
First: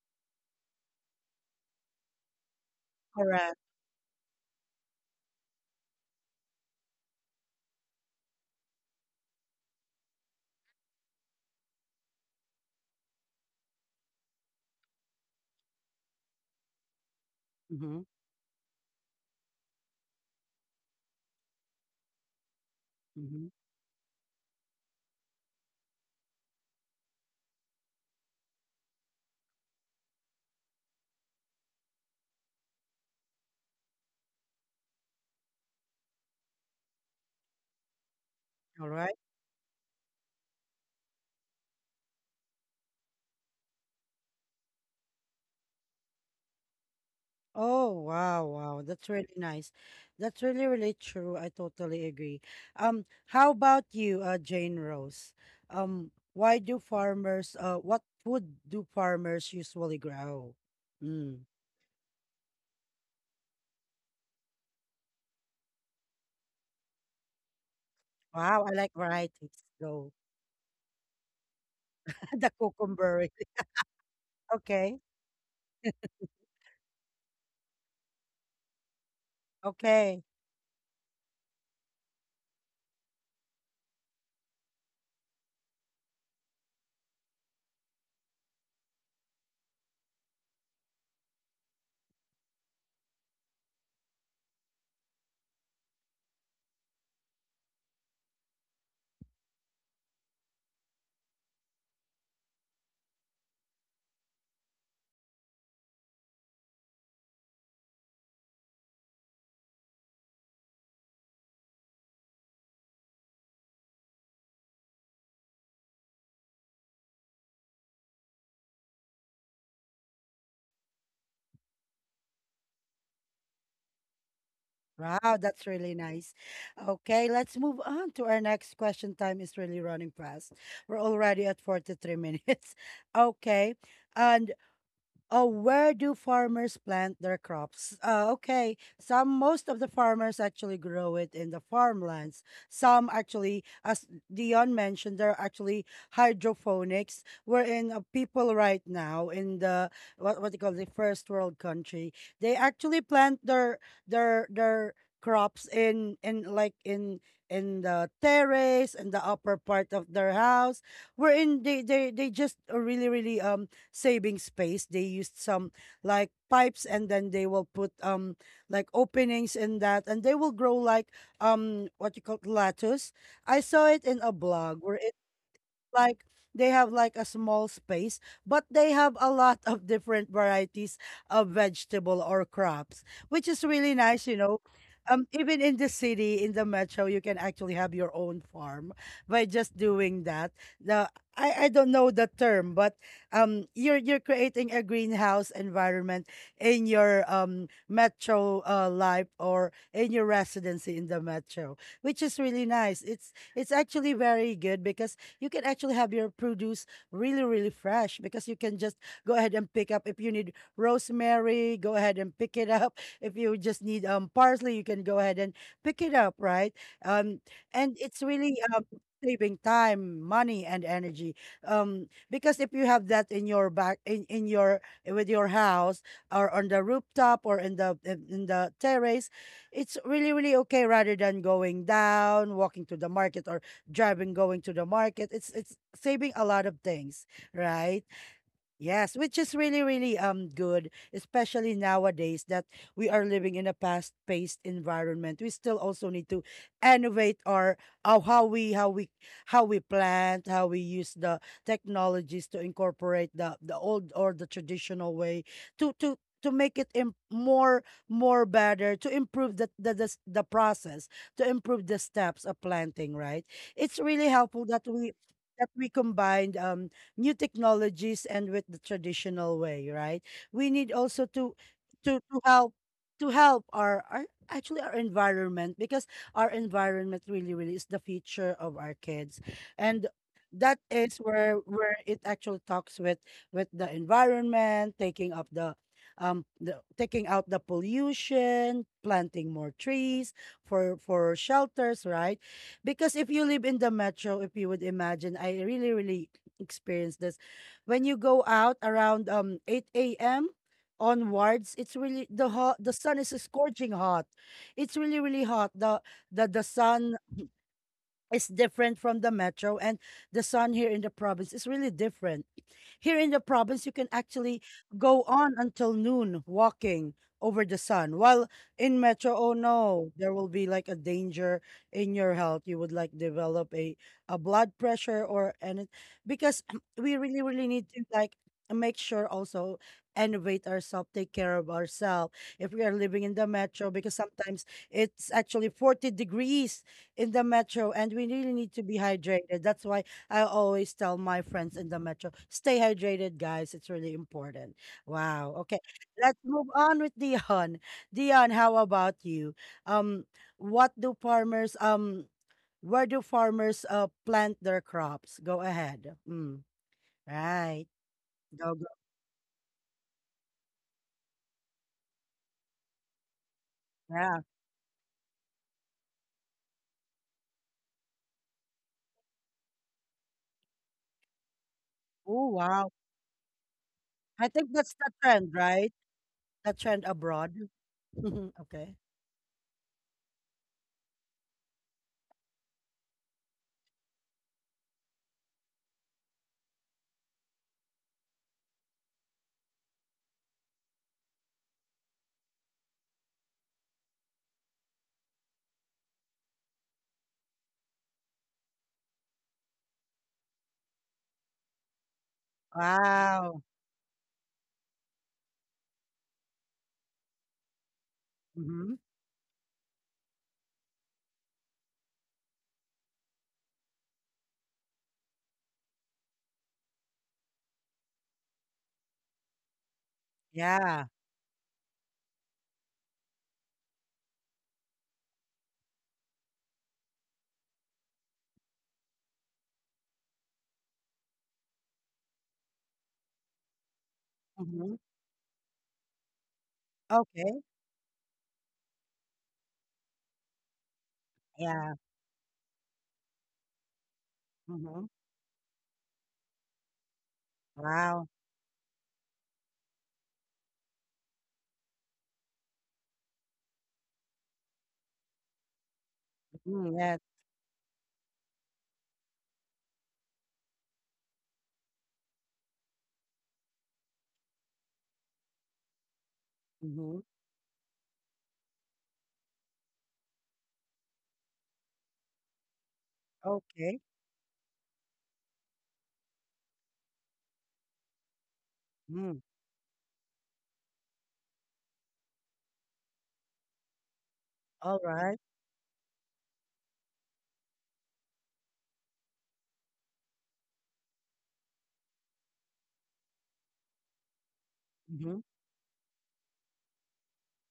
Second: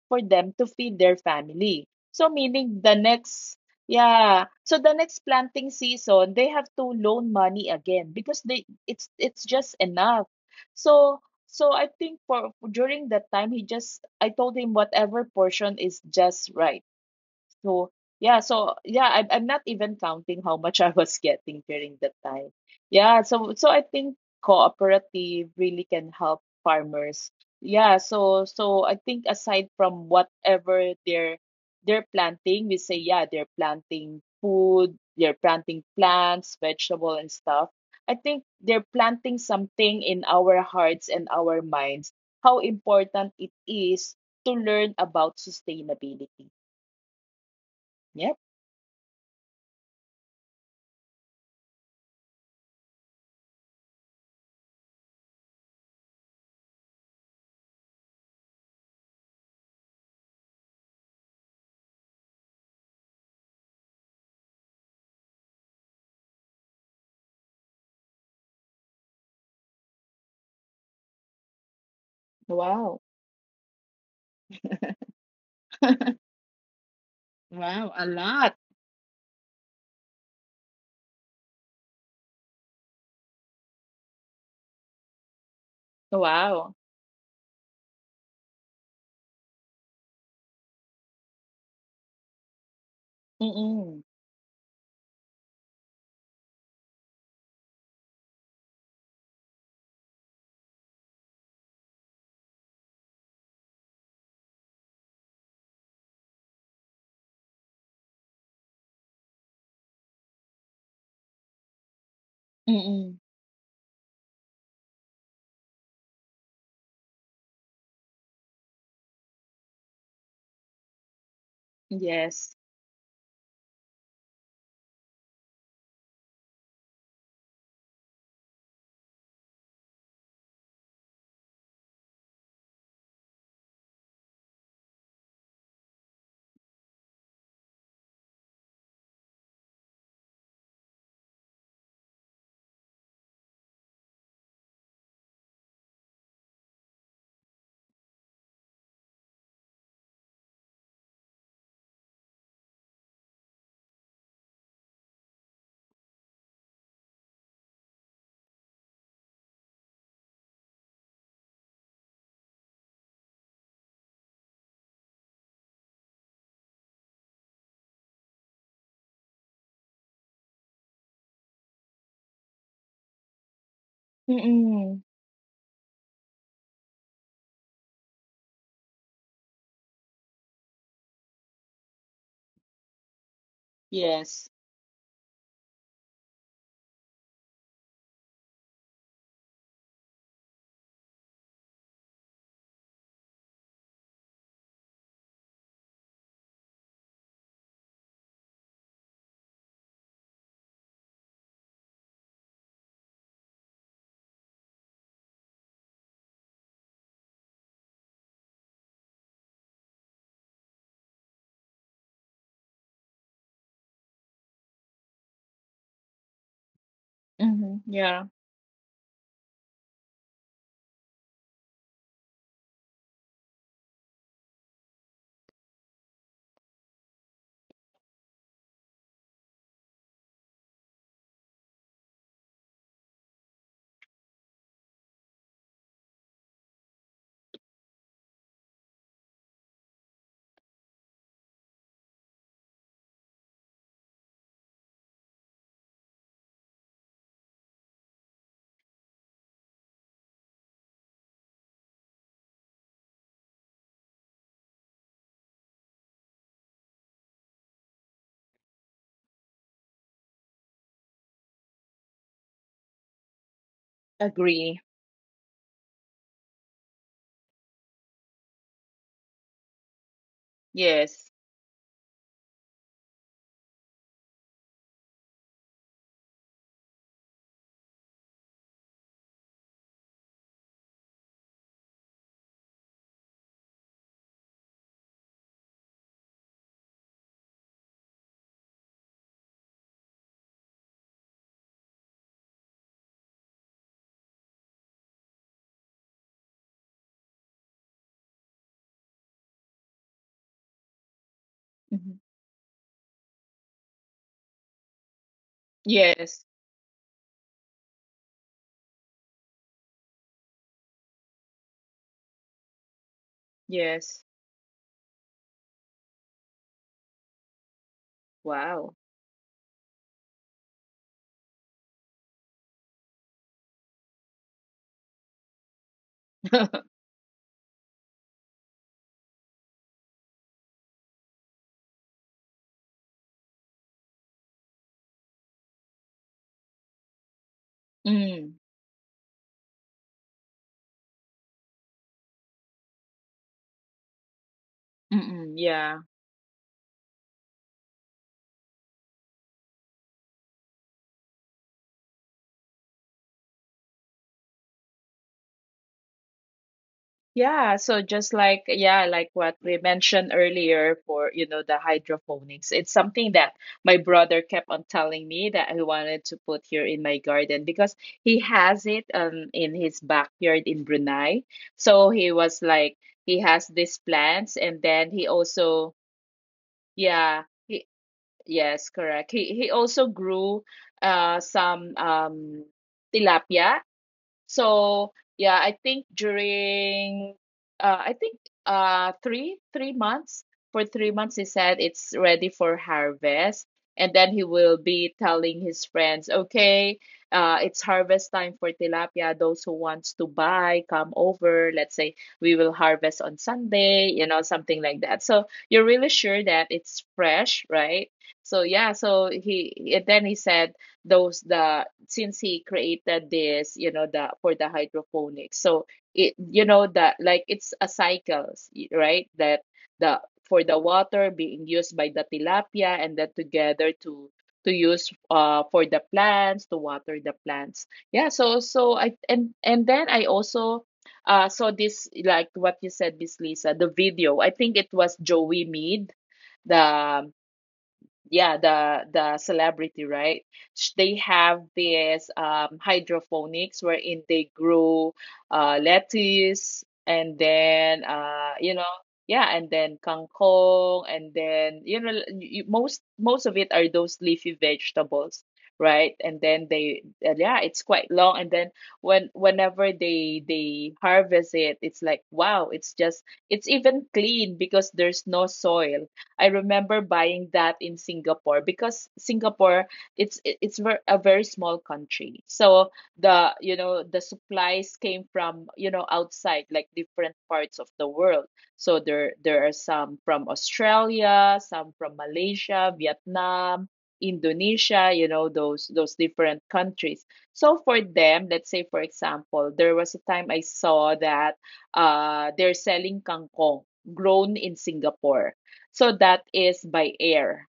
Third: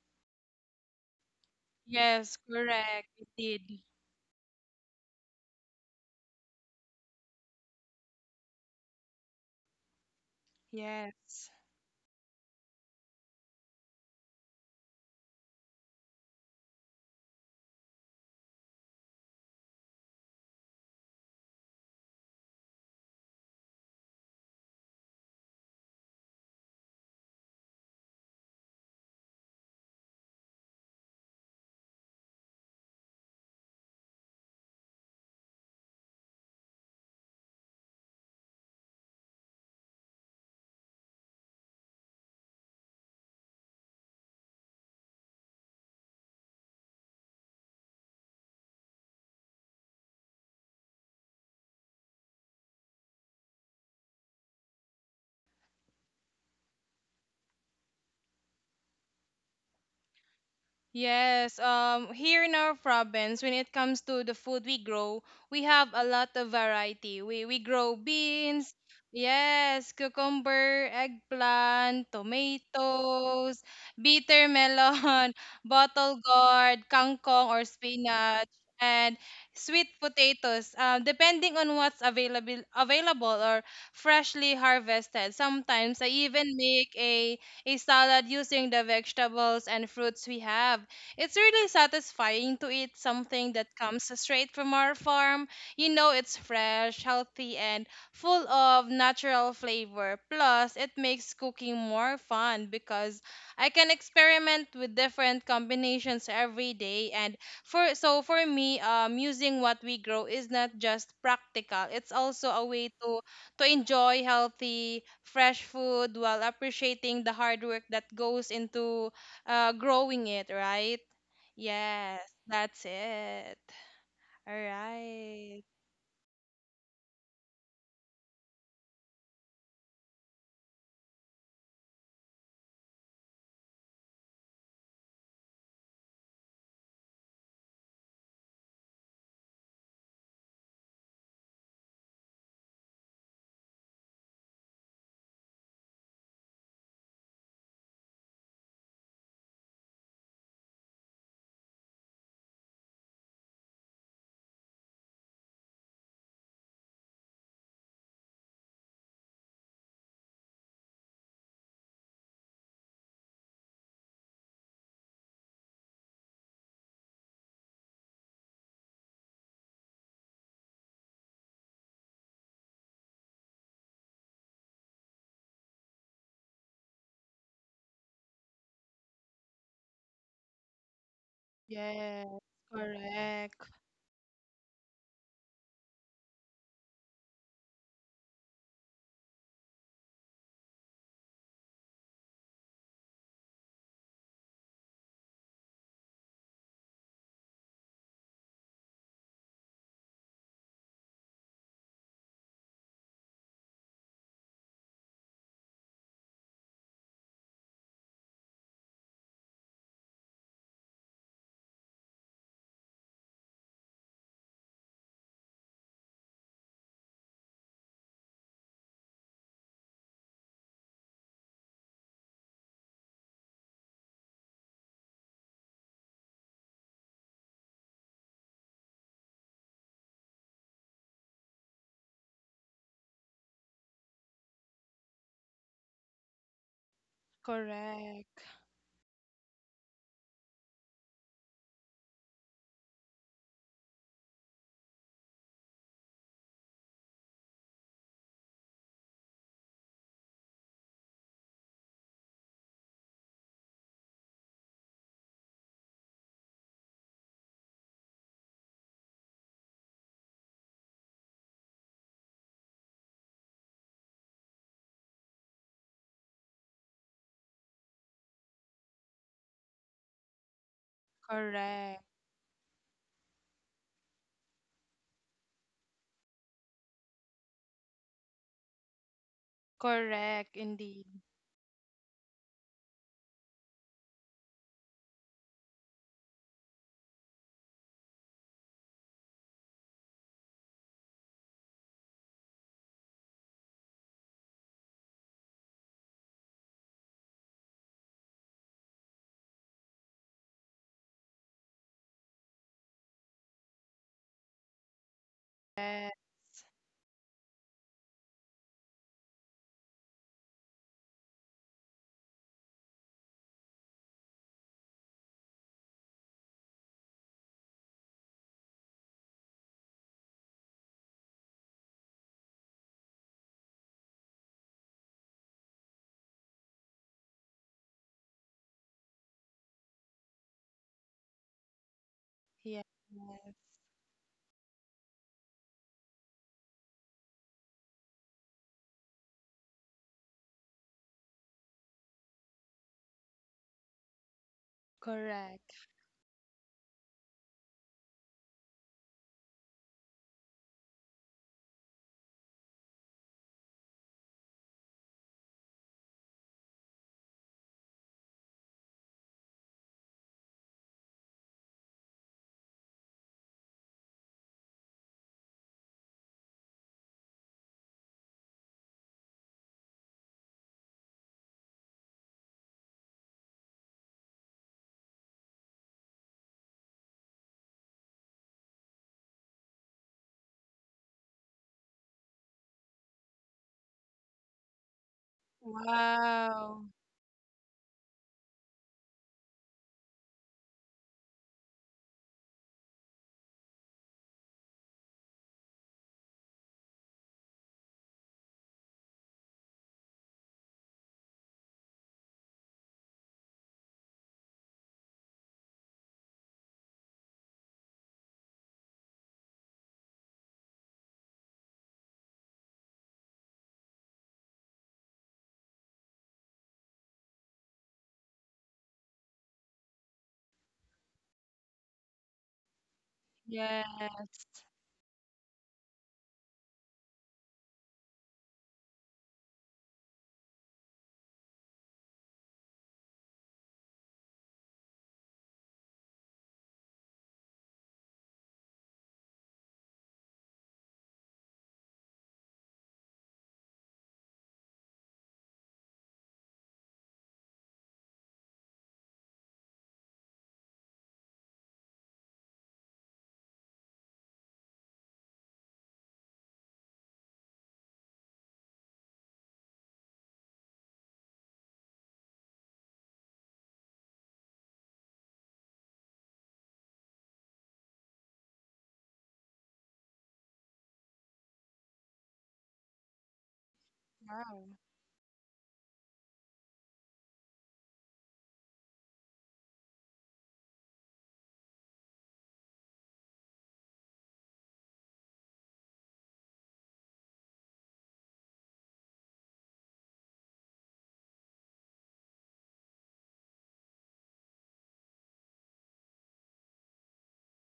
S2: for them to feed their family. So
S3: Yes,
S2: meaning the
S3: correct. It
S2: next,
S1: Correct.
S3: did.
S2: yeah, so the next planting season they have to loan money again because they it's just enough. So
S3: Yes.
S2: so I think for during that time, he just, I told him whatever portion is just right. So
S1: Mm-hmm.
S2: yeah, so yeah, I'm not even counting how much I was getting during that time. Yeah,
S1: Mhm.
S2: so so I think cooperative really can help farmers. Yeah, so so I think aside from whatever they're planting, we say, yeah, they're planting food, they're planting plants, vegetable and stuff. I think they're
S1: All right.
S2: planting something in our hearts and our minds, how important it is to learn about sustainability.
S1: Oh,
S2: Yeah.
S1: wow, wow. That's really nice. That's really, really true. I totally agree. How about you, Jane Rose? Why do farmers, what food do farmers usually grow? Mm.
S3: Yes, here in our province, when it comes to the food we grow, we have a lot of variety. We grow
S1: Wow, I
S3: beans,
S1: like varieties.
S3: yes,
S1: Go.
S3: cucumber, eggplant,
S1: The
S2: Wow.
S1: cucumber.
S3: tomatoes, bitter
S1: Okay.
S3: melon, bottle gourd, kangkong or
S2: Wow, a
S3: spinach,
S2: lot.
S3: and sweet
S1: Okay.
S3: potatoes. Depending on what's available, or freshly harvested. Sometimes I even
S2: Wow.
S3: make a salad using the vegetables and fruits we have. It's really satisfying to eat something that
S2: Mm-mm.
S3: comes straight from our farm. You know, it's fresh, healthy, and full of natural flavor. Plus, it makes cooking more fun because I can experiment with different combinations every day. And for, so for me, using what we grow is not just practical; it's also a way
S2: Mm-mm.
S3: to enjoy healthy, fresh food while appreciating the hard work that goes into growing it, right? Yes,
S2: Yes.
S3: that's it. All
S1: Wow,
S3: right.
S1: that's really nice. Okay, let's move on to our next question. Time is really running fast. We're already at 43 minutes. Okay. And, oh, where do farmers plant their crops? Okay, some, most of the farmers actually grow it in the farmlands. Some actually, as Dion mentioned, they are actually hydroponics, we wherein people right now in the what they call the first world country, They actually plant their their crops in like in the terrace and the upper part of their house. We're in they just really really saving space. They used some like pipes, and then they will put like openings in that, and they will grow like what you call lettuce. I saw it in a blog where
S2: Mm-mm.
S1: like they have like a small space, but they have a lot of different varieties of vegetable
S3: Yes,
S1: or crops, which is
S3: correct,
S1: really nice, you
S2: Yes.
S1: know. Even in the city, in the metro, you can actually have your own farm by just doing that. The I don't know the term, but you're creating a greenhouse environment in your metro life, or in your residency in the metro, which is really nice. It's actually very good because you can actually have your produce really, really fresh, because you can just go ahead and pick up. If you need rosemary, go ahead and pick it up. If you just need parsley, you can go ahead and pick it up, right? Um, and
S2: Mm-hmm.
S1: it's
S2: Yeah.
S1: really saving time, money, and energy. Because if you have that in your back in your with your house, or on the rooftop, or in the in the terrace, it's really really okay, rather than going down, walking to the market, or driving, going to the market. It's saving a lot of things, right?
S3: correct,
S1: Yes, which is really, really good, especially nowadays that we are living in a fast-paced environment. We still also need to innovate our uh, how we how we how we plant, how we use the technologies to incorporate the old or the traditional way to make it more better, to improve the the process, to improve the steps of planting, right? It's really helpful that we
S2: Agree.
S1: that we combined new technologies and with the traditional way, right? We need also to
S2: Yes.
S3: correct,
S1: to help, to help our, actually our environment, because our environment really really is the future of our kids. And
S3: correct,
S1: that
S3: indeed.
S1: is where it actually talks with the environment, taking up the taking out the pollution, planting more trees for shelters, right? Because if you live in the metro, if you would imagine, I really really experience this. When you go out around 8 a.m. onwards, it's really
S2: Mm-hmm.
S1: the sun is scorching hot. It's really, really hot. The
S3: Yeah,
S1: the the
S2: Yes.
S1: sun is different from the metro, and the sun here in the province is really different. Here in the province, you can actually
S2: Yes.
S1: go on until noon walking over the sun. While in metro, oh
S2: Wow.
S1: no, there will be like a danger in your health. You would like develop a blood pressure or any, because we really, really need to like make sure, also innovate ourselves, take care of ourselves. If
S3: yeah,
S1: we are living in the metro, because sometimes it's actually 40 degrees in the metro, and we really need to be
S2: Mm.
S1: hydrated. That's why I always tell my friends in the metro, stay hydrated, guys. It's really important. Wow. Okay.
S3: correct.
S2: Mm-mm. Yeah.
S1: Let's move on with Dion. Dion, how about you? Um, what do farmers where do farmers plant their crops? Go ahead. Mm, right.
S2: Yeah, so just
S1: Go,
S2: like,
S1: go.
S2: yeah, like what we mentioned earlier for, you know, the hydroponics, it's something that my
S1: Yeah.
S2: brother kept on telling me that he wanted to put here in my garden because he has it in his backyard in Brunei. So he
S1: Oh
S2: was
S1: wow.
S2: like, he has these
S1: I
S2: plants
S1: think
S2: and
S1: that's the
S2: then he
S1: trend, right?
S2: also,
S1: The trend
S2: yeah,
S1: abroad.
S2: he, yes,
S1: Okay.
S2: correct. He also grew some tilapia. So yeah, I think
S3: Wow.
S2: during, I think three months, for 3 months he said it's ready for harvest, and then he will be telling his friends, okay, it's harvest time for tilapia. Those who wants to buy, come over. Let's say we will harvest on
S1: Wow.
S2: Sunday, you know, something like that. So you're really sure that it's fresh, right? So
S1: Mm-hmm.
S2: yeah, so he and then he said those, the, since he created this, you know, the for the hydroponics, so it, you know, that like it's a cycles, right, that the for the
S1: Yeah.
S2: water being used by the tilapia and then
S3: Yeah.
S2: together to use for the plants to water the plants. Yeah, so so I and then I also saw this like what you said, Miss Lisa, the video, I think it
S1: Mm-hmm.
S2: was Joey Mead, the,
S1: Okay.
S2: yeah, the celebrity, right? They have
S1: Yeah.
S2: this hydroponics wherein they
S1: Mm-hmm.
S2: grow lettuce, and then,
S1: Wow.
S2: you know, yeah, and then kangkong, and then, you know, most of it are those leafy vegetables, right? And then
S1: Mm,
S2: they,
S1: yeah.
S2: and yeah, it's quite long, and then when whenever they harvest it, it's like, wow, it's just, it's even clean because there's no soil. I remember
S1: Mhm.
S2: buying that in Singapore. Because Singapore, it's a very small country. So the, you
S1: Okay.
S2: know, the supplies came from, you know, outside, like different parts of the world. So there
S1: Mm.
S2: there are some from Australia, some from Malaysia, Vietnam,
S1: All
S2: Indonesia, you
S1: right.
S2: know, those different countries. So for them, let's say for example, there was a time I saw that they're selling kangkong grown in
S1: Mhm.
S2: Singapore. So that is by air.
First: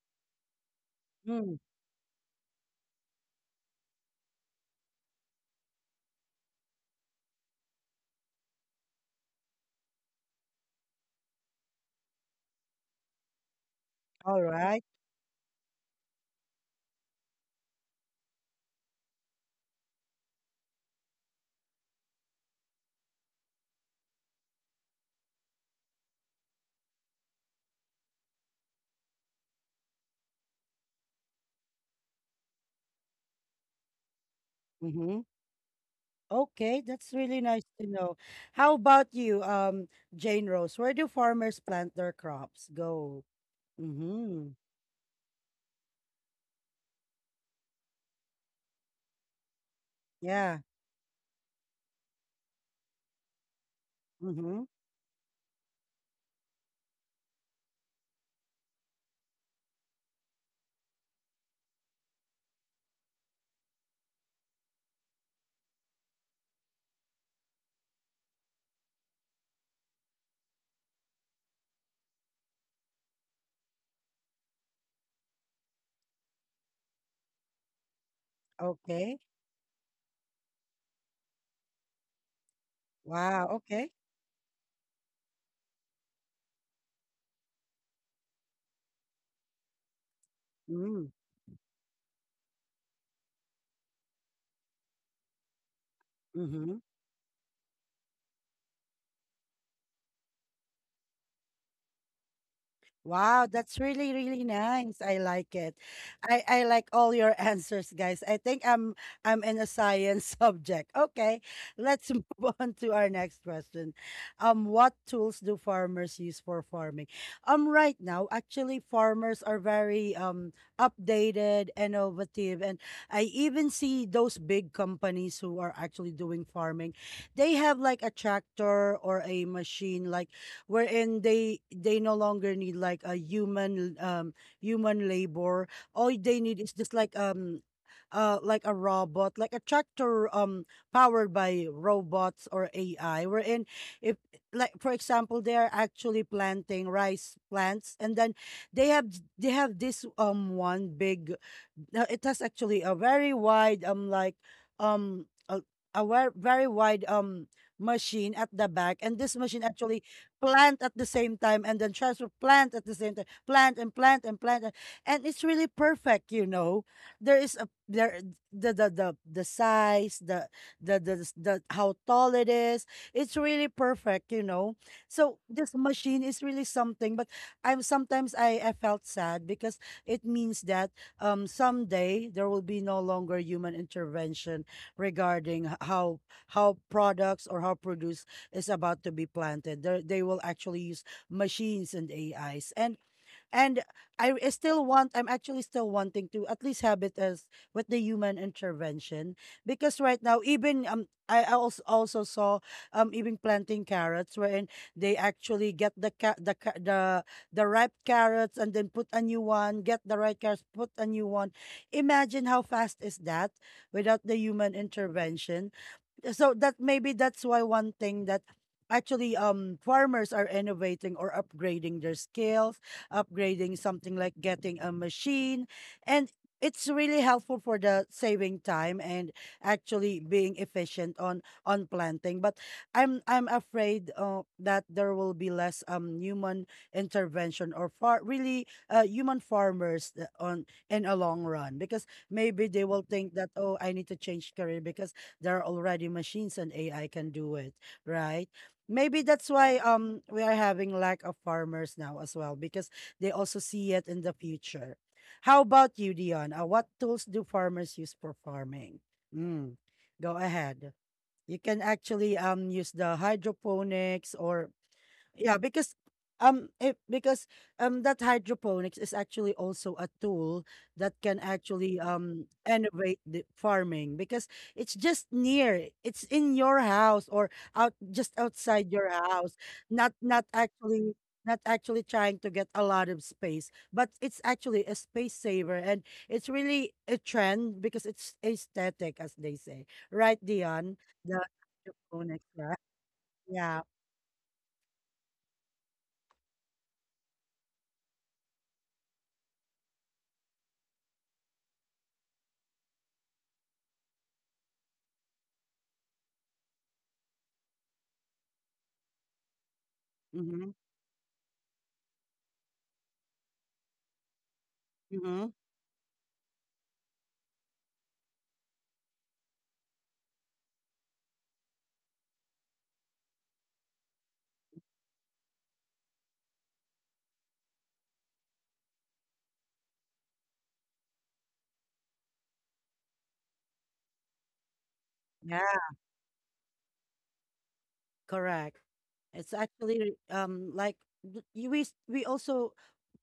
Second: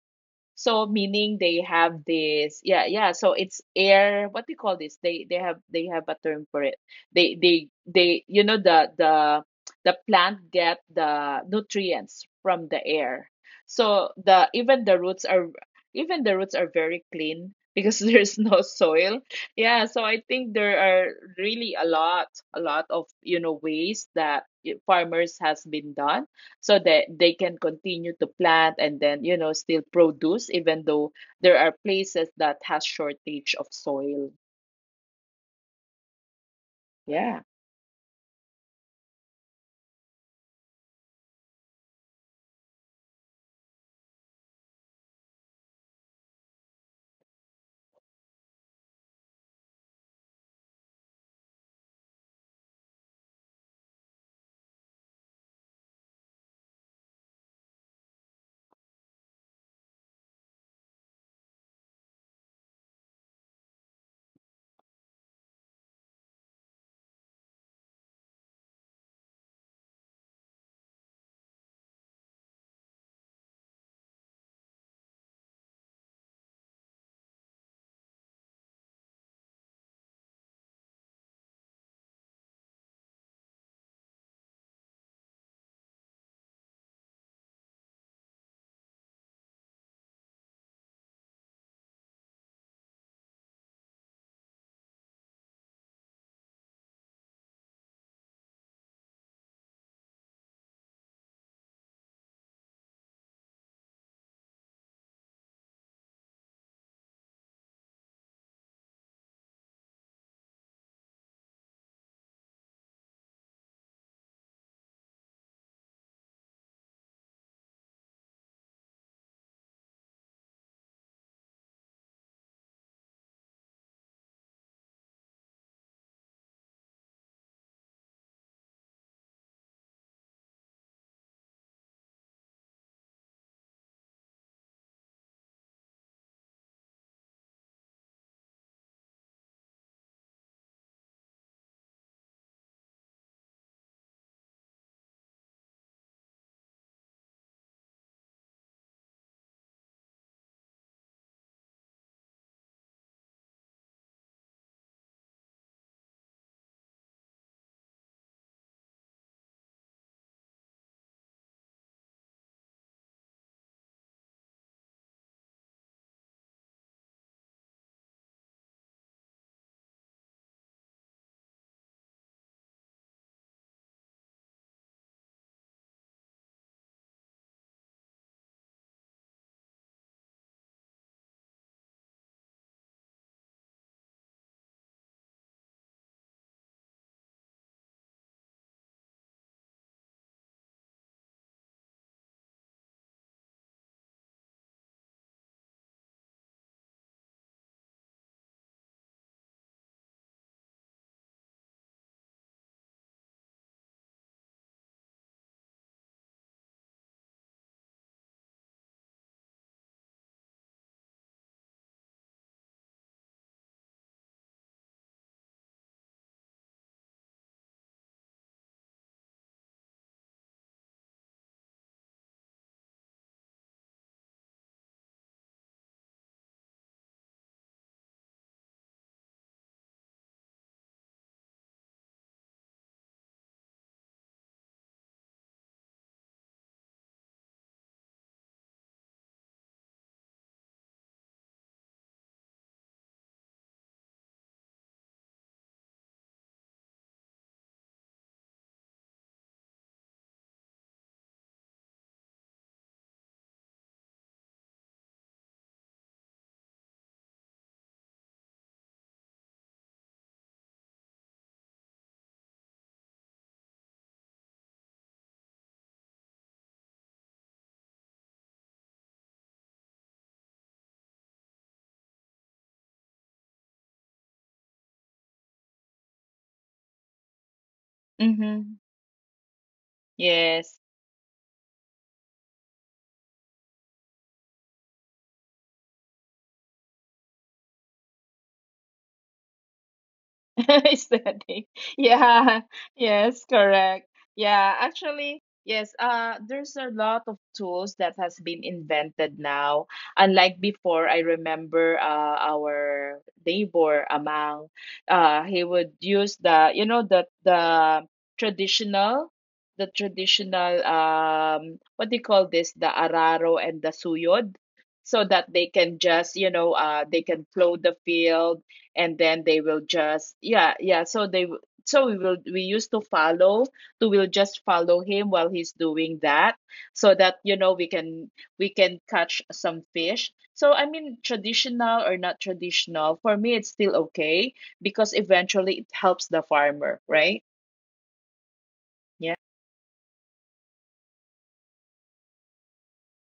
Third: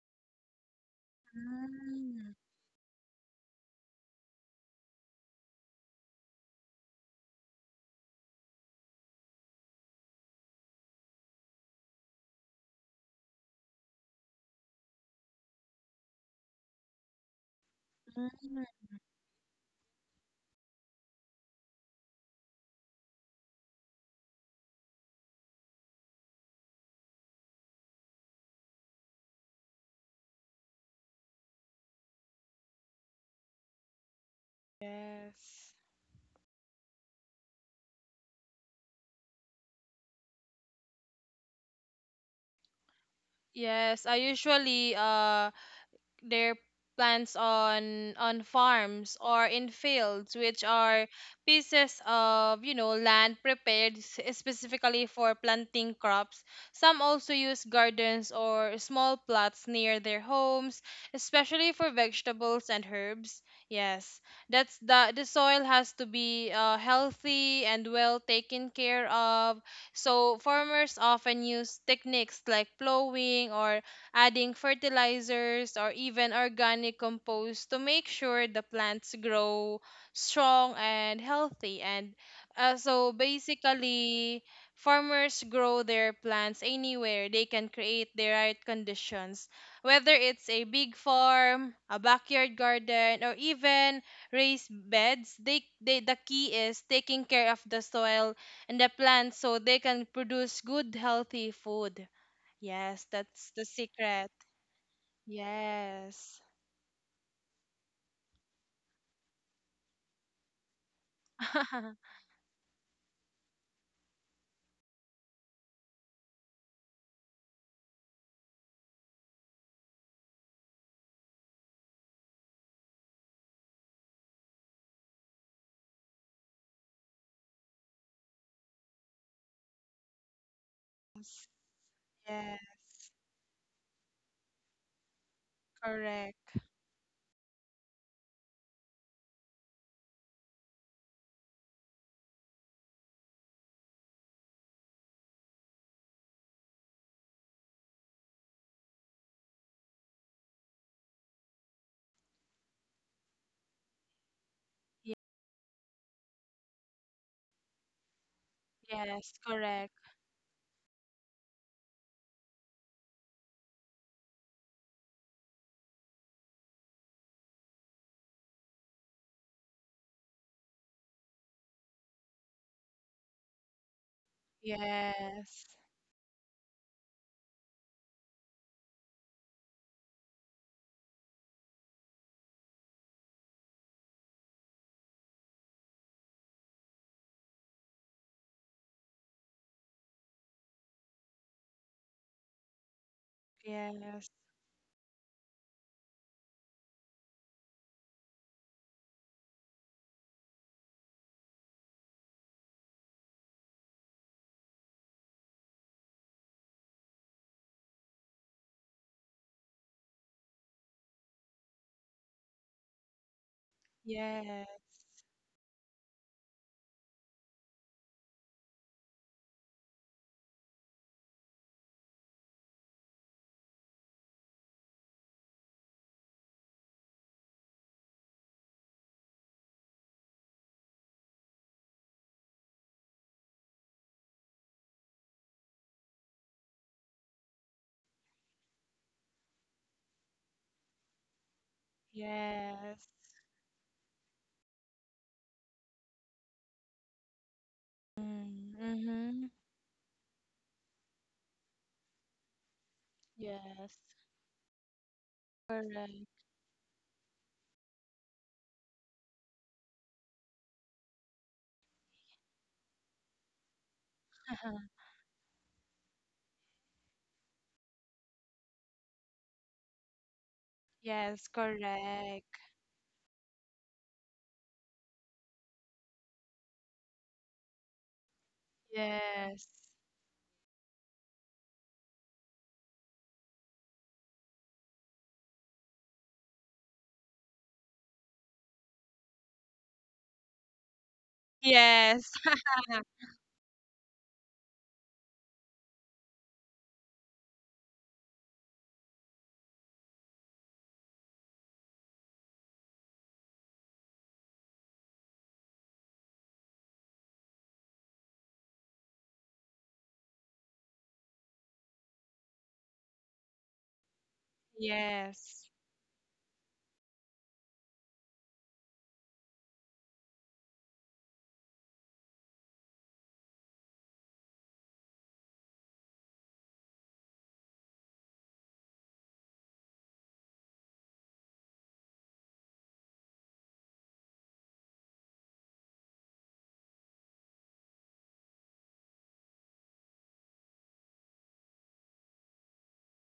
S2: So meaning
S1: Mm.
S2: they have
S3: Mm,
S2: this, yeah, yeah. So it's air. What do you call this? They, they have a term for it. They you know the, the plant get the nutrients from the air. So
S1: All
S2: the
S1: right.
S2: even the roots are very clean because there's no
S3: mm.
S2: soil. Yeah, so I think there are really a lot of, you know, ways that farmers has been done so that they can continue to plant and then, you know, still produce even though there are places that has shortage of soil.
S1: Mhm.
S3: Yes.
S1: Okay, that's really
S2: Yeah.
S1: nice to know. How about you, Jane Rose? Where do farmers plant their crops? Go.
S3: Yes, I
S1: Mhm.
S3: usually their plants on farms or in fields,
S1: Yeah.
S3: which are pieces of you know land prepared
S1: Mhm.
S3: specifically for planting crops. Some also use gardens or small plots near their homes, especially for vegetables and herbs. Yes, that's the soil has to be healthy and well taken care of. So farmers often use techniques like plowing or adding fertilizers or even organic compost to make sure the plants
S1: Okay.
S3: grow strong and healthy. And so
S1: Wow. Okay.
S3: basically, farmers grow their plants anywhere they can create the right conditions, whether it's a big
S1: Mm.
S3: farm, a backyard garden, or even raised beds. They the key
S1: Mhm.
S3: is taking care of the soil and the plants so they can produce good healthy food. Yes,
S1: Wow,
S3: that's the
S1: that's really,
S3: secret.
S1: really nice. I like it.
S3: Yes.
S1: I like all your answers, guys. I think I'm in a science subject. Okay, let's move on to our next question. What tools do farmers use for farming? Right now, actually, farmers are very updated, innovative, and I even see those big companies who are actually doing farming. They have like a tractor or a machine like wherein they no longer
S3: Yeah,
S1: need like a human human labor. All they
S3: correct.
S1: need is just like a robot, like a tractor powered by robots or AI. Wherein if like for example they are actually planting rice plants, and then they have they have this one big, no, it has actually a very wide um a, very wide machine at the back, and
S3: Yes,
S1: this machine
S3: correct.
S1: actually plant at the same time and then transfer, plant at the same time, plant and plant and plant, and it's really perfect, you know. there is a there the size, the how tall it is, it's really perfect, you know. So this
S3: Yes.
S1: machine is really something, but I'm sometimes I felt sad because it means that someday there will be no longer human intervention regarding how products or how produce is about to be planted. They will actually use machines and AIs. And
S3: Yes.
S1: I still want, I'm actually still wanting to at least have it as with the human intervention, because right now, even I also also saw even planting carrots, wherein they actually get the ripe carrots and then put a new one, get the ripe carrots, put a new one. Imagine how fast is that without the
S3: Yes.
S1: human intervention. So that maybe that's why one thing that actually farmers are innovating or upgrading their skills, upgrading something like getting a machine. And it's really helpful for the saving time, and actually being efficient on planting. But I'm afraid that there will be less human intervention, or far really human farmers on in a long run, because maybe they will
S3: Yes.
S1: think that, oh, I need to change career because there are already machines and AI can do it, right?
S3: Mm,
S1: Maybe
S3: mm-hmm.
S1: that's why we are having lack of farmers now as well, because they also see
S3: Yes.
S1: it in the future. How about
S3: Correct.
S1: you, Dion? What tools do farmers use for farming? Mm, go ahead. You can actually use the hydroponics, or
S3: Uh-huh.
S1: yeah, because because that hydroponics is actually also a tool that can
S3: Yes,
S1: actually
S3: correct.
S1: innovate the farming, because it's just near, it's in your house or out just
S2: Mm-hmm.
S1: outside your house.
S3: Yes.
S1: Not not
S2: Yes.
S1: actually not actually trying to get a lot of space, but it's actually a space saver. And it's really a trend because it's aesthetic, as they say, right Dion?
S2: Is
S1: The
S2: that it?
S3: Yes.
S1: hydroponics,
S2: Yeah,
S1: right?
S2: yes,
S1: Yeah.
S2: correct. Yeah, actually, yes, there's a lot of tools that has been invented now. Unlike before, I remember our neighbor Amang, he would use the, you know, the traditional, the
S1: Mm-hmm,
S2: traditional um what do you call this, the araro and the suyod, so
S1: mm-hmm.
S2: that they
S3: Yes.
S2: can just, you know, they can plow the field, and then they will just, yeah, yeah, so so we used to follow to will just follow him while he's doing that so that, you know, we can catch some fish. So I mean traditional or not traditional, for me it's still okay because eventually it
S1: Yeah.
S2: helps the farmer, right?
S1: Correct.
S2: Yeah.
S1: It's actually like we also,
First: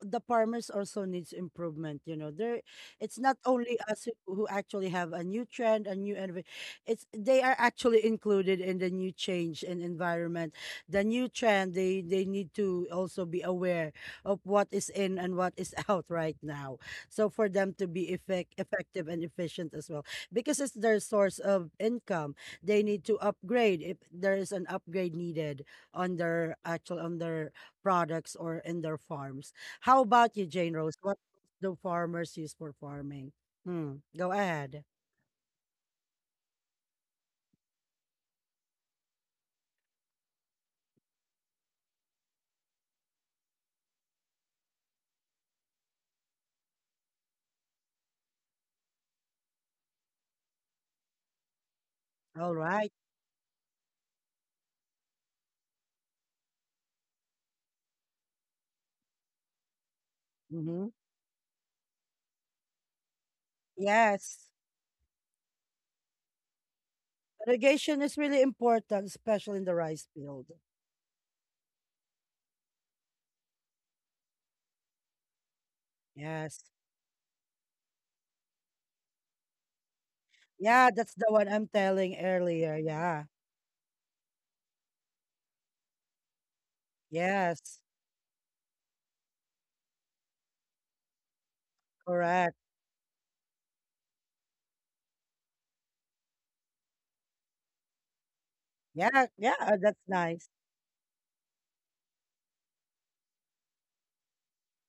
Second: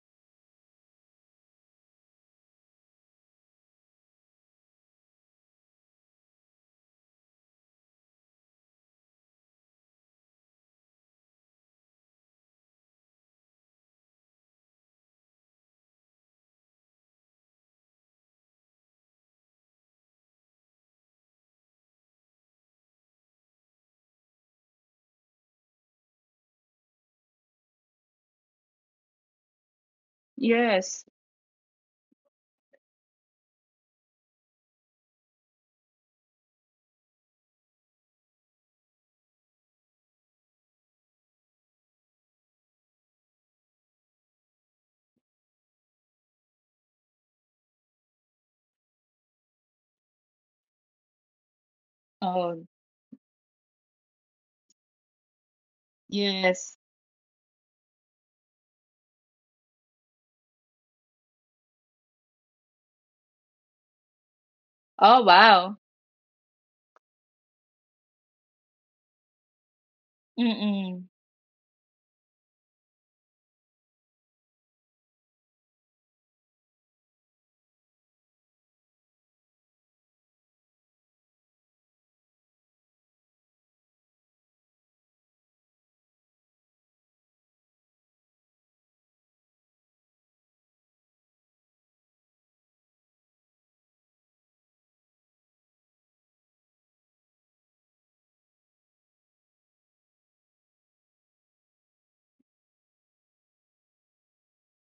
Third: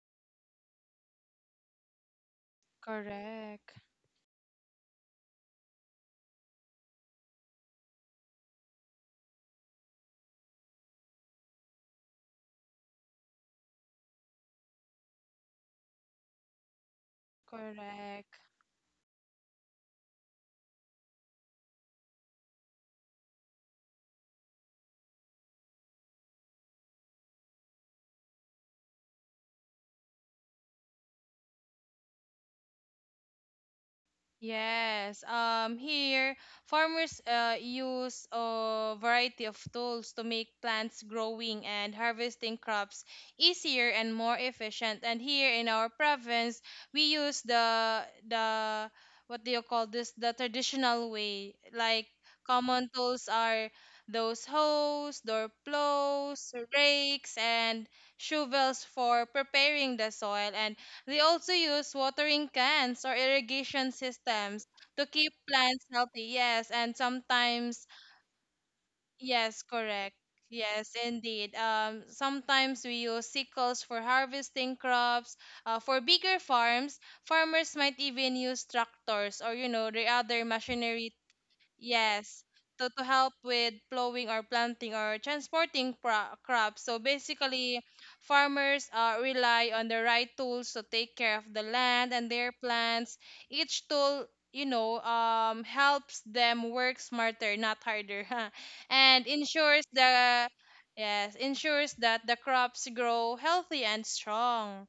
S1: the farmers also needs improvement. You know, there it's not only
S3: Correct.
S1: us who actually have a new trend, a new it's they are actually included in the new change in environment, the new trend. They need to also be aware of what is in and what is out right now, so for them to be
S3: Correct.
S1: effective and efficient as well, because it's their source of income. They need to upgrade if there is an upgrade needed on their actual on their products or in their farms. How about you, Jane Rose?
S2: Yes.
S1: What do farmers use for farming? Hmm. Go ahead.
S3: Yes. Here, farmers use a variety of tools to make plants growing and harvesting crops easier and more efficient. And here in our province, we use the, what do you call this? The traditional way. Like,
S1: All
S2: Oh,
S3: common
S1: right.
S3: tools are those hoes, door plows,
S2: yes.
S3: rakes, and shovels for preparing the soil. And
S1: Mm-hmm.
S3: they also use watering cans or irrigation
S1: Yes.
S3: systems to
S2: Oh,
S3: keep
S2: wow.
S3: plants healthy. Yes, and sometimes,
S1: Irrigation is really important, especially
S3: yes,
S1: in the rice
S3: correct.
S1: field.
S3: Yes,
S2: Mm-mm.
S3: indeed. Sometimes we use sickles for harvesting crops. For bigger
S1: Yes.
S3: farms, farmers might even use tractors or, you know, the other
S1: Yeah,
S3: machinery,
S1: that's the one I'm telling
S3: yes,
S1: earlier.
S3: to
S1: Yeah.
S3: help with plowing or planting or transporting crops. So basically,
S1: Yes.
S3: farmers rely on the right tools to take care of the land and their
S1: Correct.
S3: plants. Each tool, you know, helps them work smarter, not harder,
S1: Yeah.
S3: and
S1: Yeah.
S3: ensures
S1: That's nice.
S3: the, yes, ensures that the crops grow healthy and strong.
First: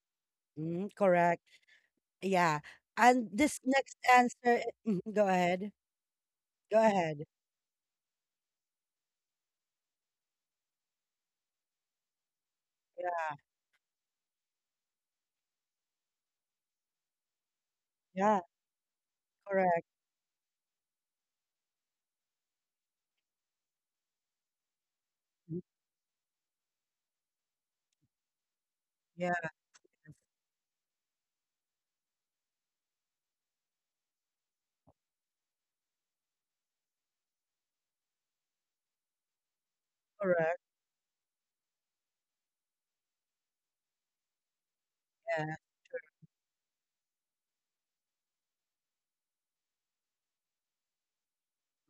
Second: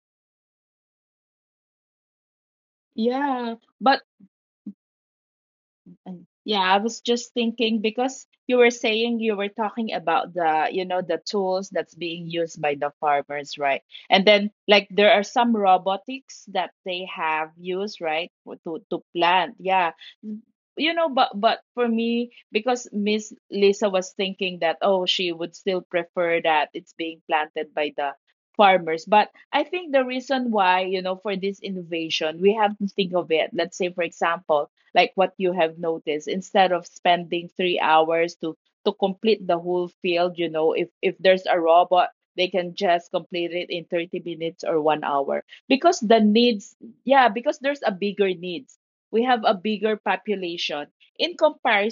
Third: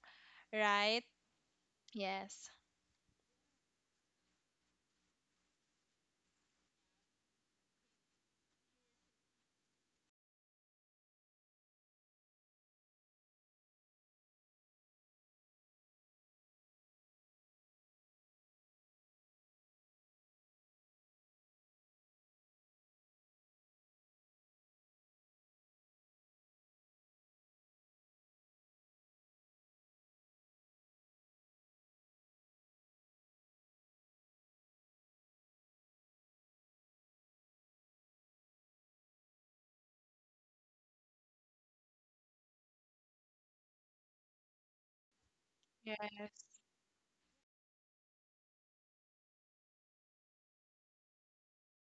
S1: Hmm.
S3: Right?
S1: Correct.
S3: Yes.
S1: Yeah. And
S2: Yeah,
S1: this next
S2: but.
S1: answer, mhm, go ahead.
S2: And yeah, I
S1: Go
S2: was
S1: ahead.
S2: just thinking, because you were saying, you were talking about the, you know, the tools that's being used by the
S1: Yeah.
S2: farmers, right? And then, like, there are some robotics that they have used, right,
S1: Yeah.
S2: to plant.
S1: Correct.
S2: Yeah. You know, but for me, because Miss Lisa was thinking that, oh, she would
S1: Mhm.
S2: still prefer that it's being planted by the farmers. But
S1: Yeah.
S2: I think the reason why, you know, for this innovation, we have to think of it. Let's say, for example, like what you have noticed, instead of spending 3 hours to complete the whole field, you
S1: Correct.
S2: know, if there's a robot, they can just complete it in 30 minutes or 1 hour,
S1: Yeah.
S2: because
S3: Yes.
S2: the needs, yeah, because there's a bigger needs, we have a bigger population in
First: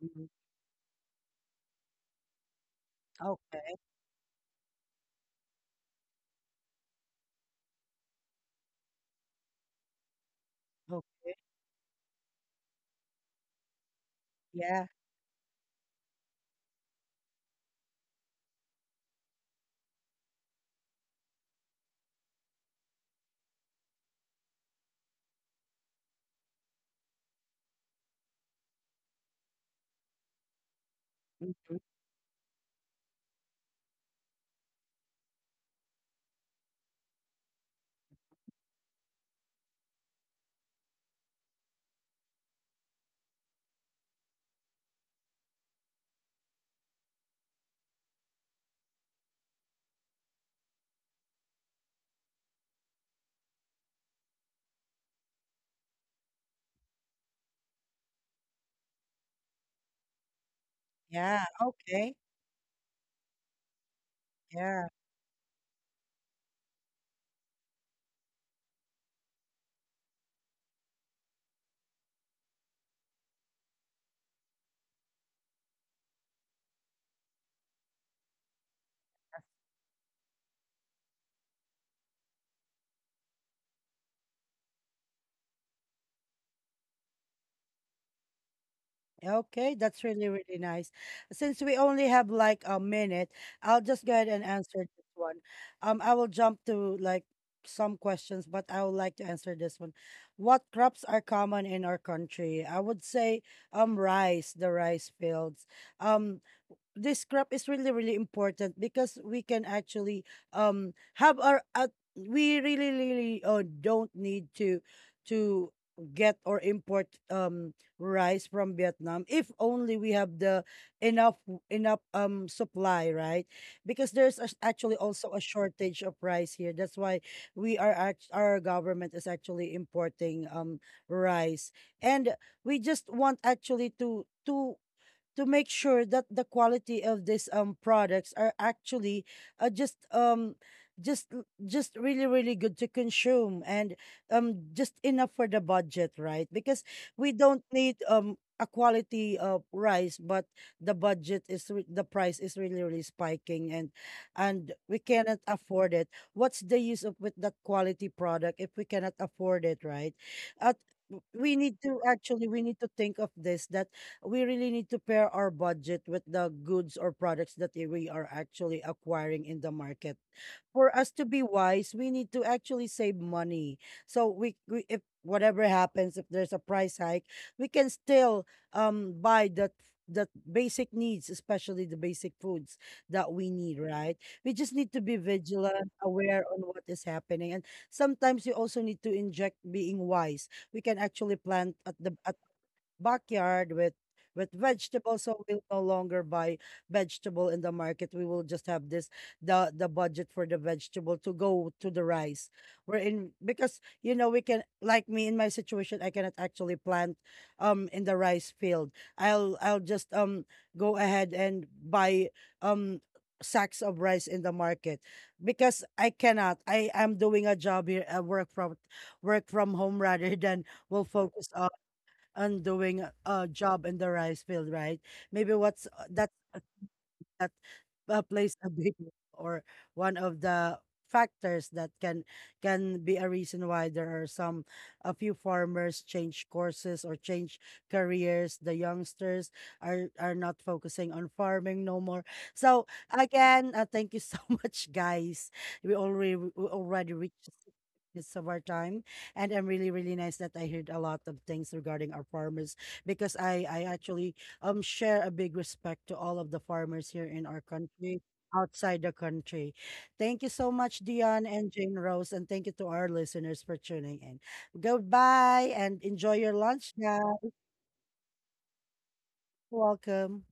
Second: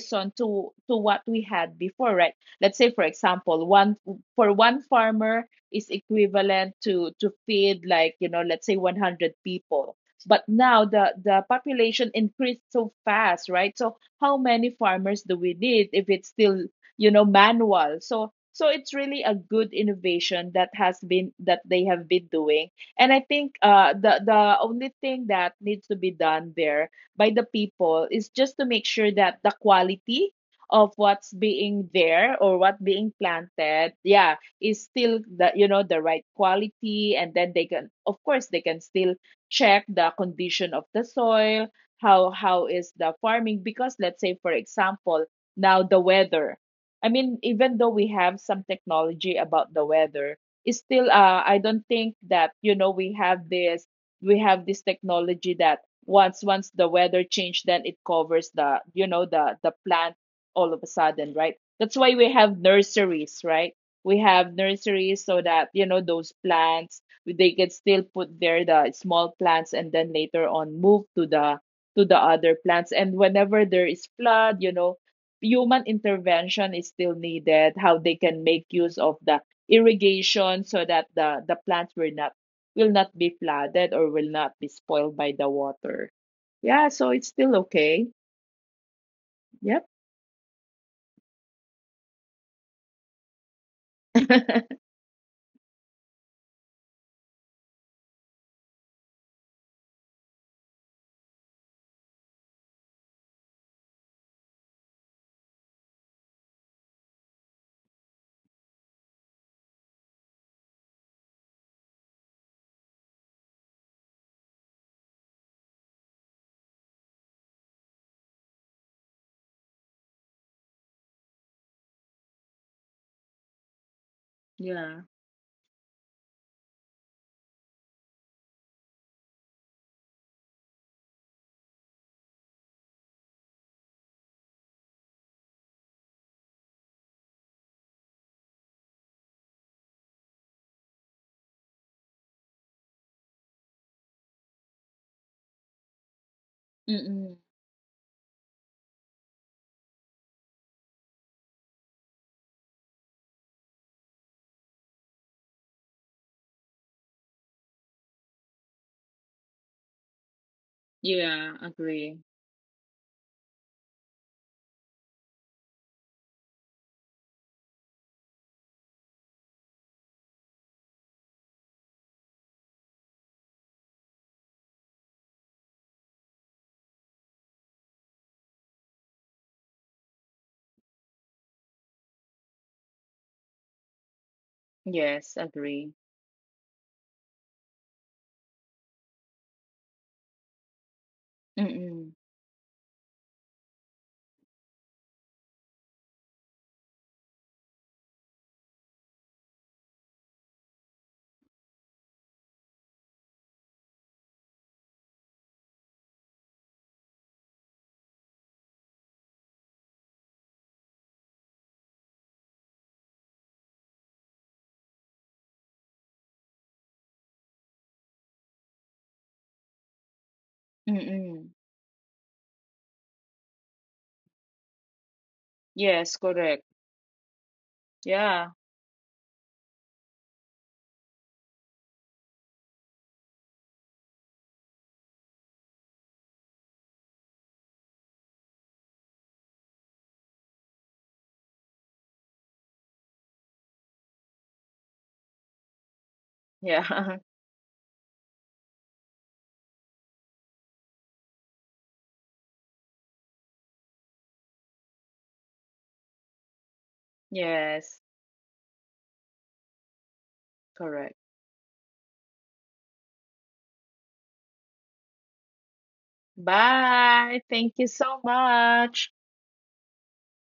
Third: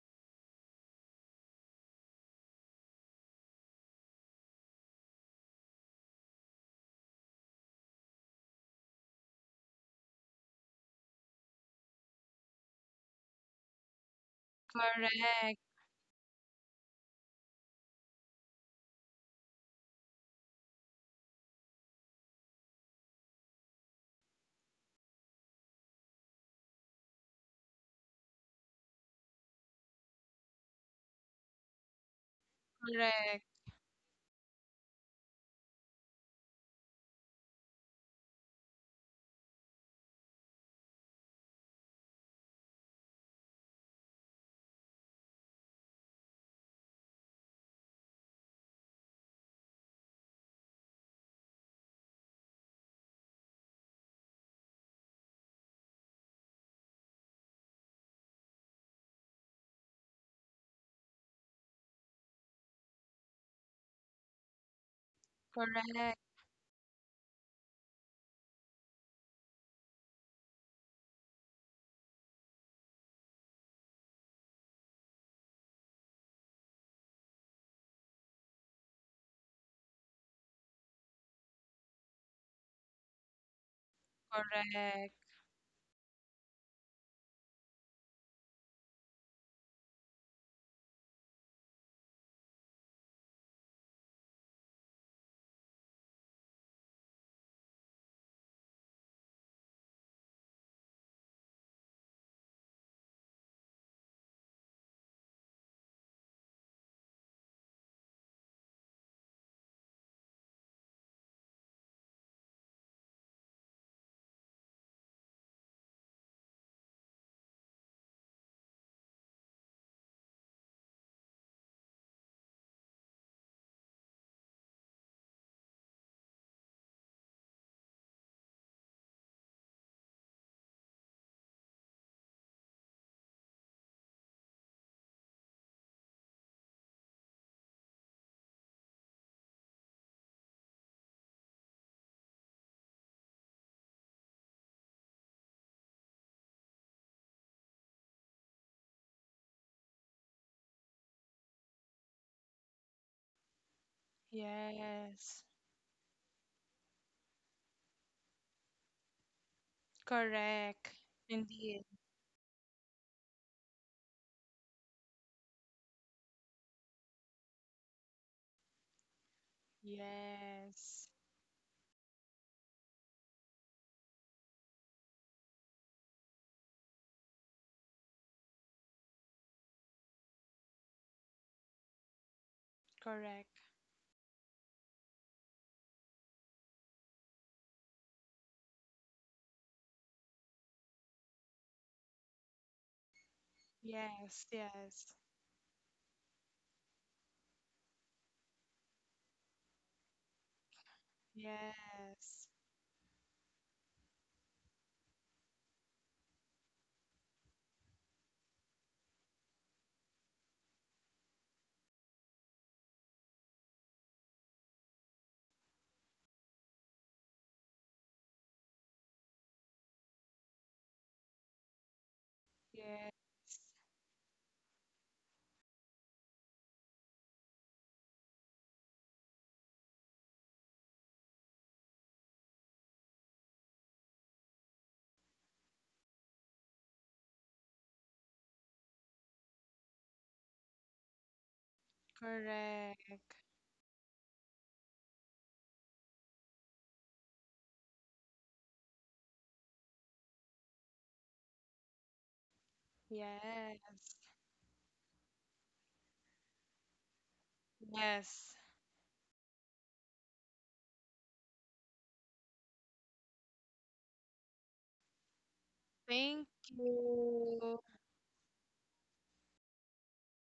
S1: Mhm.
S2: to what we had before, right? Let's say, for example,
S1: Okay.
S2: one, for one farmer is equivalent to feed, like, you know, let's say 100 people, but now
S1: Okay.
S2: the population increased so fast, right? So how many
S1: Yeah.
S2: farmers do
S3: Correct.
S2: we need if it's still, you know, manual? So so it's really a good innovation that has been that they have been doing. And I think the only thing that needs to be done there by the people is just to make sure that the quality of what's
S1: Mm,
S2: being there or what being
S3: Correct.
S2: planted, yeah, is still the, you know, the right quality, and then they can, of course, they can still check the condition of the soil, how is the farming. Because let's say, for example, now the weather, I mean, even though we have some technology about the weather, it's still, I don't think that, you know, we have this technology that once the weather change, then it covers the, you know, the plant all of a sudden,
S1: yeah.
S2: right? That's
S1: Okay.
S2: why we have nurseries, right? We have
S1: Yeah.
S2: nurseries so that, you know,
S3: Correct.
S2: those plants, they can still put there the small plants and then later on move to the other plants. And whenever there is flood, you know, human intervention is still needed, how they can make use of the irrigation so that the the plants will not be flooded or will not be
S3: Correct.
S2: spoiled by the water. Yeah, so it's still okay.
S1: Okay.
S2: Yep.
S1: That's really, really nice. Since we only have like a minute, I'll just go ahead and answer this one. I will jump to like some questions, but I would like to answer this one. What crops are common in our country? I would say rice, the rice fields. Um, this crop is really really important because we can actually have our we really really don't need to get or import rice from Vietnam, if only we have the enough enough supply, right? Because there's a, actually
S2: Yeah.
S1: also a shortage of rice here, that's why our government is actually importing rice. And we just want actually to make sure that the quality of these products are actually uh, just um just just really really good to consume, and just enough for the budget, right? Because we
S2: Mm-mm.
S1: don't need a quality rice, but the price is really really spiking, and we cannot
S3: Yes,
S1: afford it. What's the use of with that quality product if we cannot afford it, right? at
S3: correct.
S1: we
S2: Yeah,
S1: need
S3: Indeed.
S1: to
S2: agree.
S1: actually, we need to think of this, that we really need to pair our budget with the goods or products that we are actually acquiring in the market. For
S3: Yes,
S1: us to be wise, we need to actually save money. So we, if whatever happens, if there's a price hike, we can still buy that basic needs, especially the basic foods that we
S3: correct.
S1: need, right? We just need to be
S2: Yes,
S1: vigilant,
S2: agree.
S1: aware on what is happening. And sometimes you also need to inject being wise. We can actually plant at the
S2: Mm-mm.
S1: at backyard with
S3: Yes, yes,
S1: vegetables, so we'll no longer buy vegetable in the market. We will just have this the budget for the vegetable to go to the rice,
S3: yes,
S1: we're in because you know we can, like me in my situation, I cannot actually plant in the rice field. I'll just go ahead and buy um sacks of rice in the market, because I cannot, I am doing a job here, a work from home, rather than will focus
S2: Mm-mm.
S1: on doing
S3: yes,
S1: a job in the rice field, right? Maybe what's
S2: Yes,
S1: that's
S2: correct.
S1: that plays
S2: Yeah.
S1: a big role, or one of the factors that can be a reason why there are some a few farmers change courses or change careers. The youngsters are not focusing on farming no more. So
S3: correct.
S1: again, thank you so much, guys. We
S2: Yeah.
S1: already reached minutes of our time, and I'm really really nice that I heard a lot of things regarding our farmers, because I
S3: Yes,
S1: actually share a big respect to all of the farmers here in our
S2: Yes.
S1: country,
S3: yes.
S1: outside the country. Thank you so much,
S2: Correct.
S1: Dion and Jane Rose, and thank you to our listeners for tuning in. Goodbye and enjoy
S3: Thank
S1: your lunch,
S2: Bye.
S1: guys.
S2: Thank
S3: you.
S2: you so much.
S1: Welcome.